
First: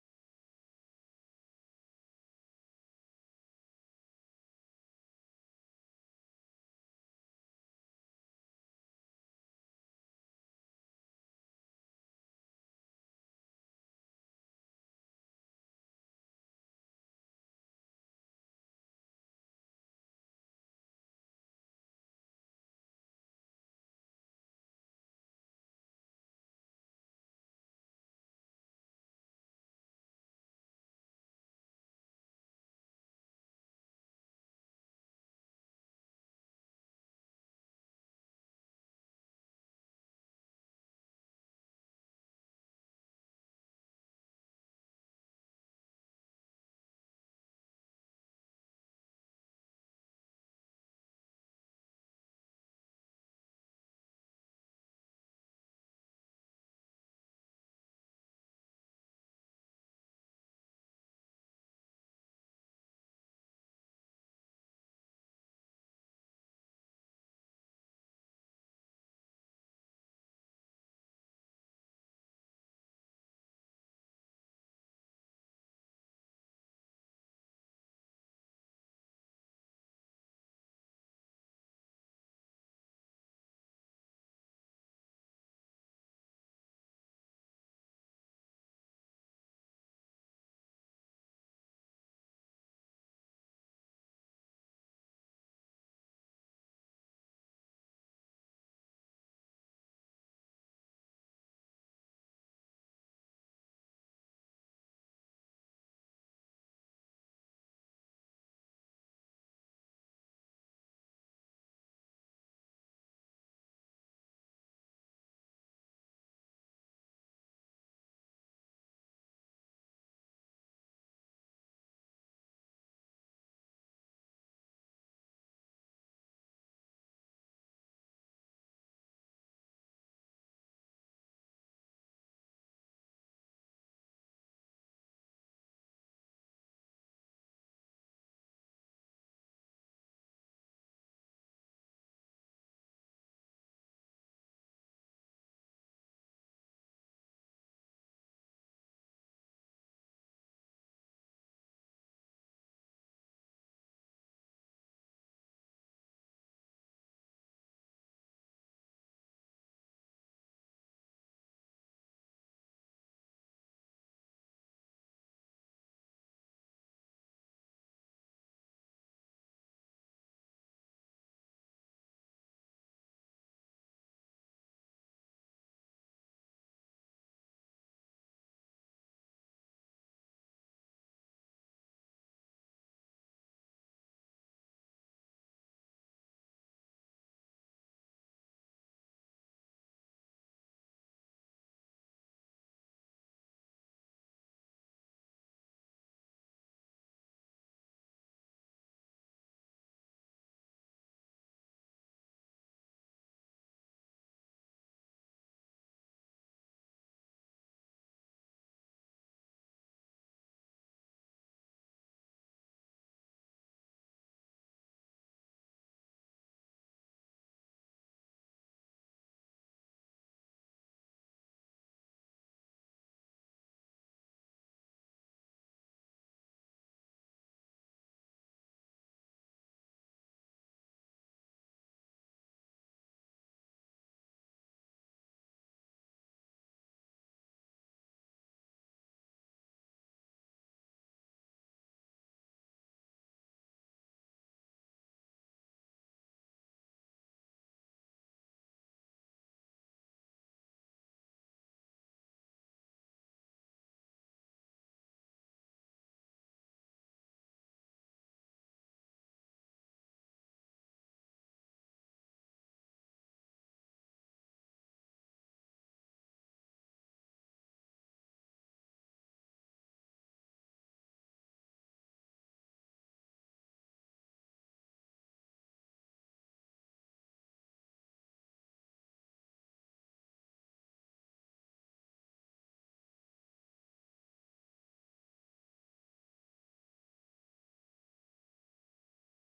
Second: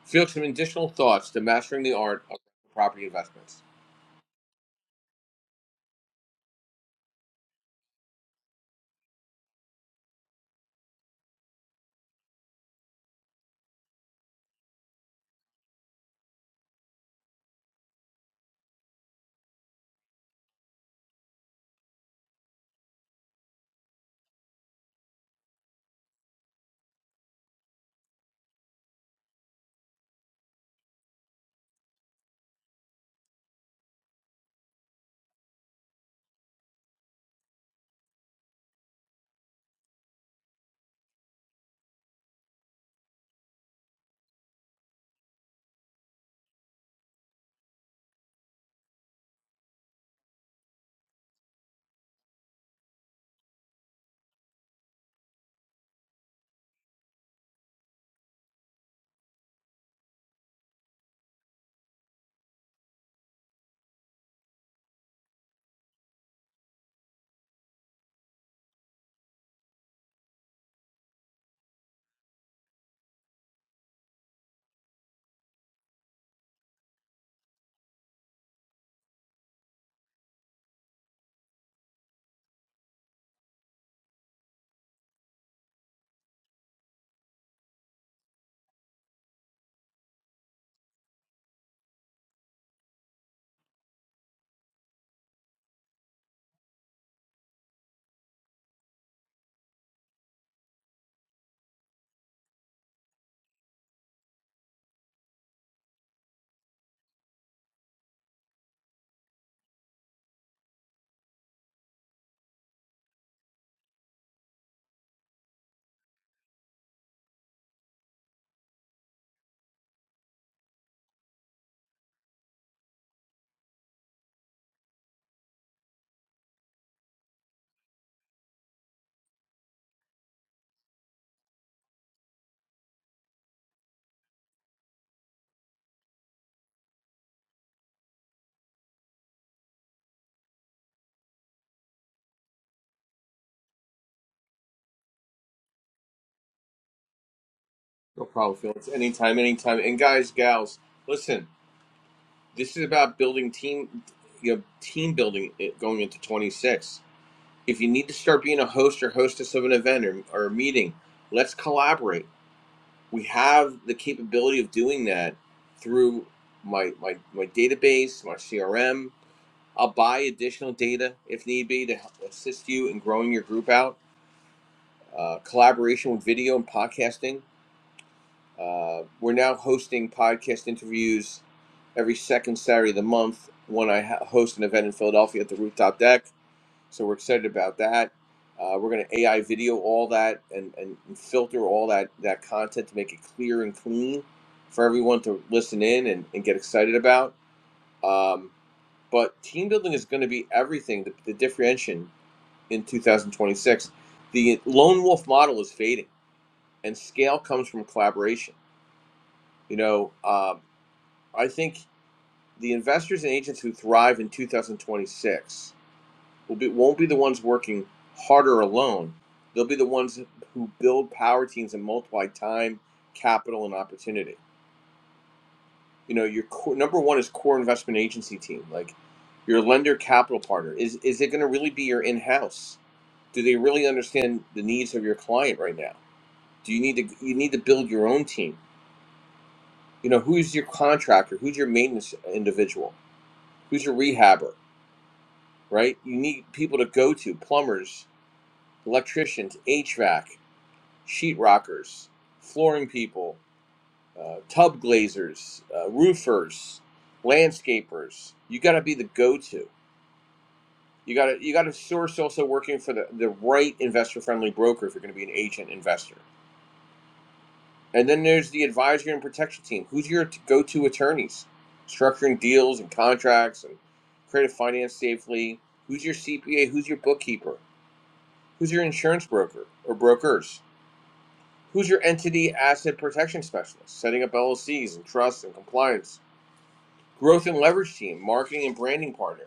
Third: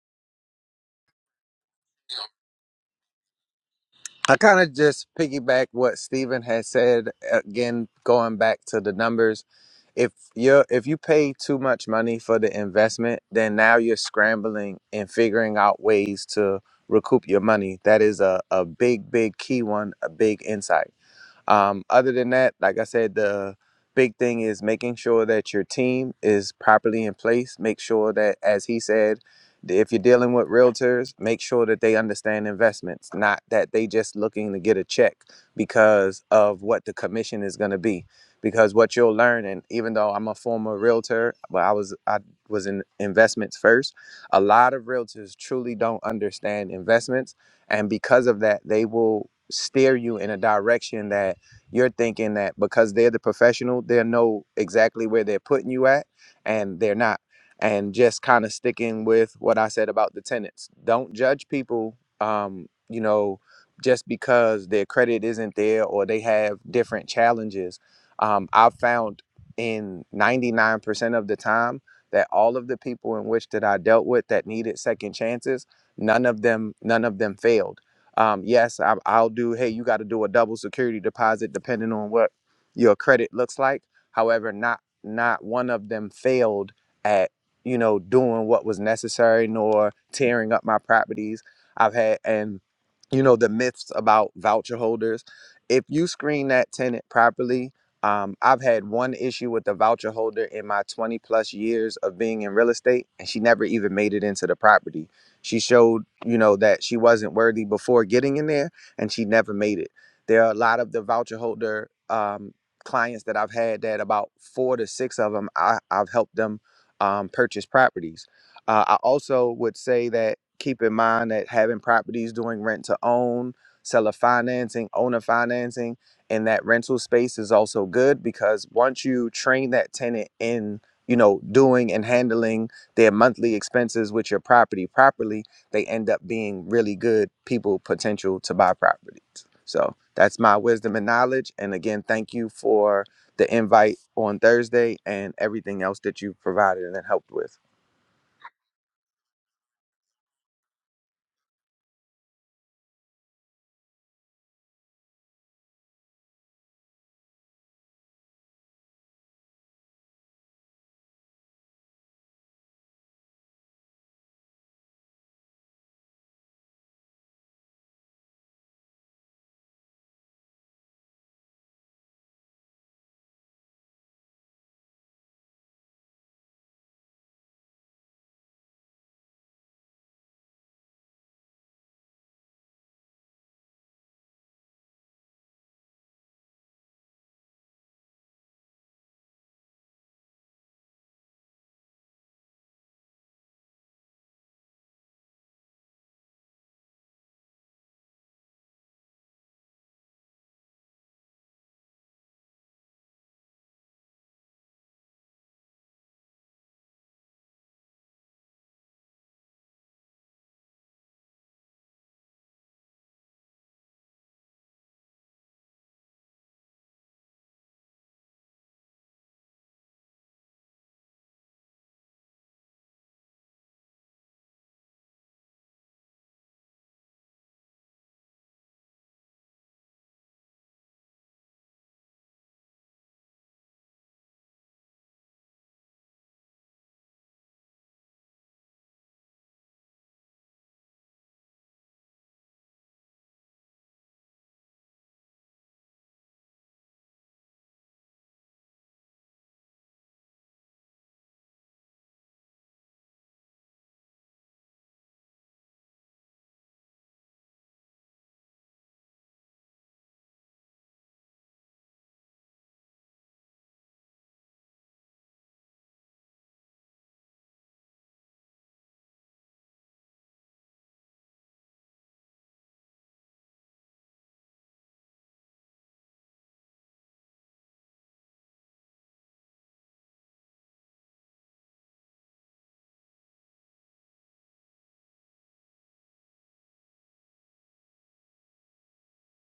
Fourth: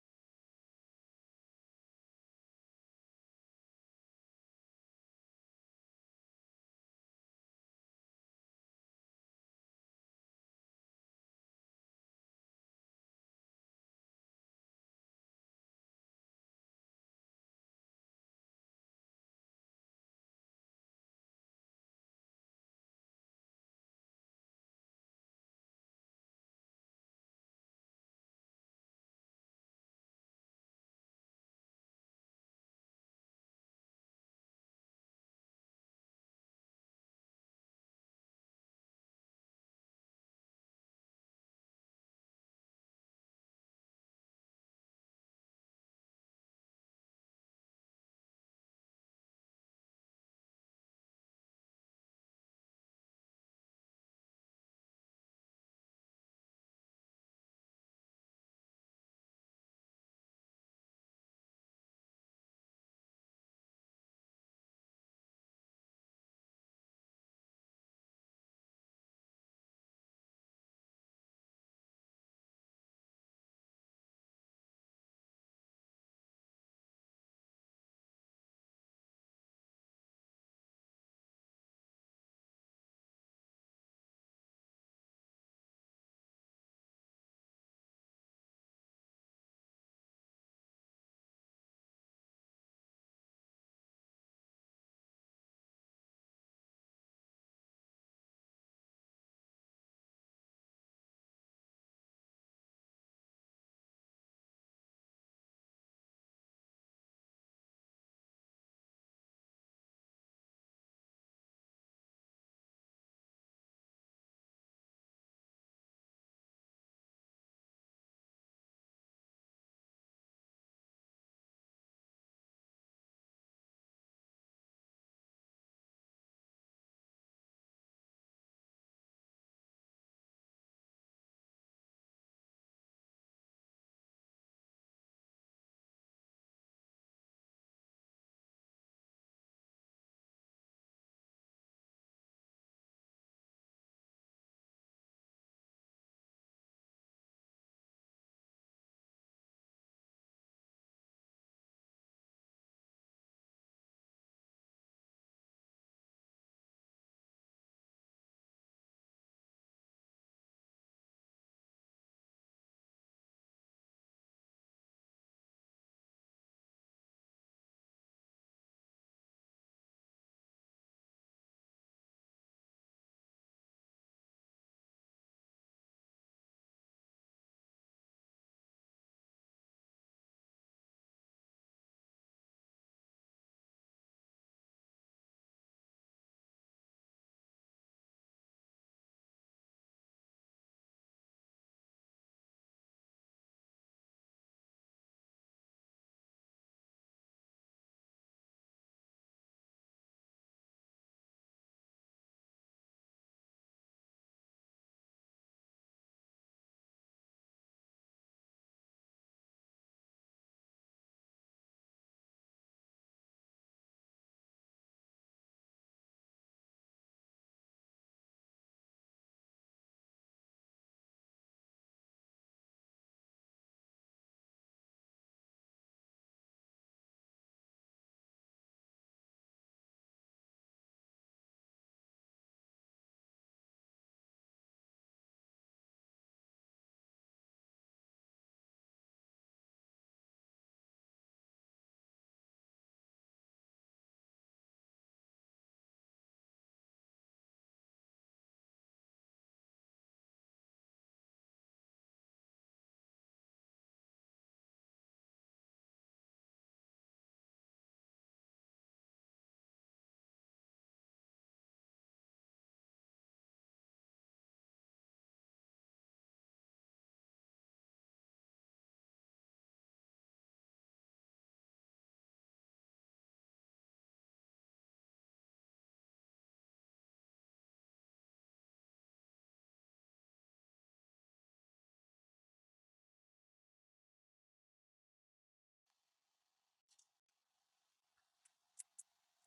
A: Felix, some additional thoughts to mastering the art of property investments.
C: I kind of just piggyback what Steven has said again, going back to the numbers. If you if you pay too much money for the investment, then now you're scrambling and figuring out ways to recoup your money. That is a, a big, big key one, a big insight. Um, other than that, like I said, the big thing is making sure that your team is properly in place. Make sure that, as he said, th- if you're dealing with realtors, make sure that they understand investments, not that they just looking to get a check because of what the commission is going to be. Because what you'll learn, and even though I'm a former realtor, but I was I was in investments first. A lot of realtors truly don't understand investments, and because of that, they will steer you in a direction that you're thinking that because they're the professional, they'll know exactly where they're putting you at, and they're not. And just kind of sticking with what I said about the tenants. Don't judge people, um, you know, just because their credit isn't there or they have different challenges. Um, I've found in 99% of the time that all of the people in which that I dealt with that needed second chances, none of them, none of them failed um, yes, I, I'll do. Hey, you got to do a double security deposit depending on what your credit looks like. However, not not one of them failed at you know doing what was necessary nor tearing up my properties. I've had and you know the myths about voucher holders. If you screen that tenant properly, um, I've had one issue with the voucher holder in my 20 plus years of being in real estate, and she never even made it into the property she showed, you know, that she wasn't worthy before getting in there and she never made it. There are a lot of the voucher holder um, clients that I've had that about four to six of them, I, I've helped them um, purchase properties. Uh, I also would say that keep in mind that having properties doing rent to own, seller financing, owner financing, and that rental space is also good because once you train that tenant in, you know, doing and handling their monthly expenses with your property properly, they end up being really good people potential to buy properties. So that's my wisdom and knowledge. And again, thank you for the invite on Thursday and everything else that you've provided and helped with.
A: No problem, Felix. Anytime, anytime. And guys, gals, listen, this is about building team, you know, team building going into 26 If you need to start being a host or hostess of an event or, or a meeting, let's collaborate. We have the capability of doing that through my, my, my database, my CRM. I'll buy additional data if need be to help assist you in growing your group out. Uh, collaboration with video and podcasting. Uh, we're now hosting podcast interviews every second Saturday of the month when I host an event in Philadelphia at the Rooftop Deck. So we're excited about that. Uh, we're going to AI video all that and, and filter all that, that content to make it clear and clean for everyone to listen in and, and get excited about. Um, but team building is going to be everything, the, the differentiation in 2026. The lone wolf model is fading, and scale comes from collaboration. You know, um, I think the investors and agents who thrive in 2026 will be, won't be the ones working harder alone. They'll be the ones who build power teams and multiply time, capital, and opportunity. You know, your core, number one is core investment agency team, like your lender capital partner. Is is it going to really be your in house? Do they really understand the needs of your client right now? Do you need to you need to build your own team? You know, who's your contractor? Who's your maintenance individual? Who's your rehabber? Right? You need people to go to plumbers, electricians, HVAC. sheetrockers, flooring people, uh, tub glazers, uh, roofers, landscapers. You got to be the go-to. You got to you got to source also working for the, the right investor-friendly broker if you're going to be an agent investor. And then there's the advisory and protection team. Who's your t- go-to attorneys? Structuring deals and contracts and creative finance safely. Who's your CPA? Who's your bookkeeper? Who's your insurance broker or brokers? Who's your entity asset protection specialist? Setting up LLCs and trusts and compliance. Growth and leverage team, marketing and branding partner.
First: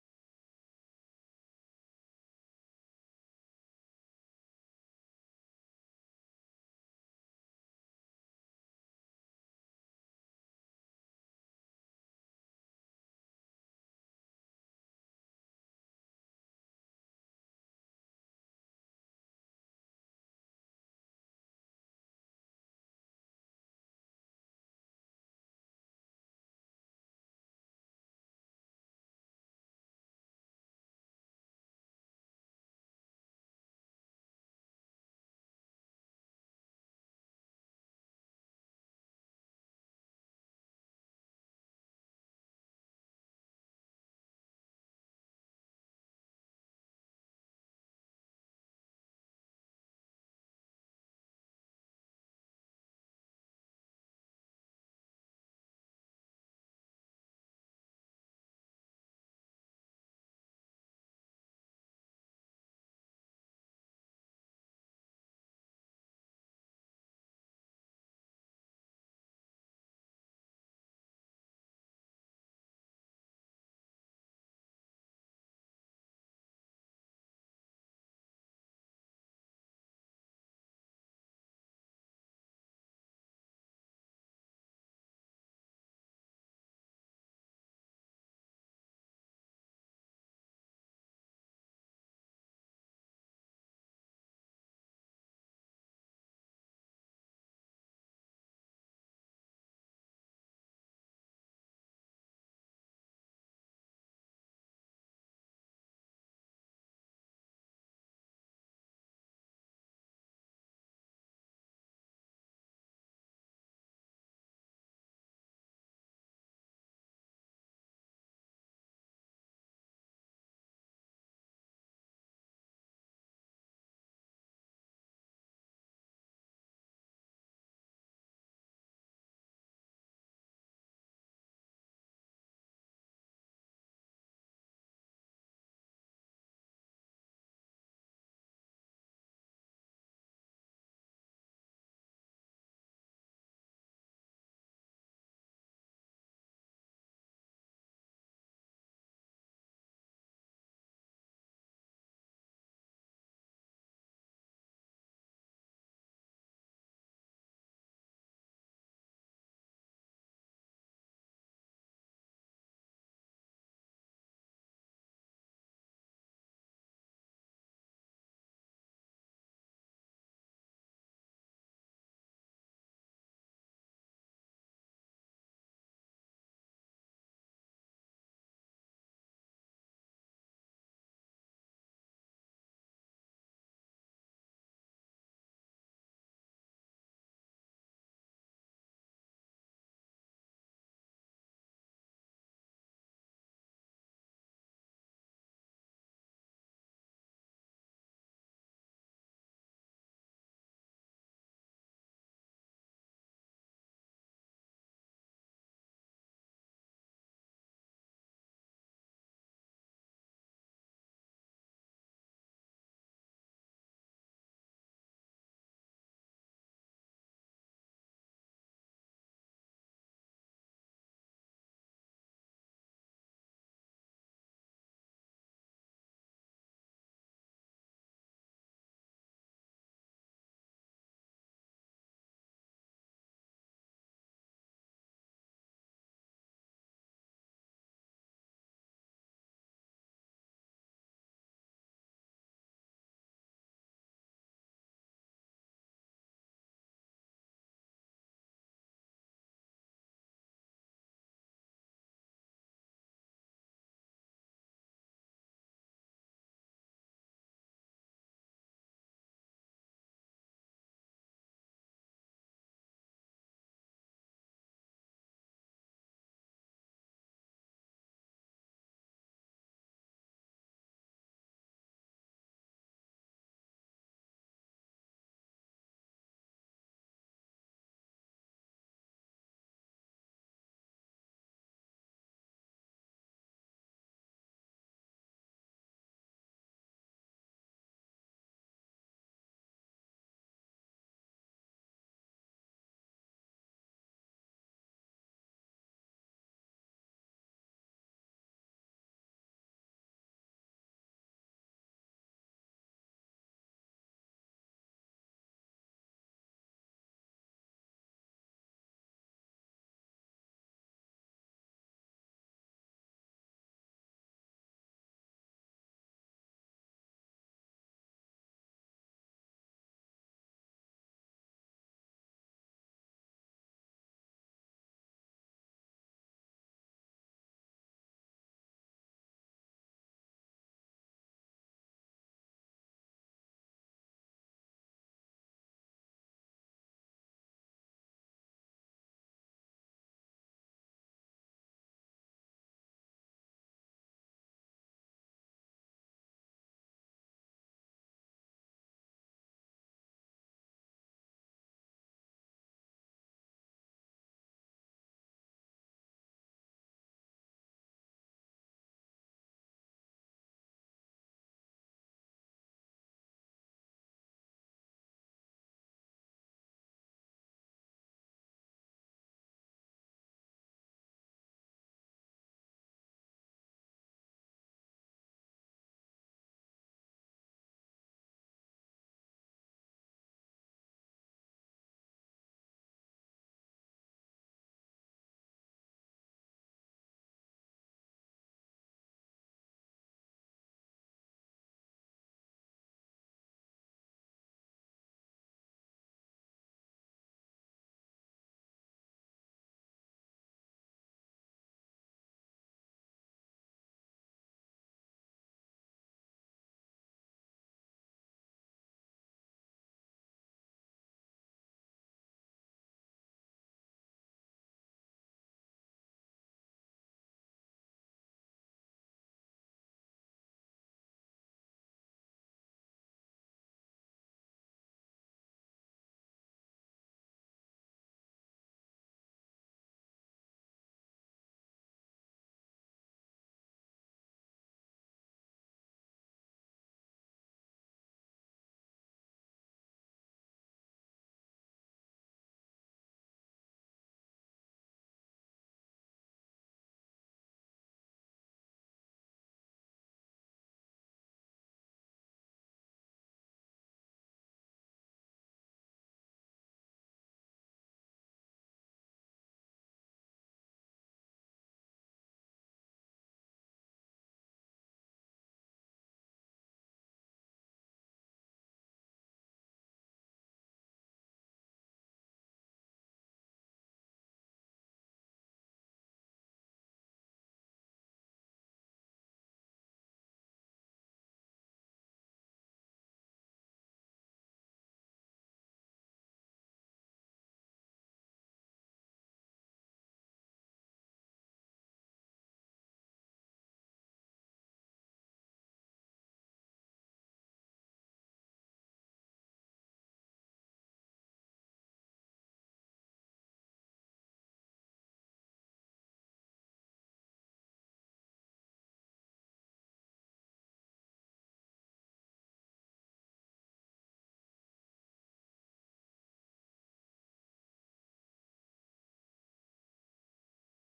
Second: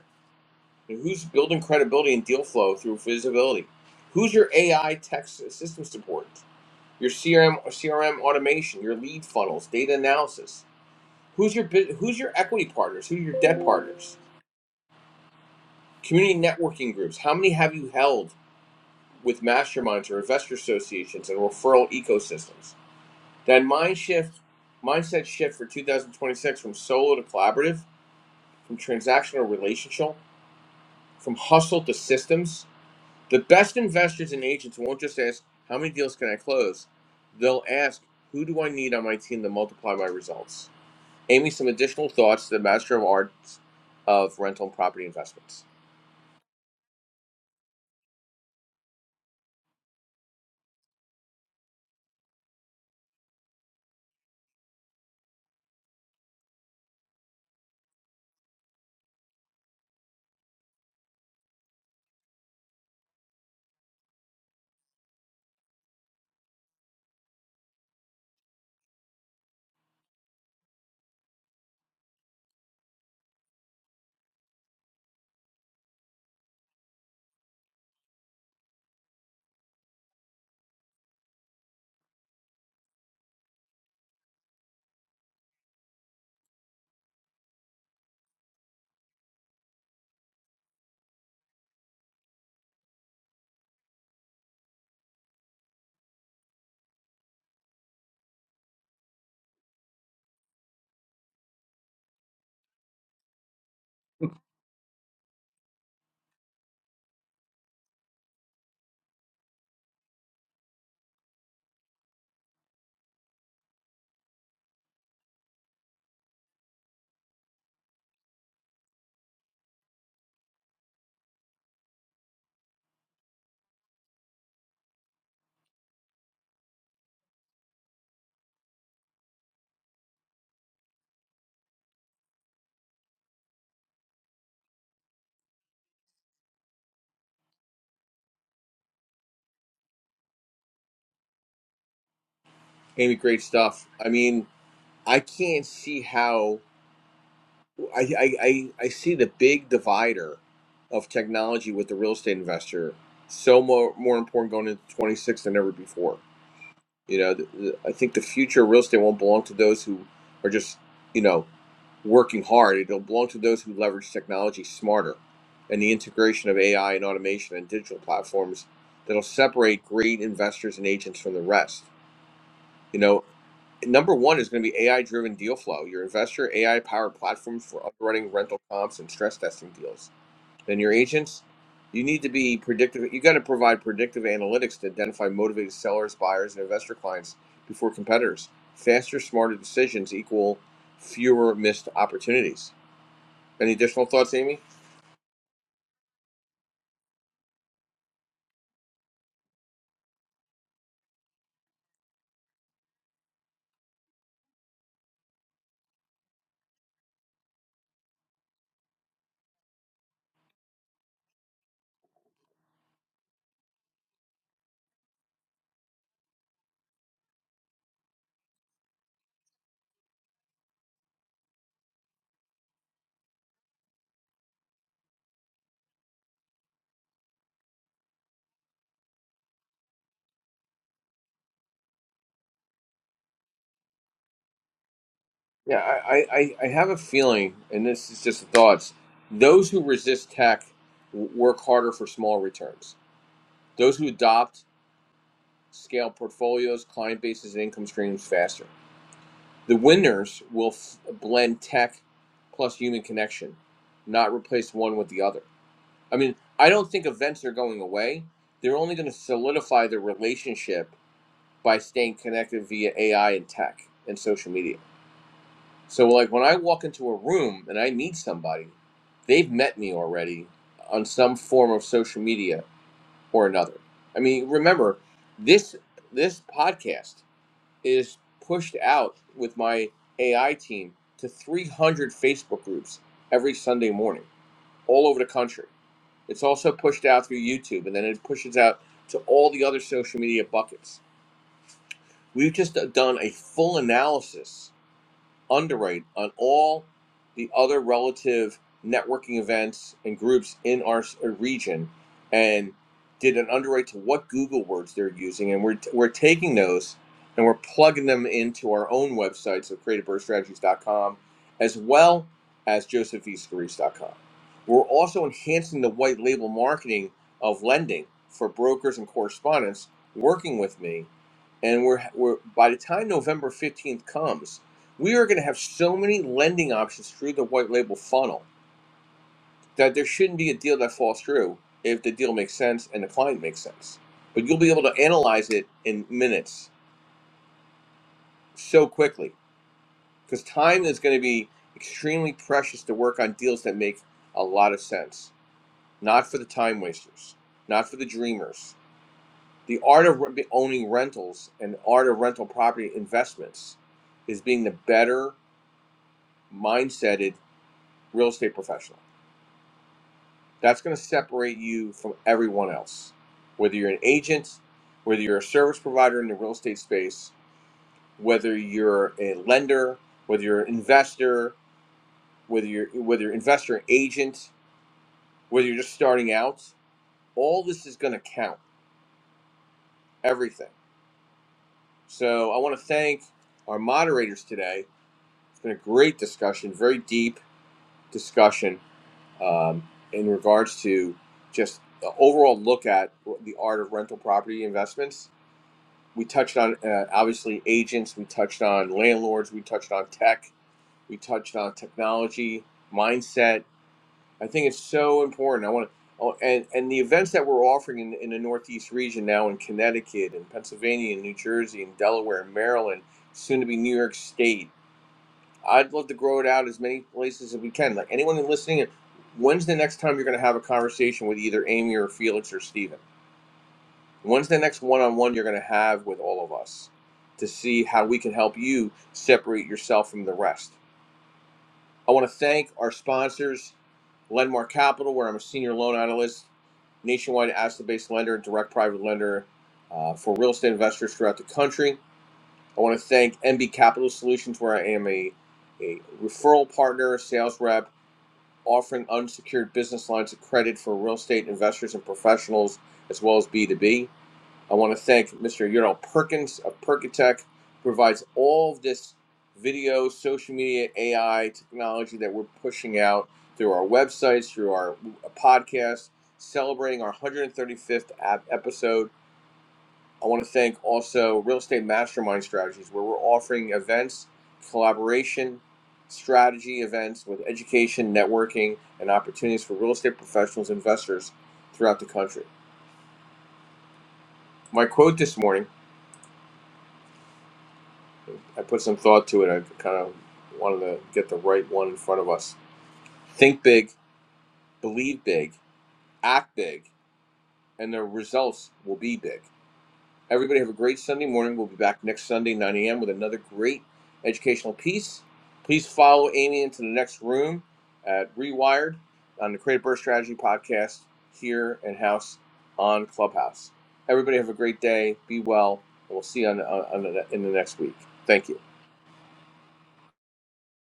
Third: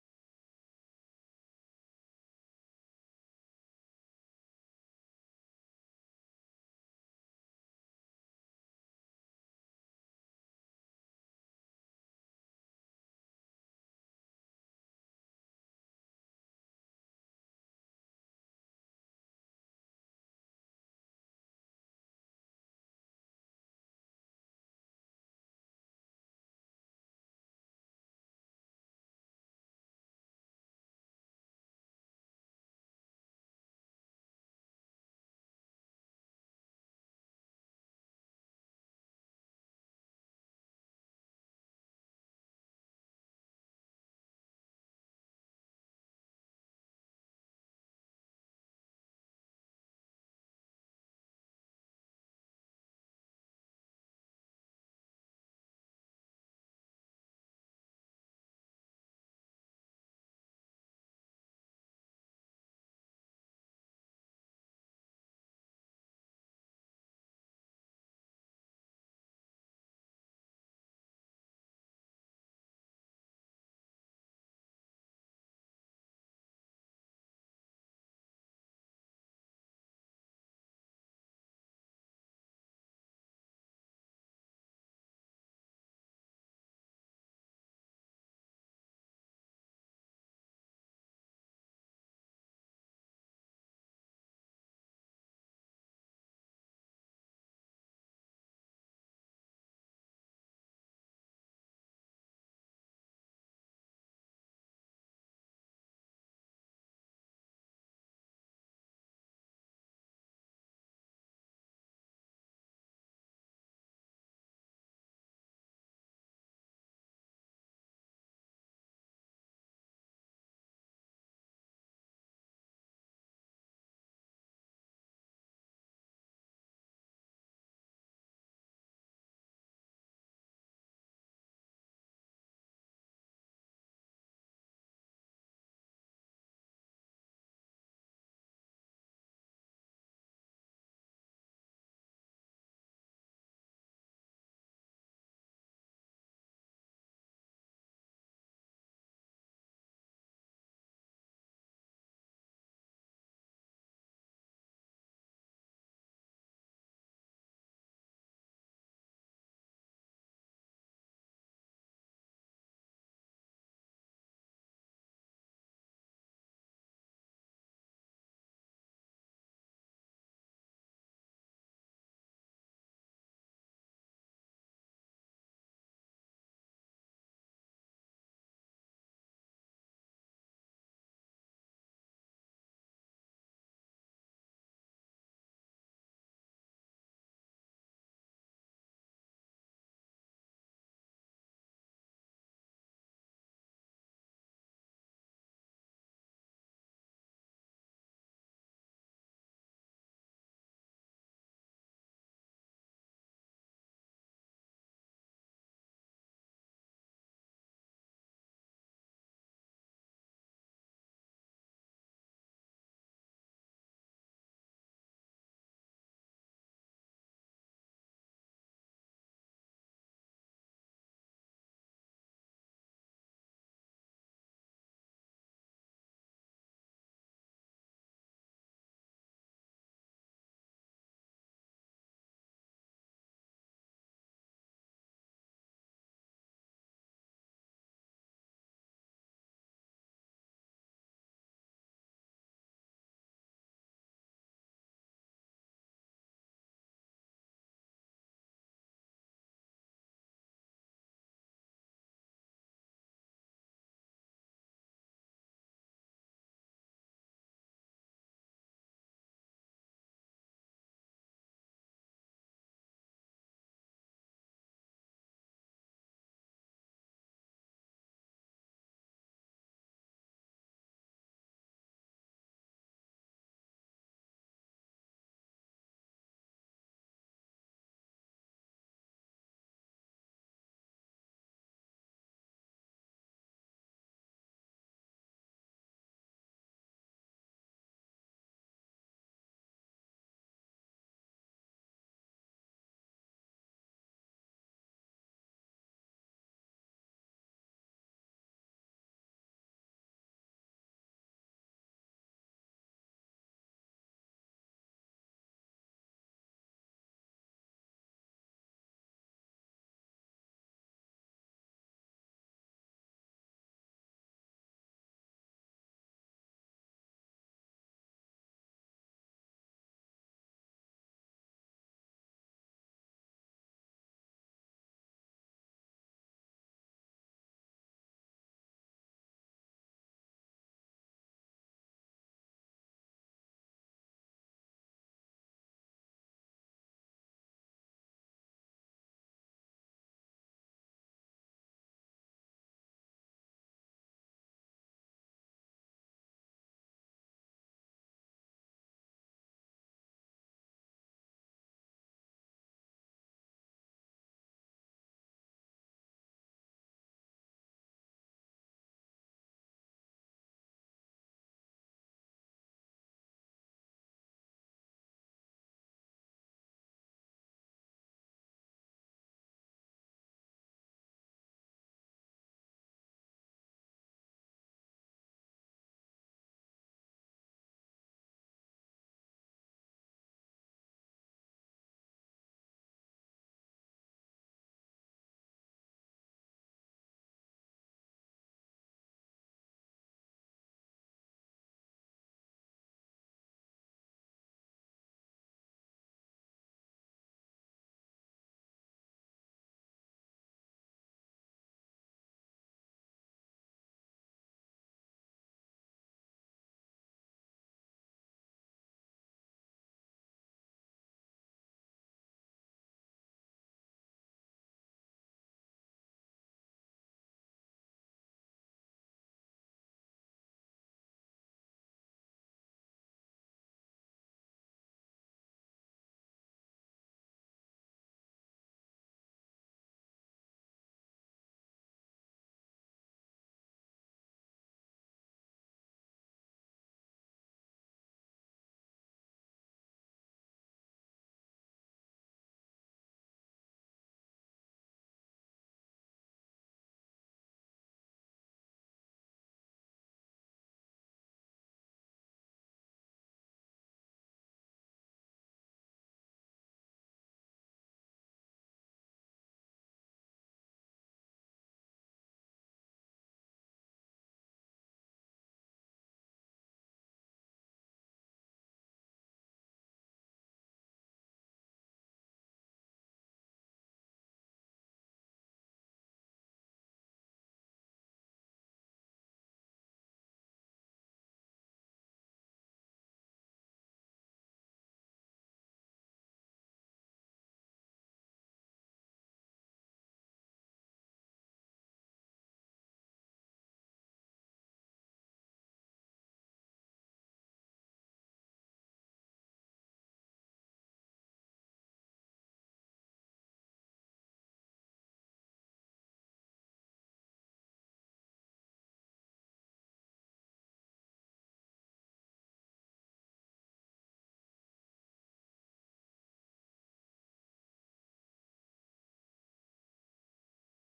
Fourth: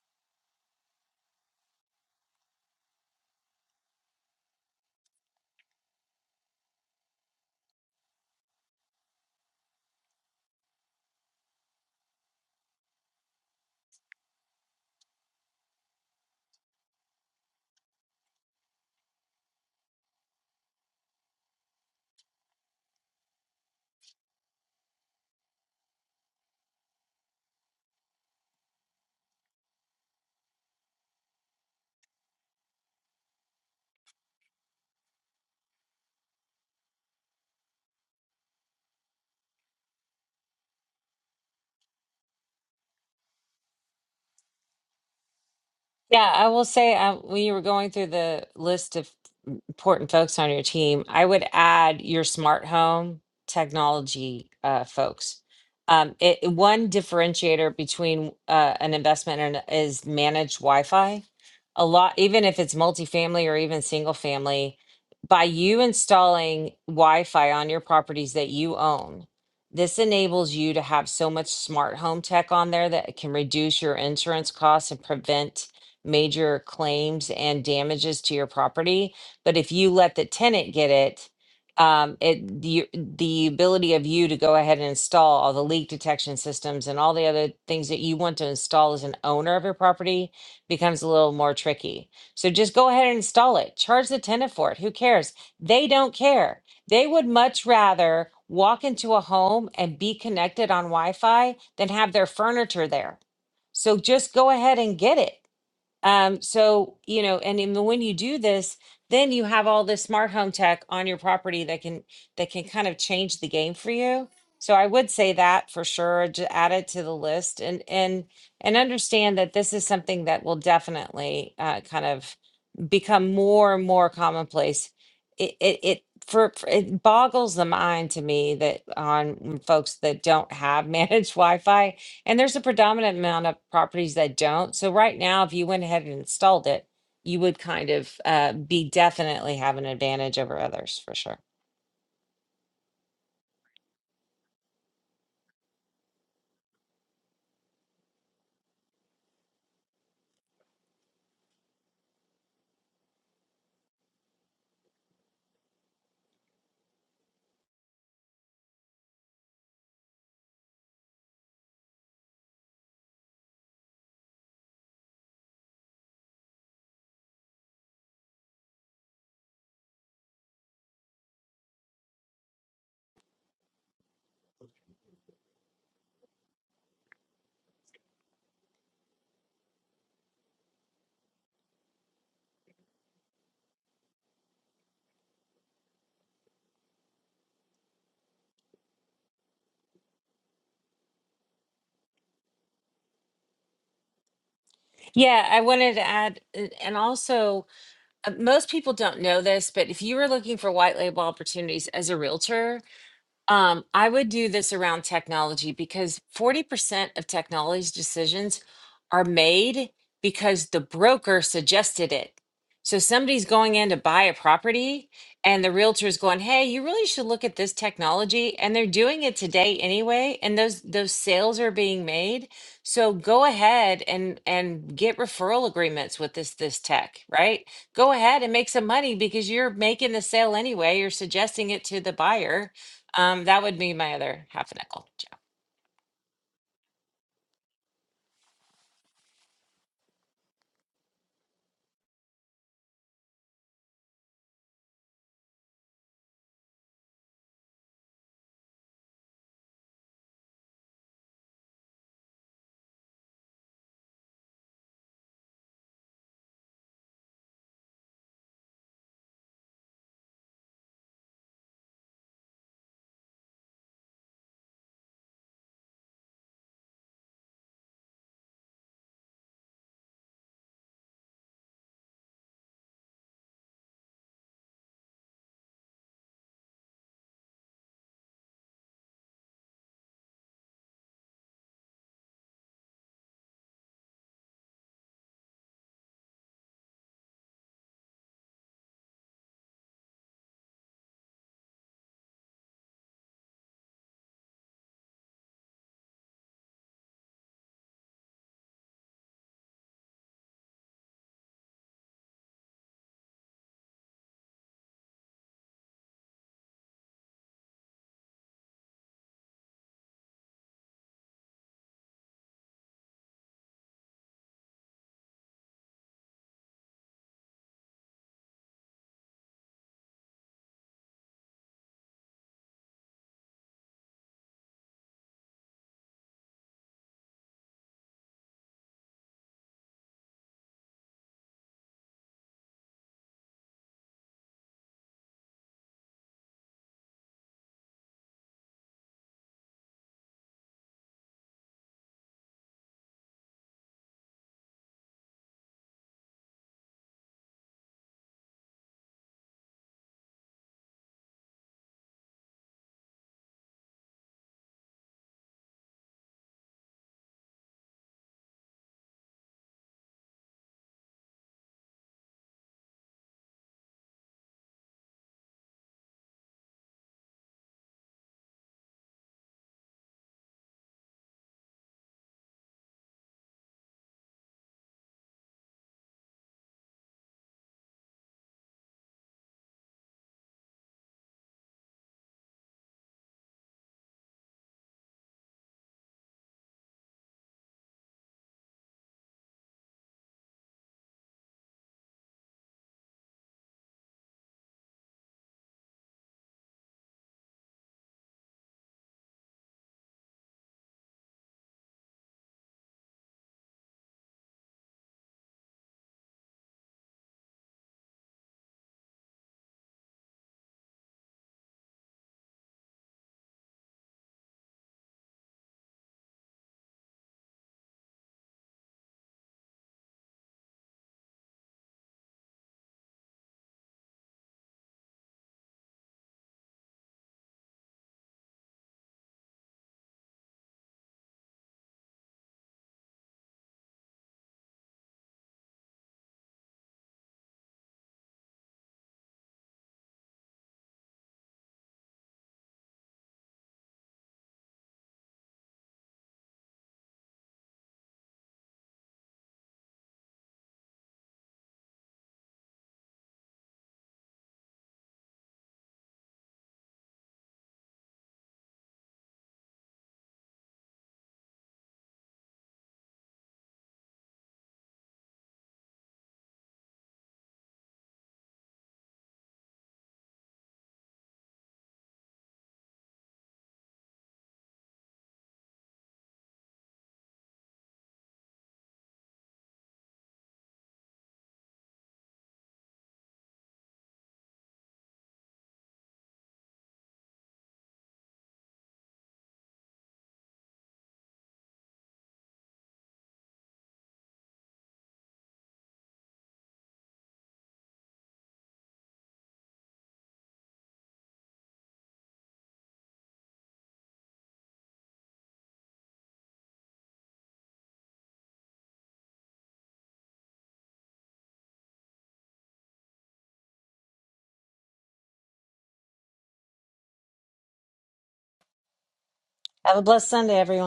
A: And who's building credibility and deal flow through visibility? Who's your AI tech s- system support? Your CRM, CRM automation, your lead funnels, data analysis. Who's your bu- who's your equity partners? Who's your debt partners? Community networking groups. How many have you held with masterminds or investor associations and referral ecosystems? Then mind shift, mindset shift for 2026 from solo to collaborative, from transactional to relational, from hustle to systems. The best investors and agents won't just ask how many deals can I close. They'll ask who do I need on my team to multiply my results. Amy, some additional thoughts to the master of arts of rental and property investments.
B: Yeah, I will say uh, when you were going through the list of important folks on your team, I would add your smart home technology uh, folks. Um, it, it- one differentiator between uh, an investment and is managed Wi-Fi. A lot, even if it's multifamily or even single family, by you installing Wi-Fi on your properties that you own, this enables you to have so much smart home tech on there that it can reduce your insurance costs and prevent major claims and damages to your property but if you let the tenant get it, um, it the the ability of you to go ahead and install all the leak detection systems and all the other things that you want to install as an owner of your property becomes a little more tricky. So just go ahead and install it. Charge the tenant for it. Who cares? They don't care. They would much rather walk into a home and be connected on Wi-Fi than have their furniture there. So just go ahead and get it. Um, so, you know, and in the, when you do this, then you have all this smart home tech on your property that can that can kind of change the game for you. So I would say that for sure, to add it to the list and and and understand that this is something that will definitely uh, kind of become more and more commonplace. It it, it for, for it boggles the mind to me that on mm, folks that don't have managed Wi-Fi, and there's a predominant amount of properties that don't. So right now, if you went ahead and installed it, you would kind of uh, be definitely have an advantage over others for sure.
A: Amy, great stuff. I mean, I can't see how. I, I, I I see the big divider of technology with the real estate investor so more, more important going into 26 than ever before. You know, the, the, I think the future of real estate won't belong to those who are just, you know, working hard. It'll belong to those who leverage technology smarter and the integration of AI and automation and digital platforms that'll separate great investors and agents from the rest. You know, number one is going to be AI driven deal flow, your investor AI powered platform for underwriting rental comps and stress testing deals. Then your agents, you need to be predictive. You got to provide predictive analytics to identify motivated sellers, buyers, and investor clients before competitors. Faster, smarter decisions equal fewer missed opportunities. Any additional thoughts, Amy?
B: Yeah, I wanted to add, a- and also uh, most people don't know this, but if you were looking for white label opportunities as a realtor, Um, I would do this around technology because 40% of technology's decisions are made because the broker suggested it. So somebody's going in to buy a property and the realtor's going, "Hey, you really should look at this technology." And they're doing it today anyway, and those those sales are being made. So go ahead and and get referral agreements with this this tech, right? Go ahead and make some money because you're making the sale anyway, you're suggesting it to the buyer um, that would be my other half a nickel. Ciao.
A: Yeah, I, I, I have a feeling, and this is just thoughts, those who resist tech w- work harder for small returns. Those who adopt scale portfolios, client bases, and income streams faster. The winners will f- blend tech plus human connection, not replace one with the other. I mean, I don't think events are going away. They're only going to solidify their relationship by staying connected via AI and tech and social media. So, like when I walk into a room and I meet somebody, they've met me already on some form of social media or another. I mean, remember this this podcast. is pushed out with my AI team to 300 Facebook groups every Sunday morning, all over the country. It's also pushed out through YouTube, and then it pushes out to all the other social media buckets. We've just done a full analysis underwrite on all the other relative networking events and groups in our region and did an underwrite to what Google words they're using. And we're, we're taking those and we're plugging them into our own websites of com as well as joseph e scarice dot com. We're also enhancing the white label marketing of lending for brokers and correspondents working with me and we're, we're by the time November 15th comes we are going to have so many lending options through the white label funnel that there shouldn't be a deal that falls through if the deal makes sense and the client makes sense. But you'll be able to analyze it in minutes so quickly because time is going to be extremely precious to work on deals that make a lot of sense. Not for the time wasters, not for the dreamers. The art of re- owning rentals and the art of rental property investments is being the better mindseted real estate professional. That's going to separate you from everyone else. Whether you're an agent, whether you're a service provider in the real estate space, whether you're a lender, whether you're an investor, whether you're whether you're investor and agent, whether you're just starting out, all this is going to count. Everything. So I want to thank our moderators today. It's been a great discussion, very deep discussion um, in regards to just the overall look at the art of rental property investments We touched on uh, obviously agents, we touched on landlords, we touched on tech, we touched on technology, mindset. I think it's so important. I want to, and, and the events that we're offering in, in the Northeast region now in Connecticut and Pennsylvania and New Jersey and Delaware and Maryland, soon to be New York State. I'd love to grow it out as many places as we can. Like anyone listening, when's the next time you're going to have a conversation with either Amy or Felix or Steven? When's the next one on one you're going to have with all of us to see how we can help you separate yourself from the rest? I want to thank our sponsors, Lendmark Capital, where I'm a senior loan analyst, nationwide asset based lender, and direct private lender uh, for real estate investors throughout the country. I want to thank MB Capital Solutions, where I am a, a referral partner, sales rep, offering unsecured business lines of credit for real estate investors and professionals, as well as B2B. I want to thank Mr. Ural Perkins of Perkatech, who provides all of this video, social media, AI technology that we're pushing out through our websites, through our podcast, celebrating our 135th ap- episode. I want to thank also Real Estate Mastermind Strategies, where we're offering events, collaboration, strategy events with education, networking, and opportunities for real estate professionals, and investors throughout the country. My quote this morning. I put some thought to it. I kind of wanted to get the right one in front of us. Think big, believe big, act big, and the results will be big. Everybody have a great Sunday morning. We'll be back next Sunday, 9 a.m., with another great educational piece. Please follow Amy into the next room at Rewired on the Creative Birth Strategy podcast here in house on Clubhouse. Everybody have a great day. Be well. And we'll see you on, on, on the, in the next week. Thank you.
B: Have a blessed Sunday, everyone.